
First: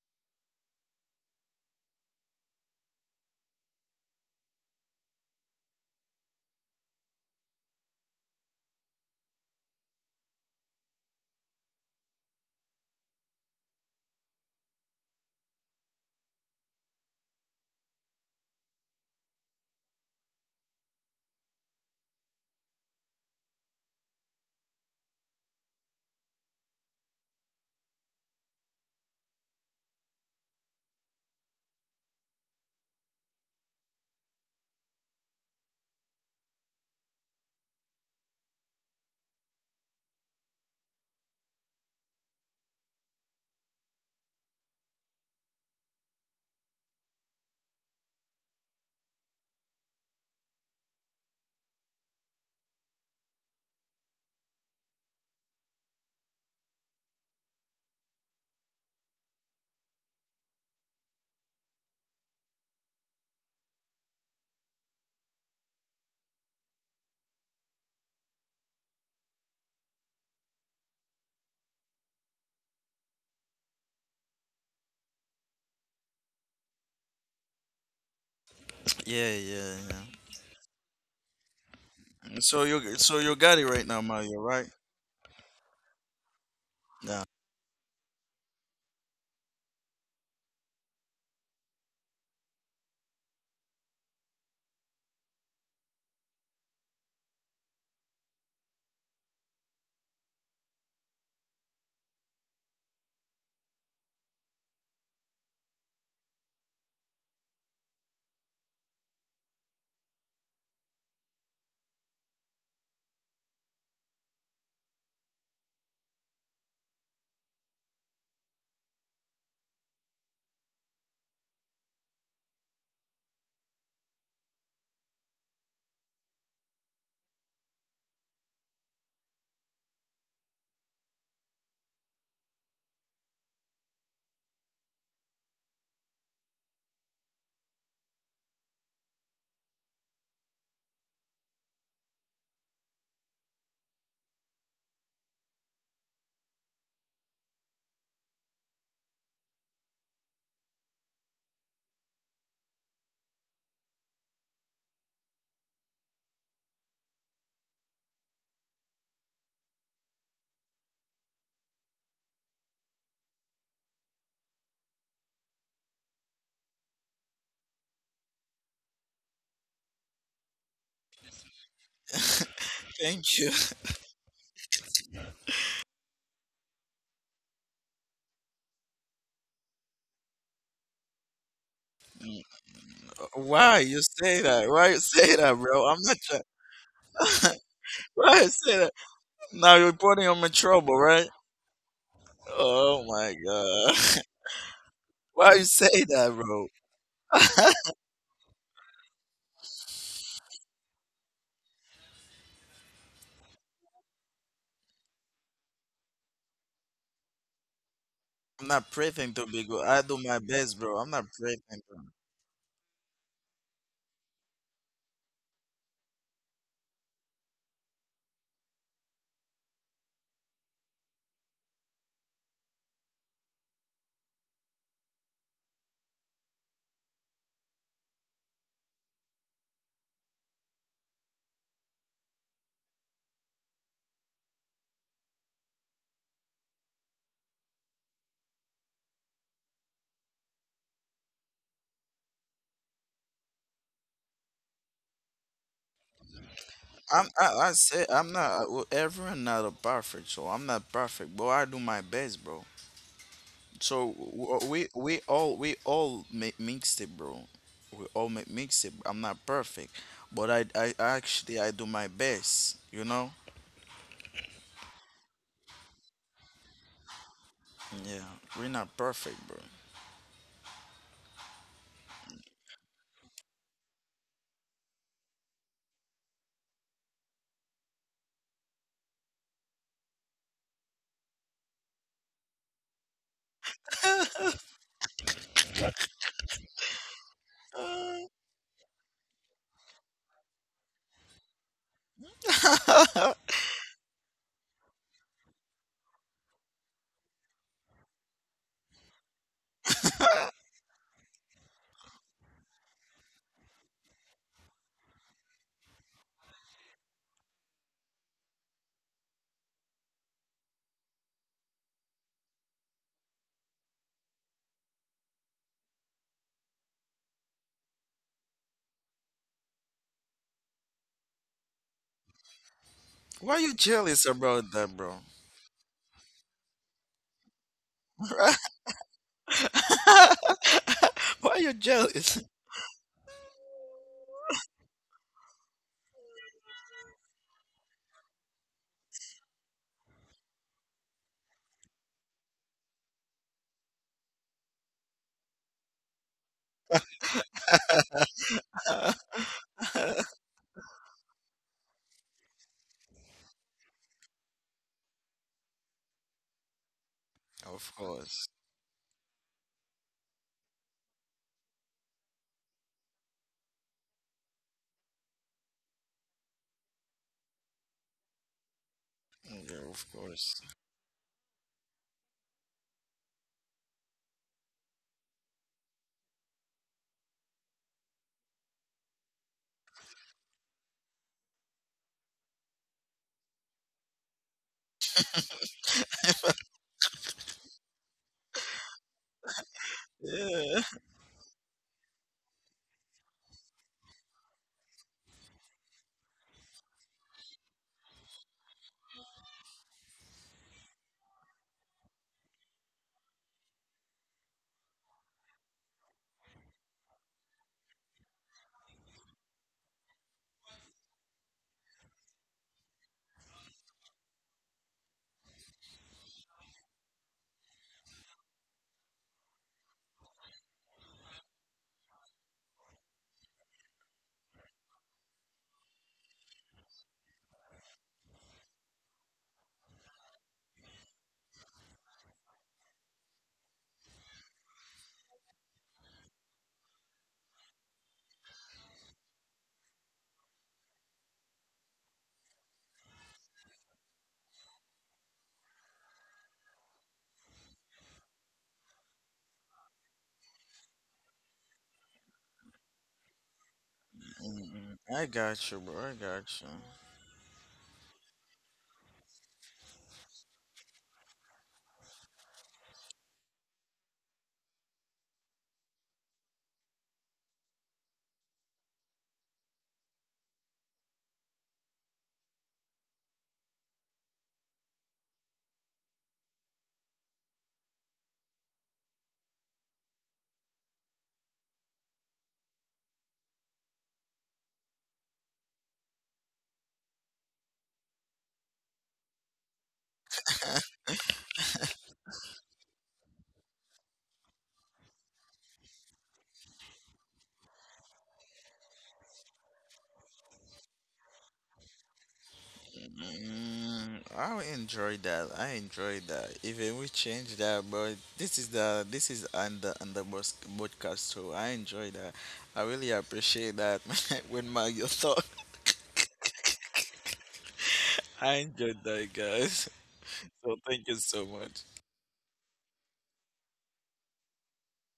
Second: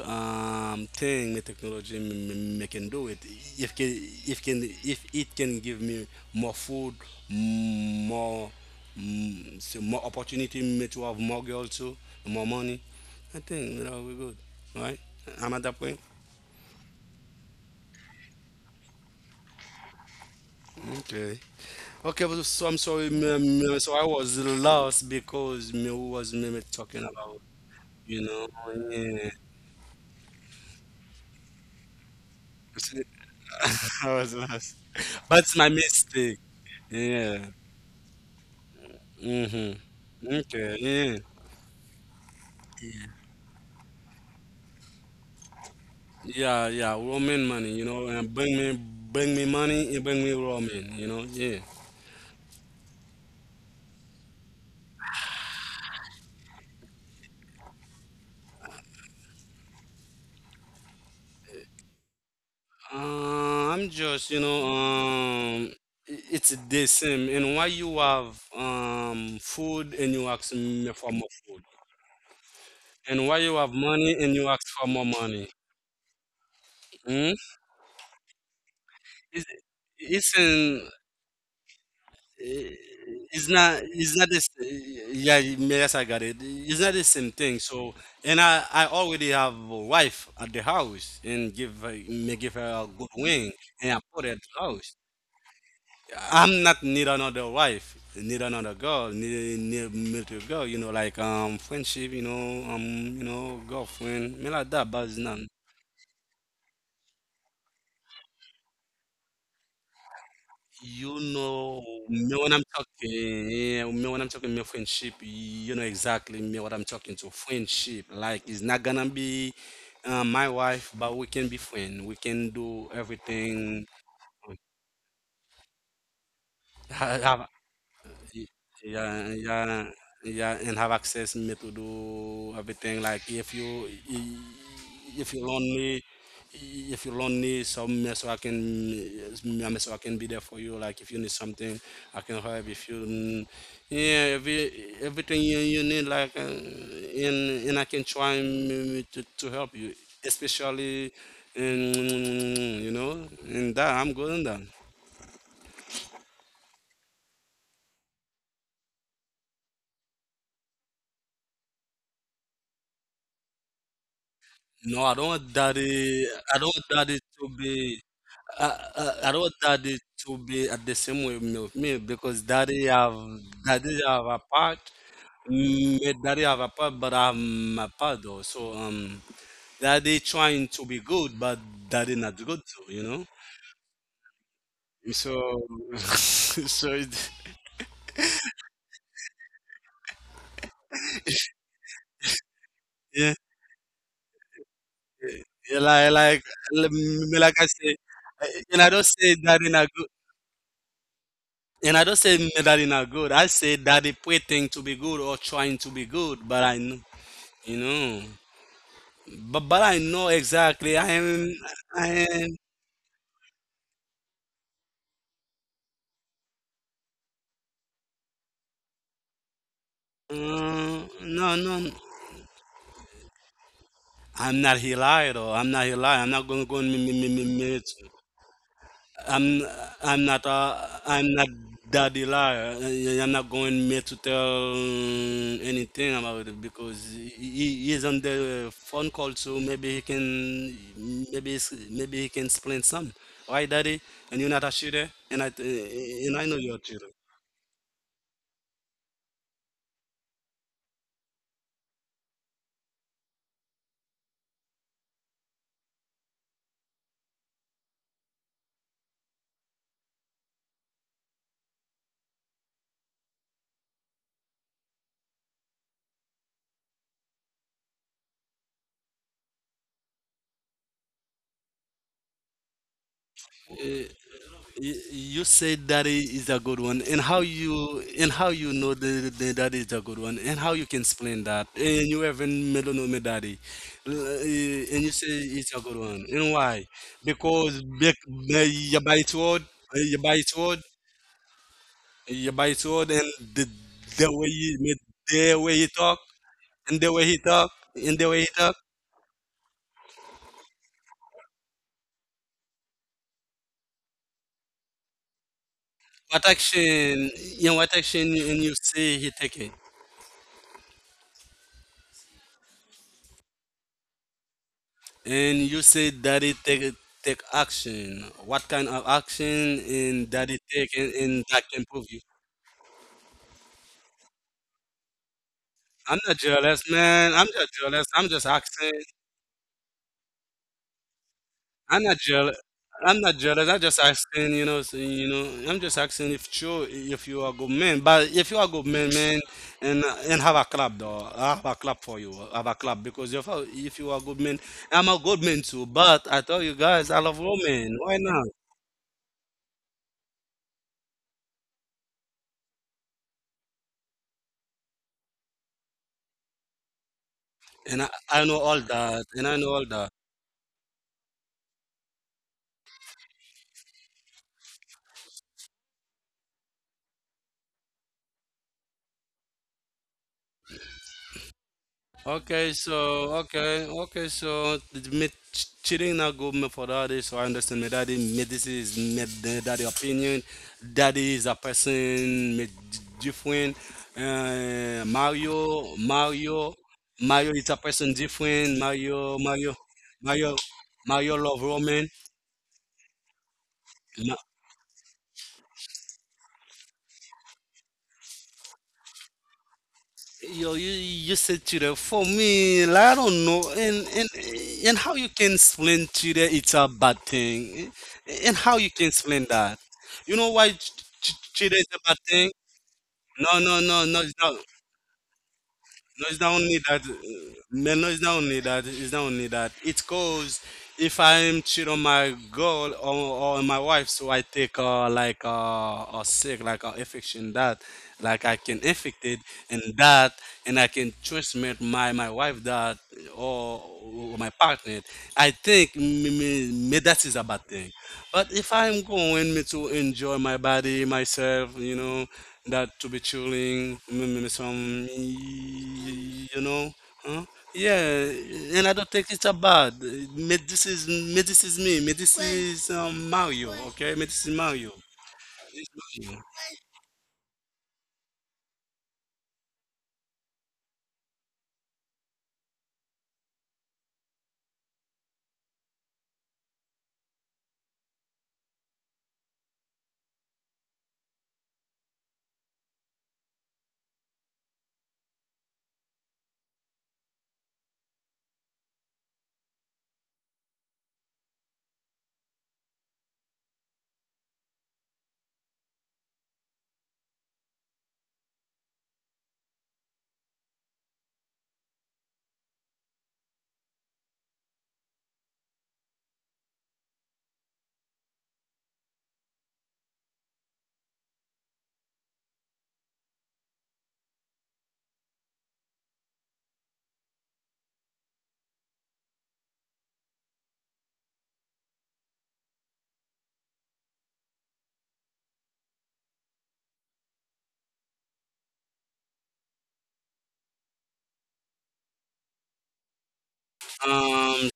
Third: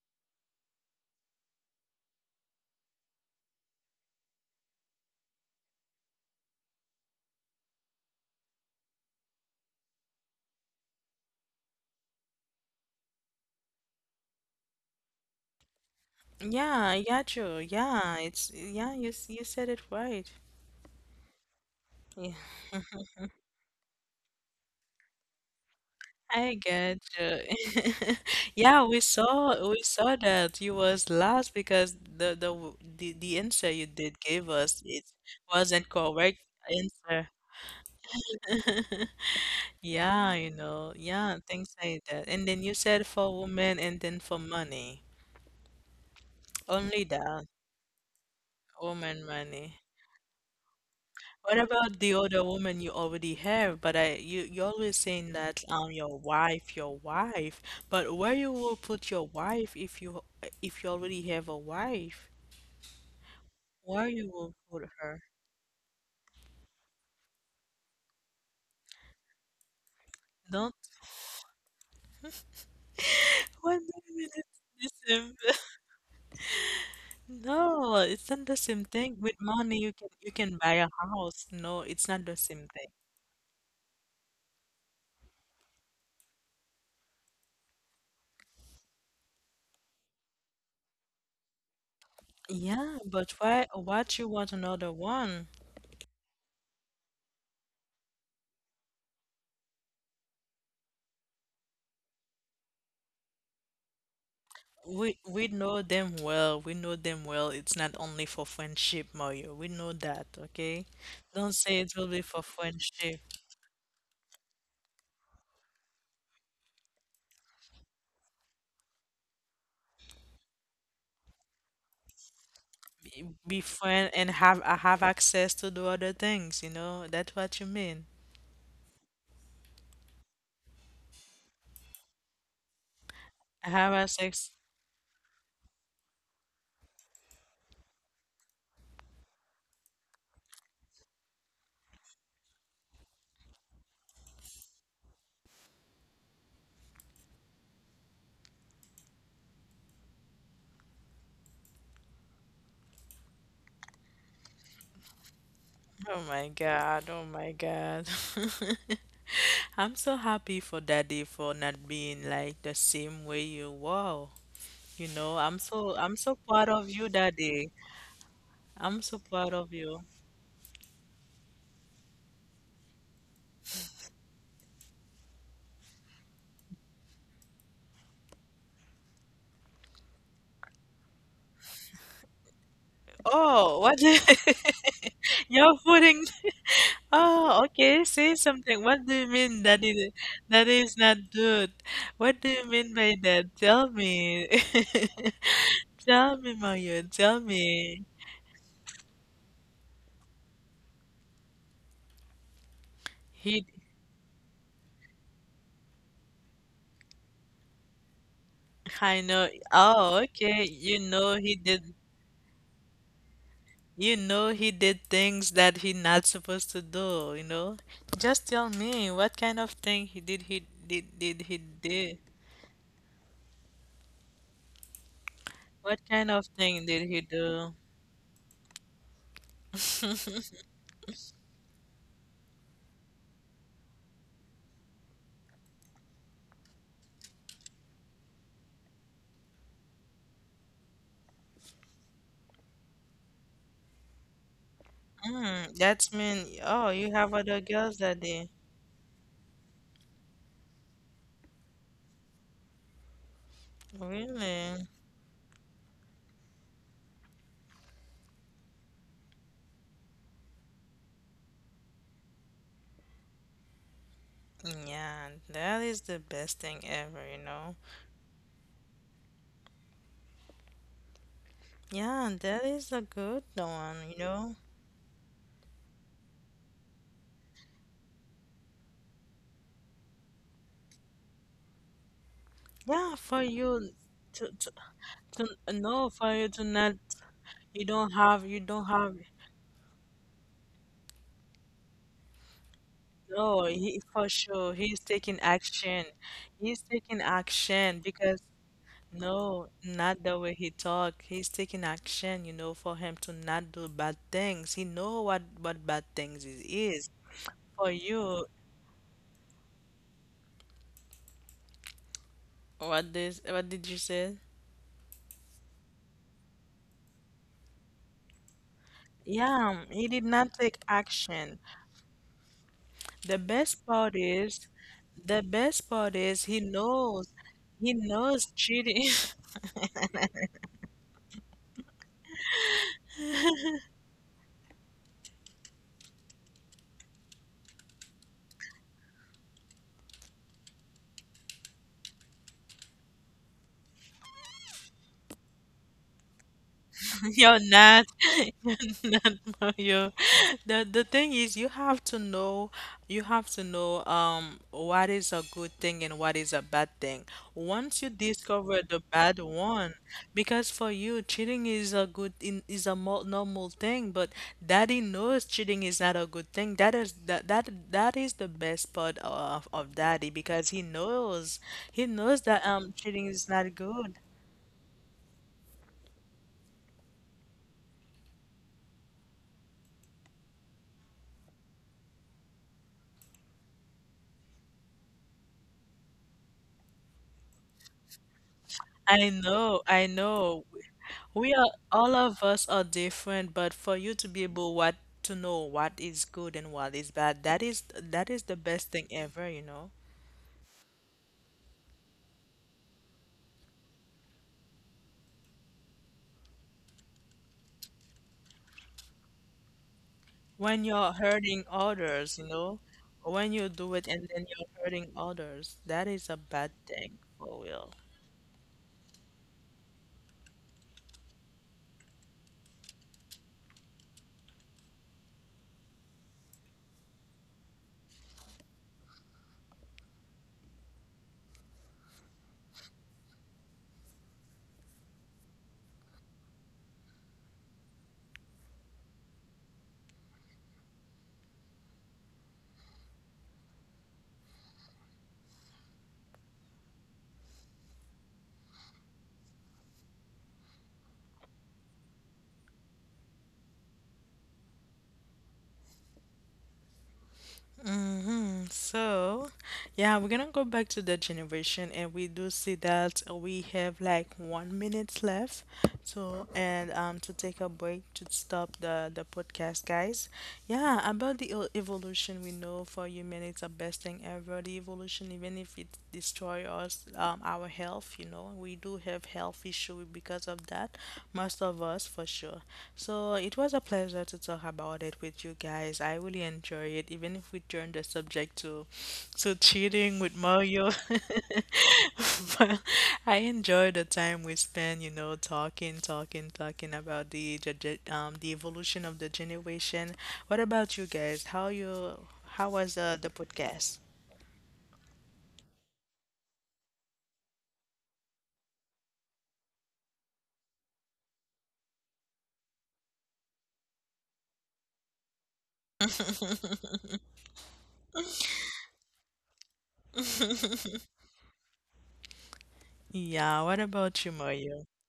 thing my technology me can do it if can if can, if it can give me more food, more so more opportunity me to have more girls too, more money. I think you know we're good, right? I'm at that point.
Yeah. Yeah. True. Yeah. It's yeah. You you said it right.
Okay.
Yeah.
Okay, but so I'm sorry me, so I was lost because me who
I
was me,
get
me
you.
talking about you know.
Yeah. We
Yeah.
saw that you was lost because the answer you did
I
give
was
us it
lost, but
wasn't
my
correct
mistake.
answer.
Yeah. Mm-hmm.
Yeah, you know,
Okay,
yeah,
yeah.
things like that. And then you said for
Yeah.
women and then for money.
Yeah,
Only
yeah,
that,
Roman money, you know, and
woman
bring me
money.
money and bring me Roman, you know,
What
yeah.
about the other woman you already have? But I, you, you're always saying that your wife, your wife. But where you will put your wife if you already have a wife? Where
I'm
you will
just, you know,
put her?
it's the same. And why you have food and you
Don't
ask me for more food? And why you
what
have
maybe
money and
it's
you ask
the
for more
same.
money? Hmm?
No, it's not the same thing.
Yeah,
With
It's,
yeah.
money you
it's
can buy a
in
house. No, it's not the
So
same
you,
thing.
I-
so you got it
it's
right now,
not,
Mario,
it's not
right?
this. Yeah, yes, I got it. It's not
Yeah.
the same thing. So and I already have a wife at the house and give her, may give her
Yeah,
a good
but why
wing, and I
what you
put her
want
at the
another
house.
one?
I'm not need another wife, need another girl, need military girl, you know, like friendship, you know, you know, girlfriend me like that, but it's not.
We know them well. We know them well. It's not only for friendship, Mario. We know that, okay?
You
Don't say
know
it will be
me
for
when I'm
friendship.
talking, yeah, me when I'm talking me friendship, you know exactly me what I'm talking to. Friendship, like, it's not gonna be my wife, but we can be friend. We can do
Be,
everything.
be friend and have I have access to do other things, you know?
I,
That's what you mean.
Y- yeah, yeah, yeah, and have access me to do everything. Like if you
I have access.
i- if you lonely, if you lonely, some me so I can me so I can be there for you. Like if you need something, I can help. If you yeah, every everything you, you need, like and and I can try me, me to help you, especially in you know in that. I'm good in that.
Oh my God, oh my God. I'm so happy for Daddy for not being like the same way you were.
No, I don't
You
want
know,
daddy.
I'm so
I don't want
proud of
daddy
you,
to
Daddy.
be. I,
I'm
I
so
don't
proud of
daddy
you.
to be at the same way with me because
Thank you.
daddy have a part, me daddy have a part, but I'm a part though. So daddy trying to be good, but daddy
Mm,
not good too, you know.
why
Oh,
you
what do you,
say that? Why you say that, bro?
you're
I'm
So
not trying.
putting?
so
Oh,
it,
okay.
Why you
Say
say that?
something. What do you
Now
mean
you're putting on my
that
trouble,
is
right?
not good? What do you
Oh
mean by
my
that? Tell
god.
yeah,
me.
Why you say that,
Tell
bro?
me,
yeah,
Mario. Tell
like
me.
me like I say, and I don't say daddy not good. And I don't
He,
say me daddy not good. I say daddy pretending to be good or trying to be good, but I know,
I'm not
you
pretending
I
to be
know.
know.
good. I do my
Oh,
best,
okay.
bro. I'm
But
You
not
I
know
know
he
pretending, bro.
did.
exactly. I am. I am.
You know he did things that he not supposed to do. You know. Just tell me what kind of thing he did. He did. Did he
Uh,
did?
no, no, no. I'm not a liar,
What
though. I'm
kind
not
of
a liar. I'm
thing
not
did he
gonna go in me
do?
me me me me. I'm. I'm not. I'm not daddy liar. I'm not going me to tell anything about it because he is on the phone call, so maybe he can. Maybe he can explain some. Why, daddy? And you're not a shooter,
Mm,
and
that's mean,
I
oh,
know
you
I'm,
you're a
have
shooter.
other
I say
girls
I'm
that day.
not. Well, everyone not a perfect, so I'm not perfect, but I do my best, bro. So
Really?
we all, we all make mixed it, bro. We all make mixed it. I'm not perfect, but I actually I do my best. You know?
Yeah, that is the best thing ever, you know?
Yeah, we're not perfect, bro.
Yeah, that is a good one, you know?
Y- you said that is a good one, and how you know the, that is a good one, and how you can explain that, and you
Yeah,
even
for
melanoma
you
daddy,
to, to,
And you
to
say
no,
it's a
for
good
you to
one,
not,
and why? Because
you don't
eh,
have,
you buy it word, you buy it word, you buy it word,
no,
and
he,
the,
for sure,
the way
he's
he
taking
made,
action.
the way he talk,
He's taking
and the way he
action
talk,
because
and the way he talk,
no, not the way he talk. He's taking action, you know, for him to not do bad things. He know what bad things is,
what
is.
action,
For
you know,
you,
what action, and you say he take it.
what this, what did you say?
And you said that it take take action. What kind of
Yeah,
action
he did not
in that
take
it take,
action.
and that can prove you?
The
Why you
best part
jealous about
is,
that, bro?
the best part is
I'm not jealous, man. I'm
he
just jealous.
knows
I'm just
cheating.
asking.
Why you
I'm
jealous?
not jealous. I'm not jealous. I'm just asking, you know, so, you know, I'm just asking if sure if you are good man. But if you are good man, man, and have a club though, I have a club for you, I have a club because if you are good man, I'm a good man too. But I tell you guys, I
You're
love
not,
women. Why not?
you're not Mario. The thing is you have to know you have to know what is a good thing and what is a bad thing.
Of
Once you
And
course.
I know
discover
all
the
that,
bad
and I know
one,
all that.
because for you cheating is a good in is a mo normal thing, but daddy knows cheating is not a good thing. That is that is the best part
Yeah,
of
of
daddy
course.
because he knows that
Okay, so
cheating is not
okay,
good.
okay, so the me cheating not good me for daddy. So I understand my daddy. Me, this is me daddy opinion. Daddy is a person me different. Mario, Mario, Mario is a person different. Mario,
I
Mario,
know, I
Mario,
know.
Yeah.
Mario
We
love
are
Roman.
all of us are different, but for you to be able what to know what is good and what is bad, that is the best thing ever, you know.
Yo, you said to the for me, like, I don't know, and how you can explain to the it's a bad thing, and how you can explain that? You
When
know why
you're hurting
cheater is a
others, you
bad
know,
thing?
when you
No,
do it
no,
and
no,
then
no,
you're
no.
hurting others, that is a
No, it's
bad
not only
thing
that.
for real.
No, no, it's not only that. It's not only that. It goes if I'm cheat on my girl or on my wife, so I take like a sick like a infection that like I can infect it and that and I can transmit my my wife that or, or my partner. I think me, me, me that is a bad thing. But if I'm going me to enjoy my body myself, you know that to be chilling, some, you know, huh? Yeah, and I don't think it's a bad. Me- this is me, this is me, me, this is Mario, okay? Me,
Mm,
this is
mm.
Mario.
I got you,
This
bro. I
is
got
Mario.
you.
So, yeah, we're gonna go back to the generation, and we do see that we have like 1 minute left. So, and to take a break to stop the podcast, guys. Yeah, about the evolution, we know for human it's the best thing ever. The evolution, even if it destroy us our health, you know, we do have health issue because of that, most of us for sure. So it was a pleasure to talk about it with you guys. I really enjoy it even if we turned the subject to cheating with Mario. But I enjoy the time we spend, you know, talking talking about the the evolution of the generation. What about you guys? How you how was the podcast?
Mm, I enjoy that. I enjoy that. Even we change that, but this is the, this is on the podcast too. I enjoy that. I really appreciate that when Mario talk. I enjoyed that, guys. So thank you so much.
Yeah, what about you, Mario?
Um,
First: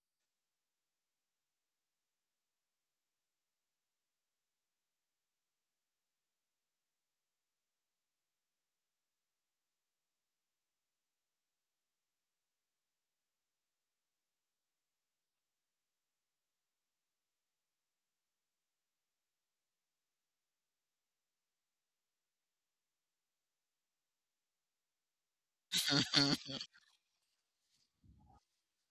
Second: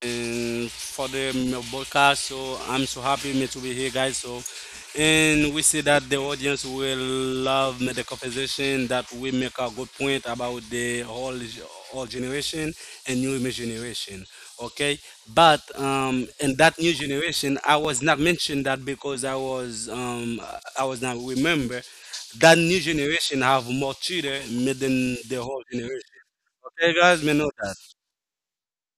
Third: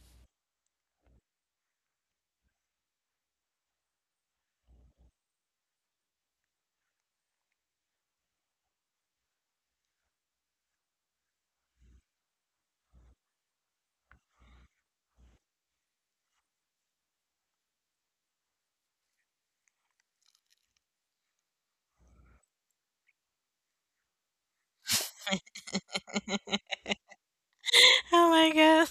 and for the broadcast. So I'm so happy me to be here, guys. So, and we see that the audience will love me the conversation that we make a good point about the whole whole generation and new generation. Okay, but in that new generation, I was not mentioned that because I was not remember that new generation have more children than the whole generation. Okay, guys, me know
Oh my God.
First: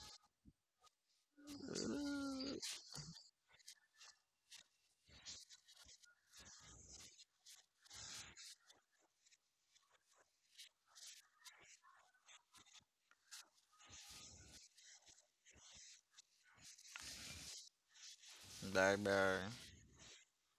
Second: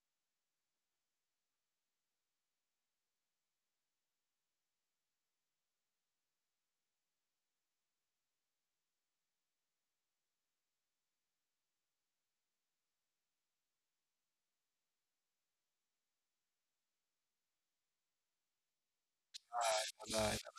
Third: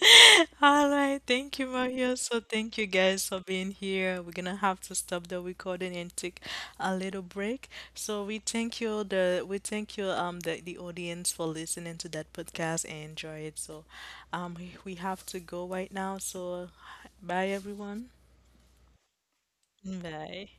All right. Thank you, Mario. So thank you guys for being here. We're gonna have to stop the recording and take a little break. So we thank you the we thank you the audience for listening to that podcast and enjoy it. So we have to go right now. So bye everyone.
Bye bye.
Bye.
that.